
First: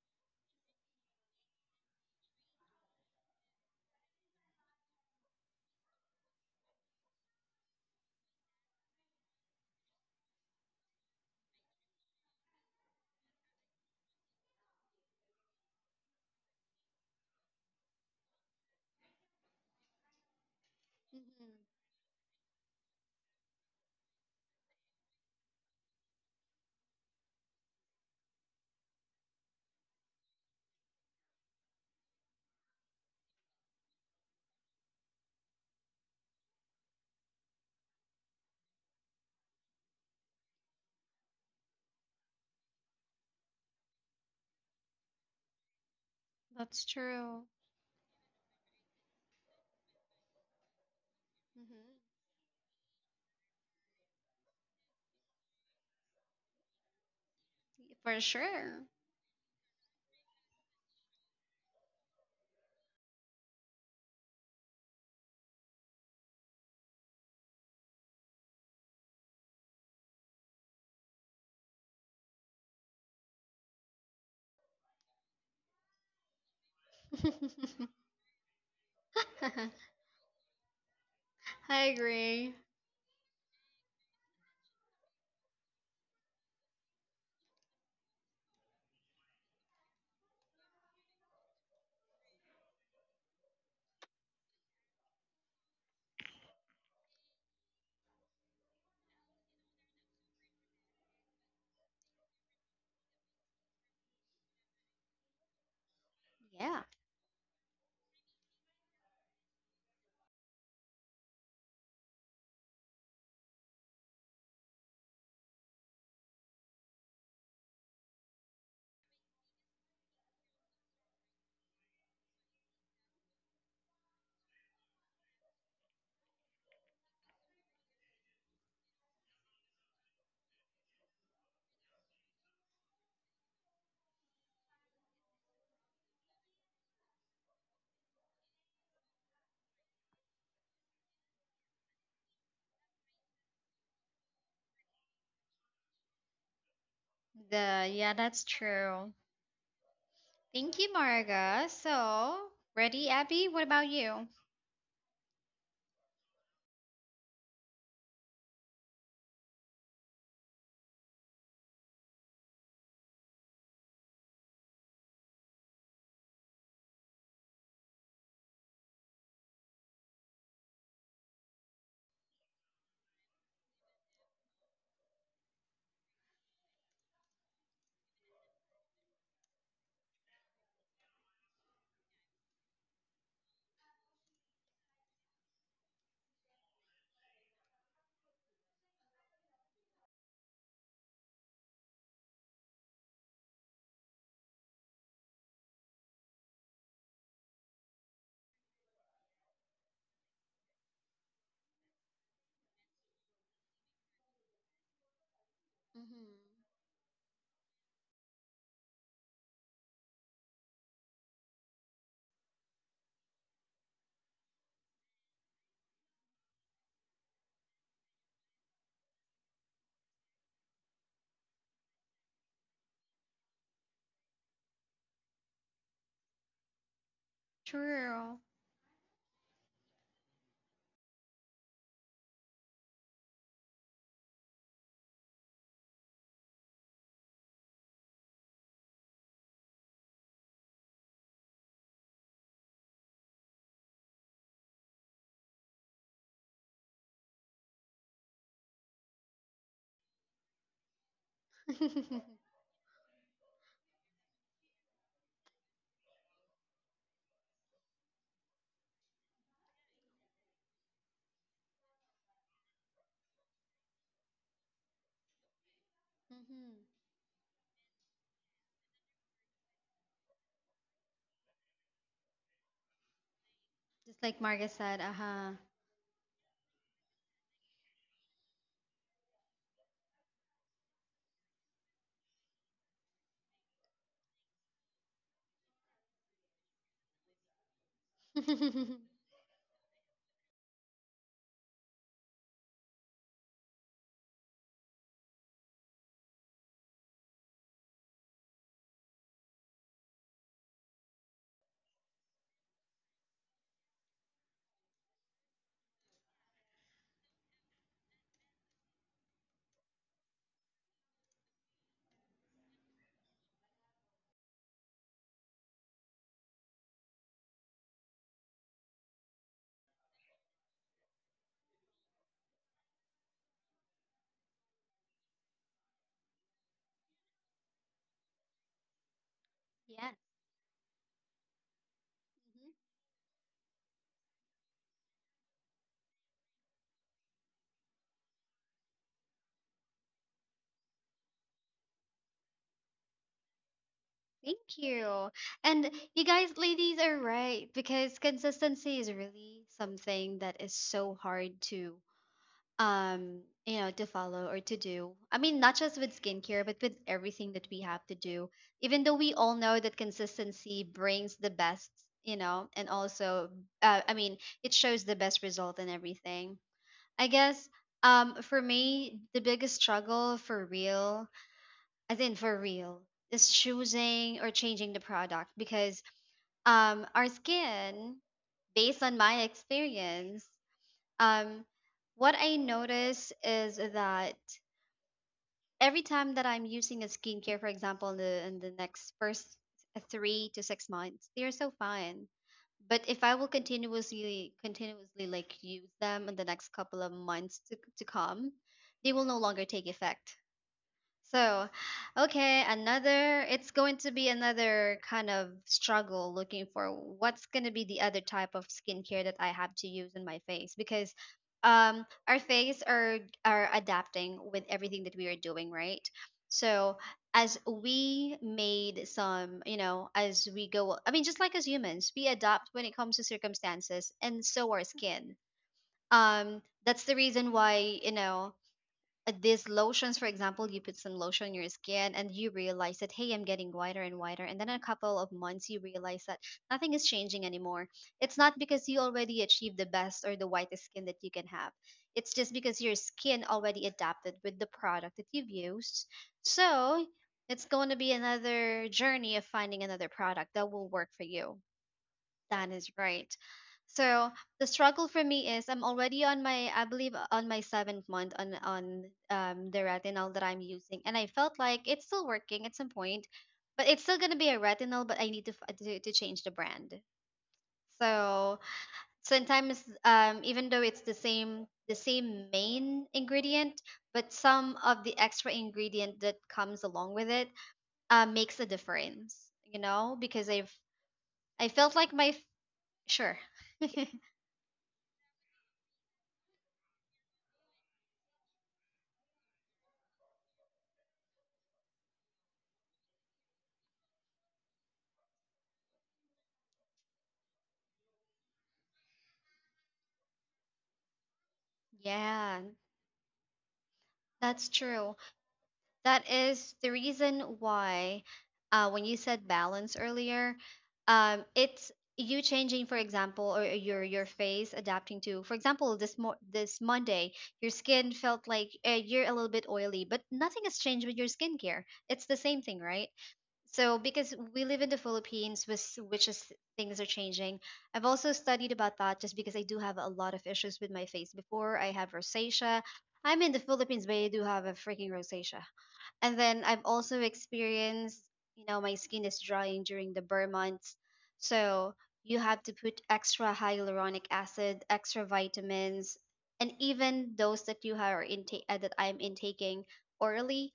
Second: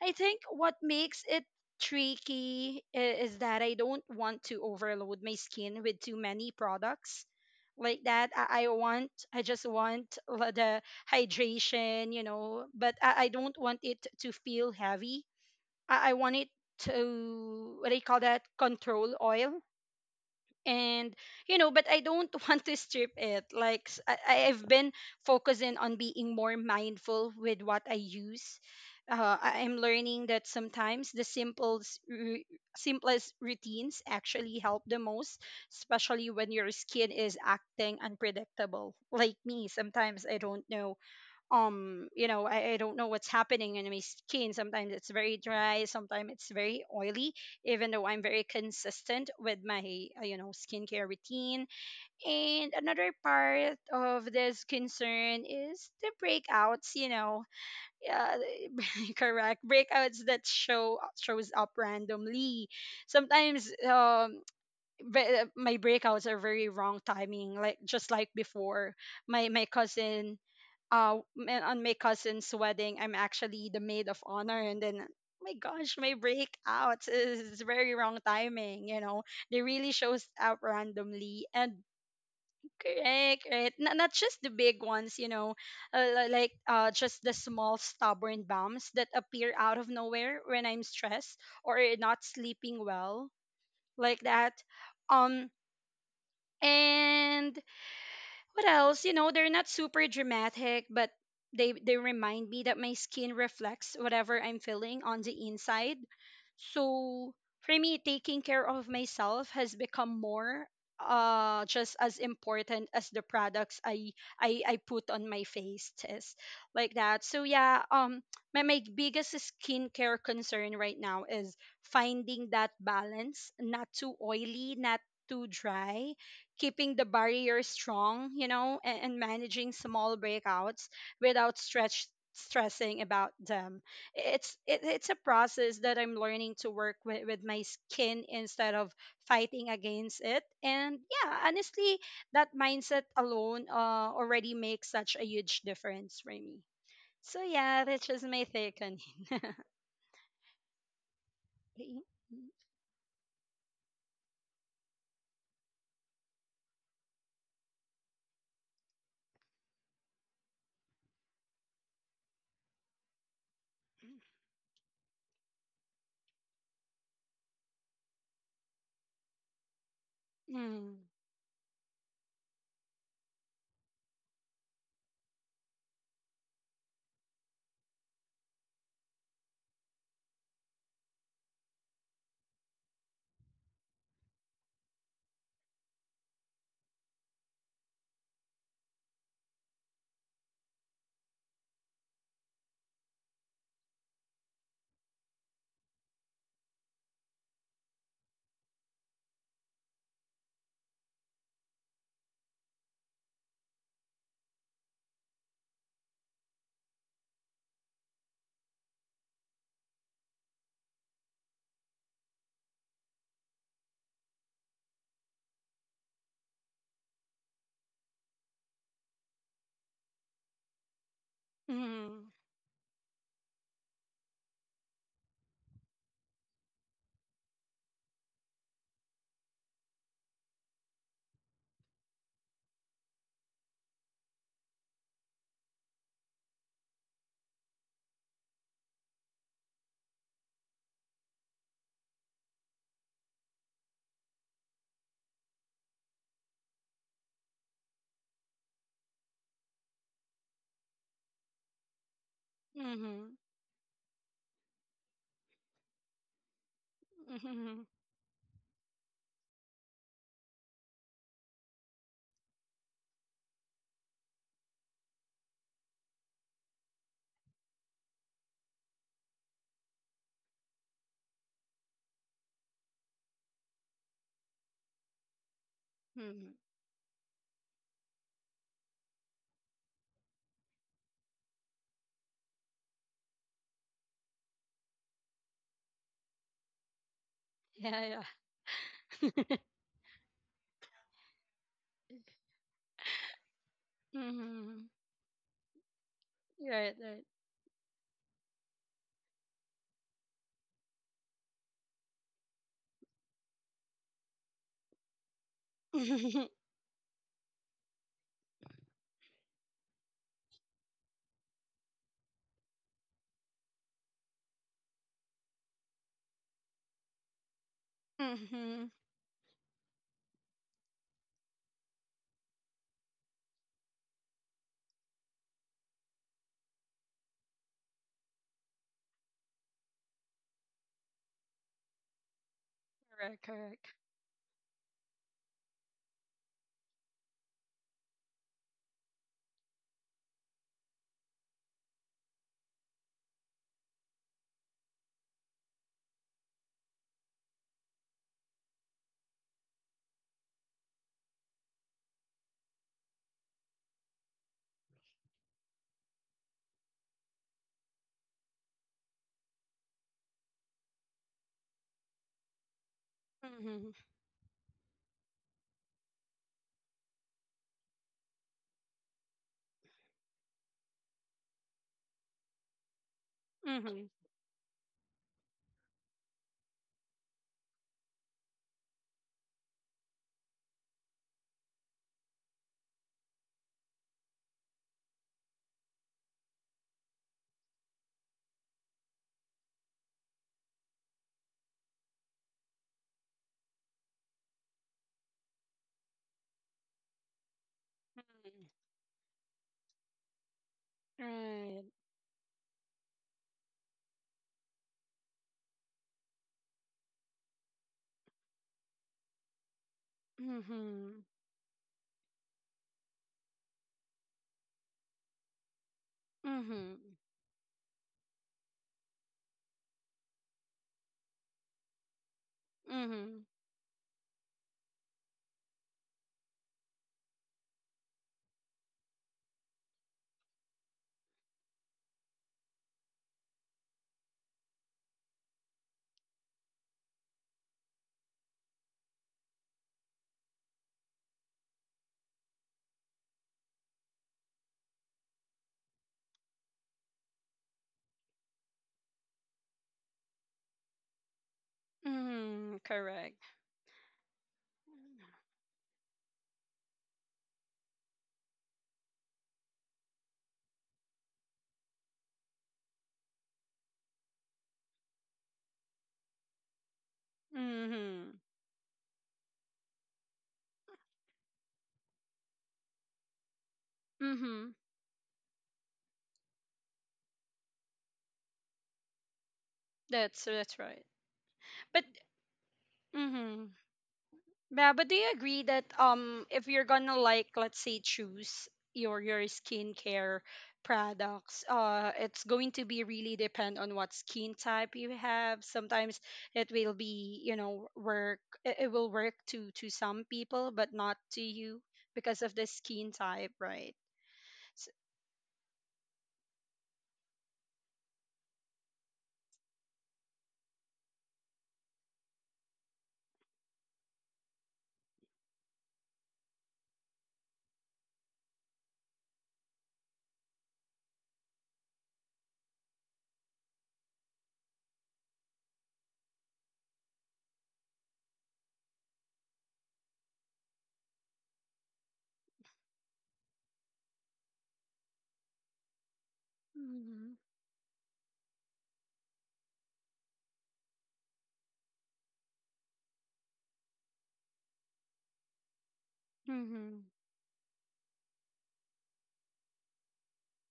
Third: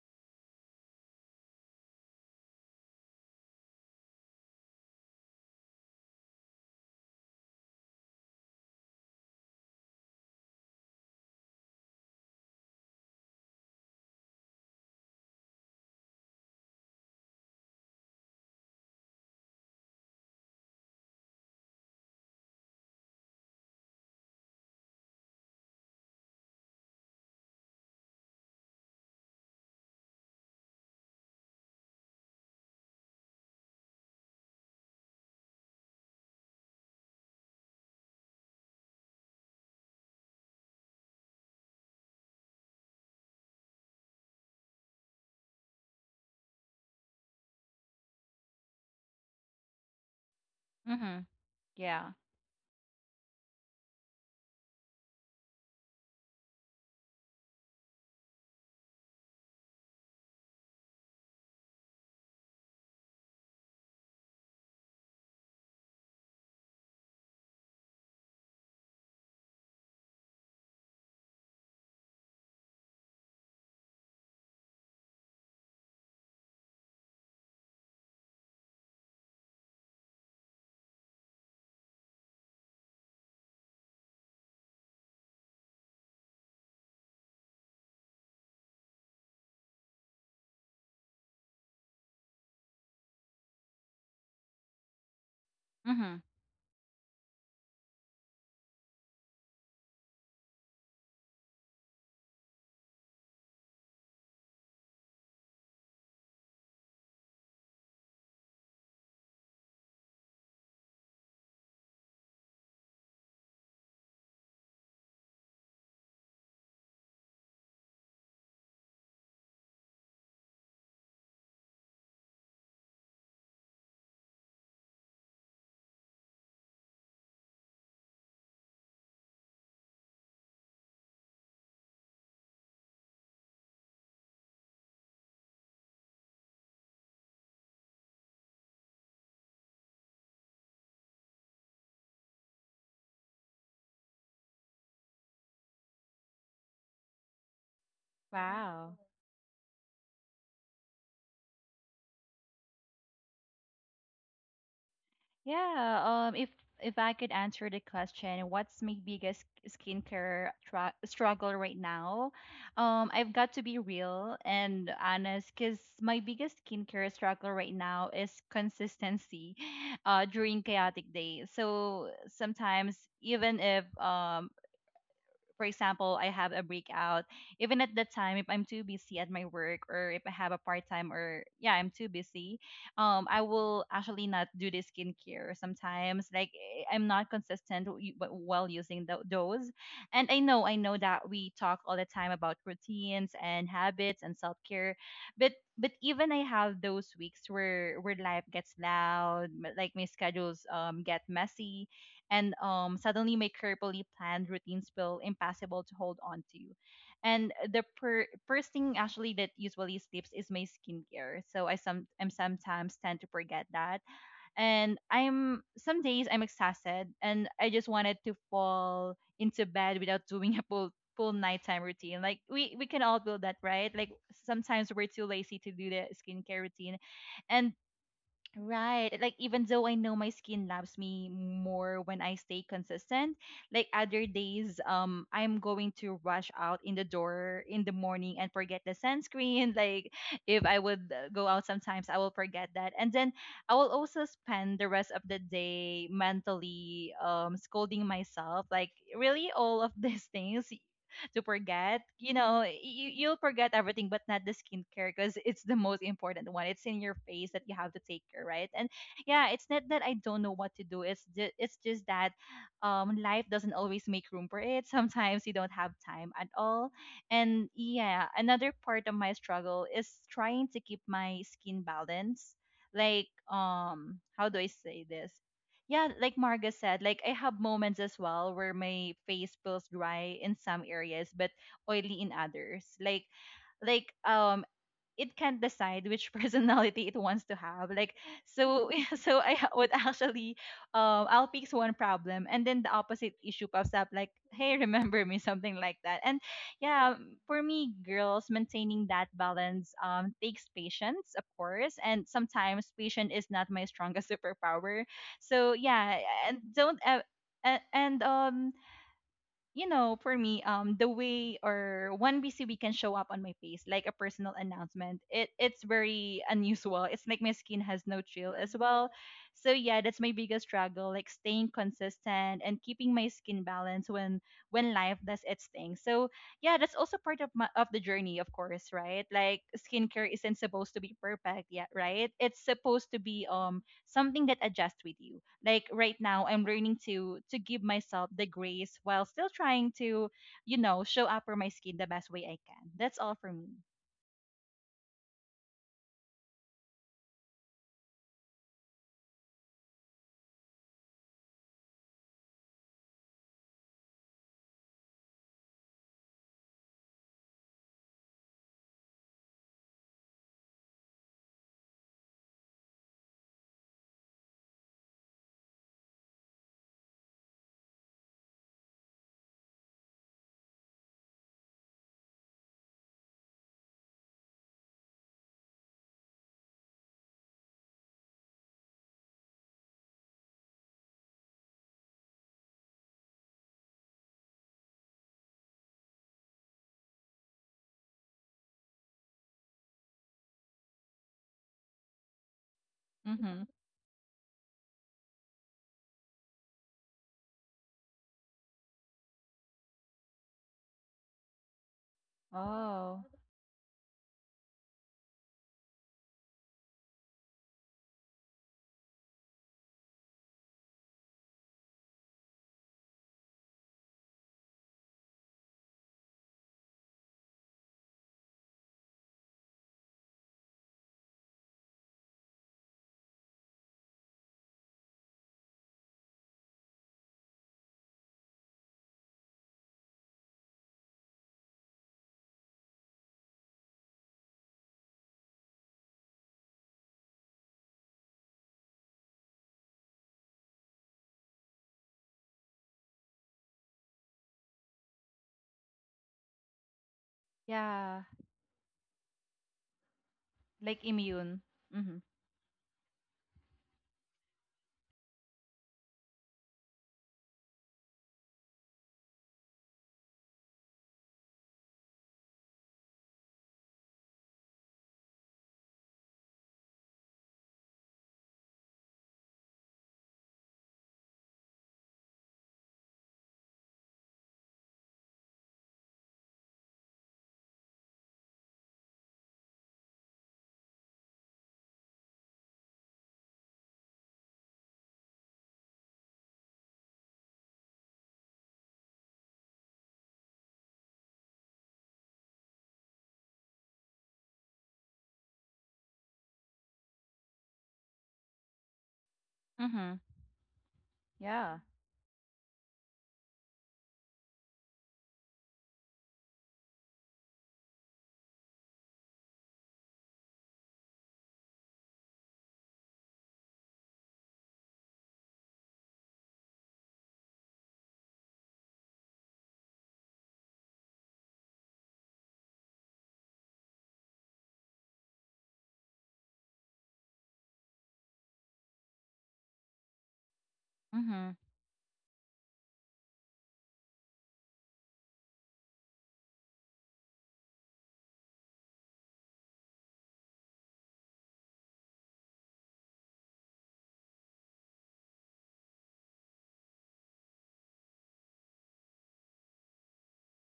I think what makes it tricky is that I don't want to overload my skin with too many products like that. I want, I just want the hydration, you know, but I don't want it to feel heavy. I want it to, what do you call that, control oil. And you know,
Hmm.
but I don't want to strip it like I've been focusing on being more mindful with what I use. I'm learning that sometimes the simplest routines actually help the most, especially when your skin is acting unpredictable like me. Sometimes I don't know, you know, I don't know what's happening in my skin. Sometimes it's very dry, sometimes it's
That's
very oily,
true.
even though I'm very consistent with my, you know, skincare
Mm-hmm.
routine.
Hmm.
Yeah.
And another part of this concern is the breakouts, you know.
For
Yeah,
sure.
correct, breakouts that shows up randomly sometimes. My breakouts are very wrong timing, like just like before my cousin, on my cousin's wedding, I'm actually the maid of honor, and then my gosh, my breakout is very wrong timing, you know. They really shows up randomly. And
I agree.
correct, right. Not just the big ones, you know, like just the small stubborn bumps that appear out of nowhere when I'm stressed or not sleeping well, like that. um
Mm-hmm.
and what else? You know, they're not super dramatic, but they remind me that my skin reflects whatever I'm feeling on the inside.
Yeah.
So for me, taking care of myself has become more, just as important as the products I put on my face, is like that. So yeah, my, my biggest skincare concern right now is finding that balance, not too oily, not too dry, keeping the barrier strong, you know, and managing small breakouts without stretch stressing about them. It's a process that I'm learning to work with my skin instead of fighting against it. And yeah, honestly, that mindset alone, already makes such a huge difference for me. So yeah,
The
that's
yeah,
just
that's
my take on
Wow.
true.
it.
Thank you, Marga. So, ready, Abby? What about you?
Yeah, if I could answer the question, what's my biggest skincare struggle right now? I've got to be real and honest, because my biggest skincare struggle right now is consistency, during
Mm,
chaotic days. So sometimes, even if for example, I have a breakout, even at that time, if I'm too busy at my work or if I have a part time or, yeah, I'm too busy, I will actually not do the skincare sometimes. Like, eh, I'm not consistent while using those. And I know that we talk all the time about routines and habits and self care, but but even I have those weeks where life gets loud, like my schedules get messy and, suddenly my carefully planned routines feel impossible to hold on to.
Hmm.
And first thing actually that usually slips is my skincare. So I some I'm sometimes tend to forget that, and I'm some days I'm exhausted and I just wanted to fall into bed without doing a full full nighttime routine.
mhm,
Like, we can all do that, right? Like sometimes we're too lazy to do the skincare routine, and
True.
right. Like even though I know my skin loves me more when I stay consistent, like other days, I'm going to rush out in the door in the morning and forget the sunscreen. Like if I would, go out sometimes, I will forget that. And then I will also spend the rest of the day mentally scolding myself. Like, really all of these things to forget.
Hmm.
You know,
mhm,
you'll forget everything, but not the skincare because it's the most important one. It's in your face that you
mhm,
have to take care, right? And yeah, it's not that I don't know what to do. It's just that life doesn't always make room for it. Sometimes you don't have time at all. And yeah, another part of my struggle is trying to keep my skin balance. Like,
Just like
how do
Marga
I
said,
say this?
uh-huh.
Yeah, like
mhm.
Marga said, like I have moments as well where my face feels dry in some areas but oily in others. Like like um it can decide which personality it wants to have, like,
Yeah,
so so
yeah.
would actually, I'll fix one problem and then the opposite issue pops up like, hey,
Mm-hmm.
remember me? Something like that. And
Right,
yeah, for me, girls, maintaining that balance takes patience, of course, and sometimes patience is not my strongest superpower. So yeah,
right.
and don't, and you know, for me, the way or one BCB can show up on my face, like a personal announcement, it's very unusual. It's like my skin has no chill as
Mm-hmm.
well. So yeah, that's my biggest struggle, like staying consistent and keeping my skin balance when life does its thing. So yeah, that's also part of my of the journey, of course, right? Like
Yes.
skincare isn't supposed to be perfect yet, right? It's supposed to
Correct,
be
correct.
something that adjusts with you. Like right now I'm learning to give myself the grace while still trying to, you know, show up for my skin the best way I can. That's all for me.
Thank you. And you guys, ladies, are right because consistency is really something that is so hard to, you know, to follow or to do. I mean, not just with skincare, but with everything that we have to do. Even though we all know that consistency brings the best, you know, and also,
Mm-hmm.
I mean, it shows the best result in everything. I guess, for me, the biggest struggle for real, as in for real, is
Mm-hmm.
choosing or changing the product because our skin, based on my experience, um what I notice is that every time that I'm using a skincare, for example, in the next first 3 to 6 months they are so fine. But if I will
Mm-hmm.
continuously like use them in the next couple of months to come, they will no longer take effect. So,
Right.
okay,
Oh,
another, it's going to be another kind of struggle, looking for what's going to be the other type of skincare that I have to use in my face. Because
Mm-hmm.
our face are adapting with everything that we are doing, right? So,
Mm-hmm.
as we made some, you know, as we go, I mean, just like as humans, we adapt when it comes to
Mm-hmm.
circumstances, and so our skin. That's the reason why, you know, these lotions, for example, you put some lotion on your skin and you realize that, hey, I'm getting whiter and whiter, and then a couple of months you realize that nothing is changing anymore. It's not because you already achieved the best or the whitest skin that you can have. It's just because your skin already adapted with the product that you've used. So it's going to be
yeah.
another journey of finding another product that will
Like
work for you.
immune. Mm-hmm.
That
Mm-hmm.
is right.
Correct.
So the struggle for me is I'm already on my, I believe on my seventh month on the retinol that I'm using, and I felt like it's still working at some point, but it's still gonna be a retinol, but I need to to change the brand.
Mm-hmm.
So sometimes even though it's the same main ingredient, but
Mm-hmm.
some of the extra ingredient that comes along with it, makes a difference, you know, because I've
That's right.
I felt
But
like my sure.
mm-hmm. Yeah, but do you agree that if you're gonna like, let's say, choose your skincare products, it's going to be really depend on what skin type you have. Sometimes it will be, you know, work, it will work to
Mm-hmm.
some people but not to
Yeah.
you, because of
Yeah,
the skin type, right?
that's
So,
true. That is the reason why, when you said balance earlier, it's you changing, for example, or your face adapting to, for example, this mo this Monday, your skin felt like, you're a little bit oily, but nothing has changed with your skincare. It's the same thing, right? So because we live in the Philippines, with which is, things are changing. I've also studied about that just because I do have a lot of issues with my face.
Mm-hmm.
Before, I have rosacea. I'm in the Philippines, but I do have a freaking rosacea. And then I've also
mhm.
experienced, you know, my skin is drying during the burr months. So you have to put extra hyaluronic acid, extra vitamins, and
Mhm.
even those that you are intake, that I'm intaking orally,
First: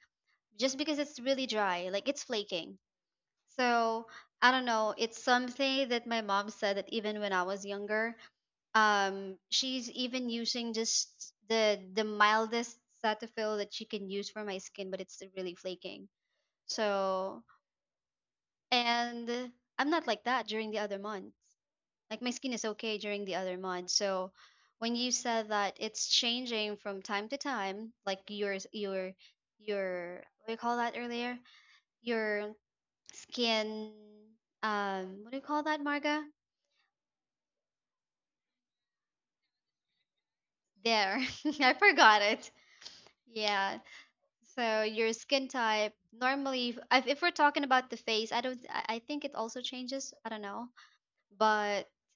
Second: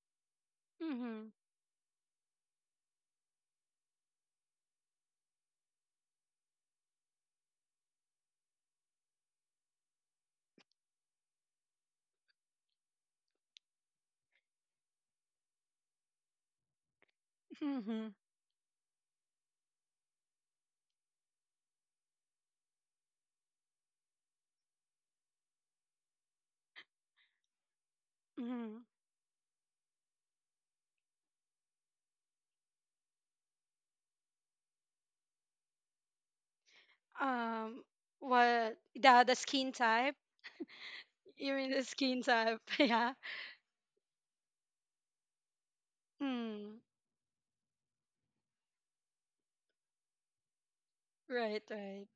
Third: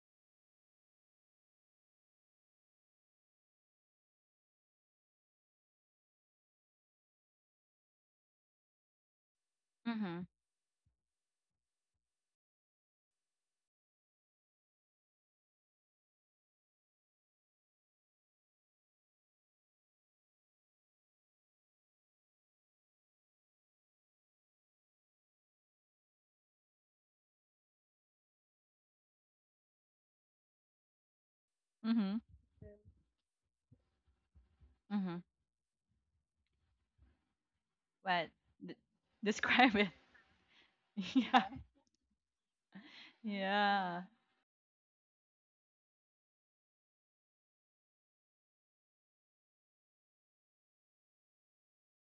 just because it's
Mhm.
really dry, like it's flaking. So I don't know. It's something that my mom said that, even when I was younger, she's
Mm-hmm.
even using just the mildest Cetaphil that she can use for my skin, but it's really flaking. So
Mhm.
and I'm not like that during the other months. Like my skin is okay during the other months. So when you said that it's changing from time to time, like
Mhm.
your, what do you call that earlier?
Mm-hmm.
Your skin,
Mm-hmm.
what do you call that, Marga?
Um
But
what,
d-
the skin
describe it.
type?
There,
Yeah.
You mean
I
the
forgot
skin
it.
type, yeah.
Yeah,
Yeah.
so your skin type, normally,
Mm.
if we're talking about the face, I don't I think it also changes, I don't know.
Right,
But
right.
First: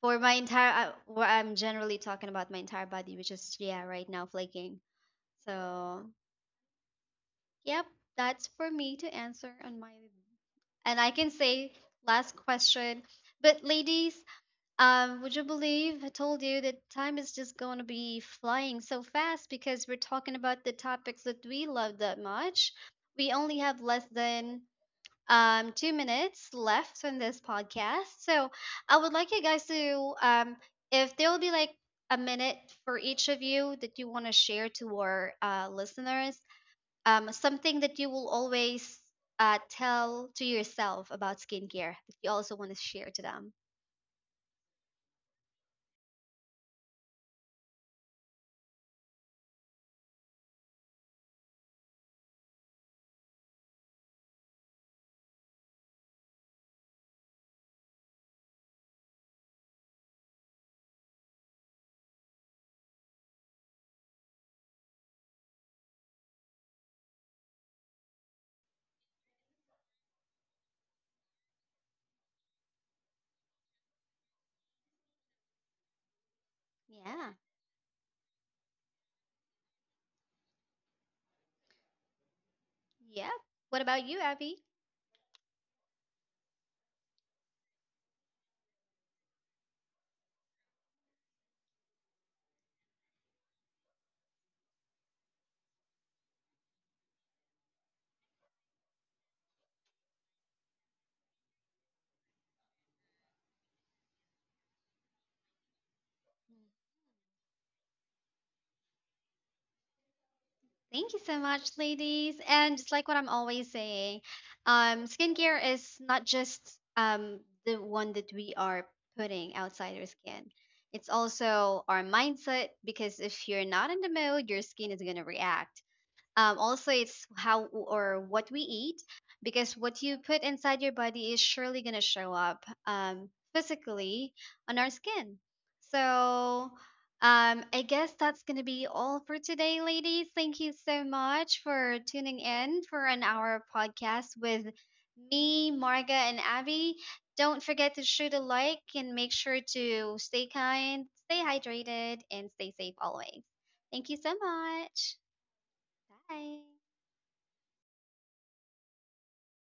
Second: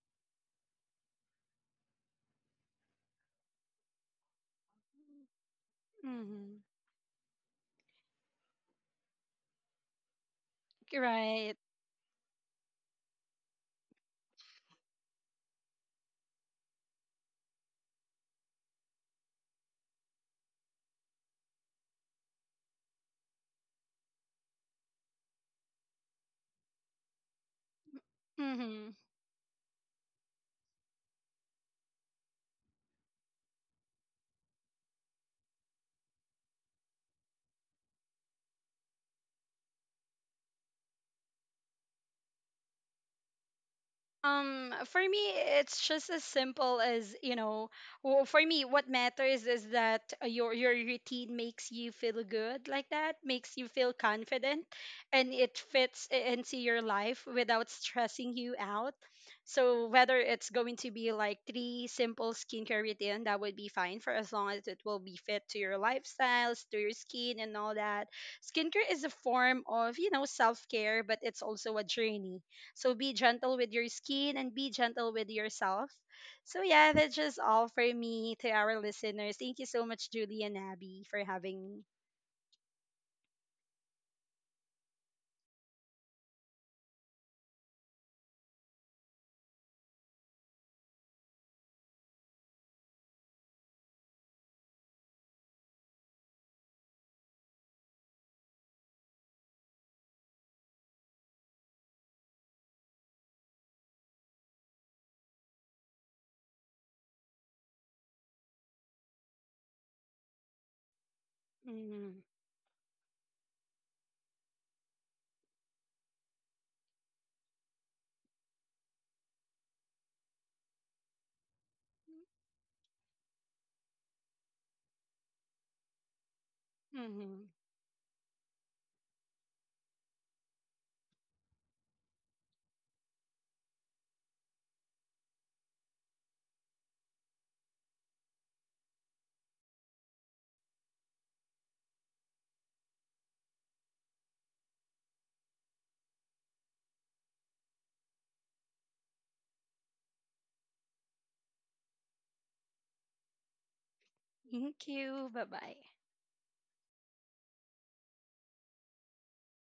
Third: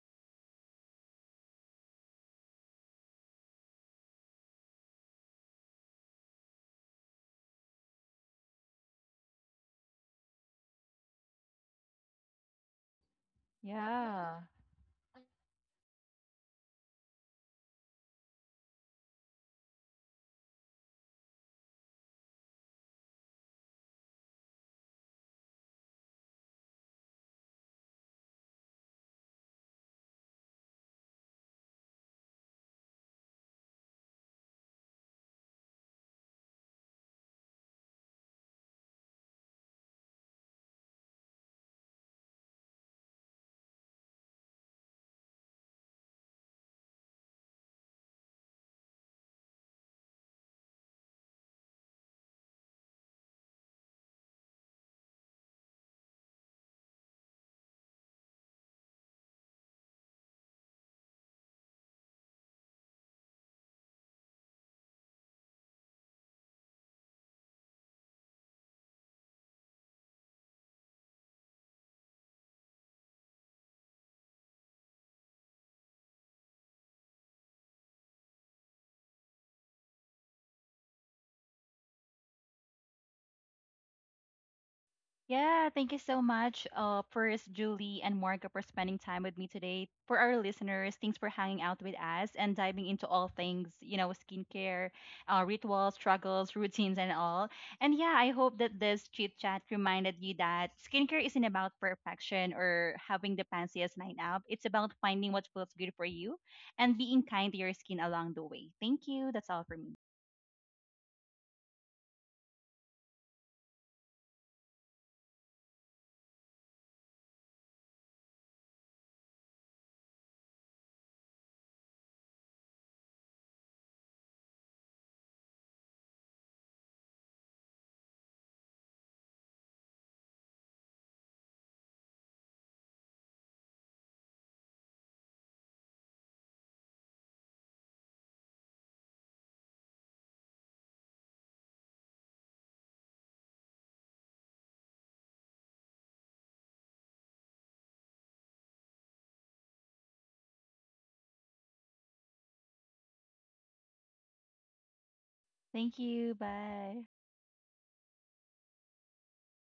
for my entire what I'm generally talking about, my entire body, which is, yeah, right now flaking. So
Mm-hmm.
yep, that's for me to answer on my, and I can
Right.
say, last question. But ladies,
Yeah.
Would you believe I told you that time is just going to be flying so fast, because we're talking about the topics that we love that much. We only have less than, 2 minutes left in this podcast. So
Mm-hmm.
I would like you guys to, if there will be like a minute for each of you, that you want to share to our, listeners, something that you will always, tell to yourself about skincare that you also want to share to them.
For me, it's just as simple as you know. Well, for me, what matters is that, your routine makes you feel good, like that, makes you feel confident, and it fits into your life without stressing you out. So whether it's going to be like three simple skincare routine, that would be fine for as long as it will be fit to your lifestyles, to your skin, and all that. Skincare is a form of you know self care, but it's also a journey, so be gentle with your skin and be gentle with yourself. So yeah, that's
Yeah.
just all for me to our listeners. Thank you so much, Julie and Abby, for having me.
Yep. What about you, Abby?
Yeah, thank you so much, first Julie and Marga for spending time with me today. For our listeners, thanks for hanging out with us and diving into all things, you know, skincare, rituals, struggles, routines, and all. And yeah, I hope that this chit chat reminded you that skincare isn't about perfection or having the fanciest night out. It's about finding what feels good for you and being kind to your skin along the way. Thank you. That's all for me.
Thank you so much,
Mm-hmm.
ladies. And just like what I'm always saying, skincare is not just, the one that we are putting outside our skin. It's also our mindset, because if you're not in the mood, your skin is going to react. Also, it's
Mm-hmm.
how or what we eat, because what you put inside your body is surely going to show up, physically on our skin. So I guess that's going to be all for today, ladies. Thank you so much for tuning in for an hour podcast with me, Marga, and Abby. Don't forget to shoot a like, and make sure to stay kind, stay hydrated, and stay safe always. Thank you so
Thank
much.
you. Bye bye.
Thank you.
Bye.
Bye.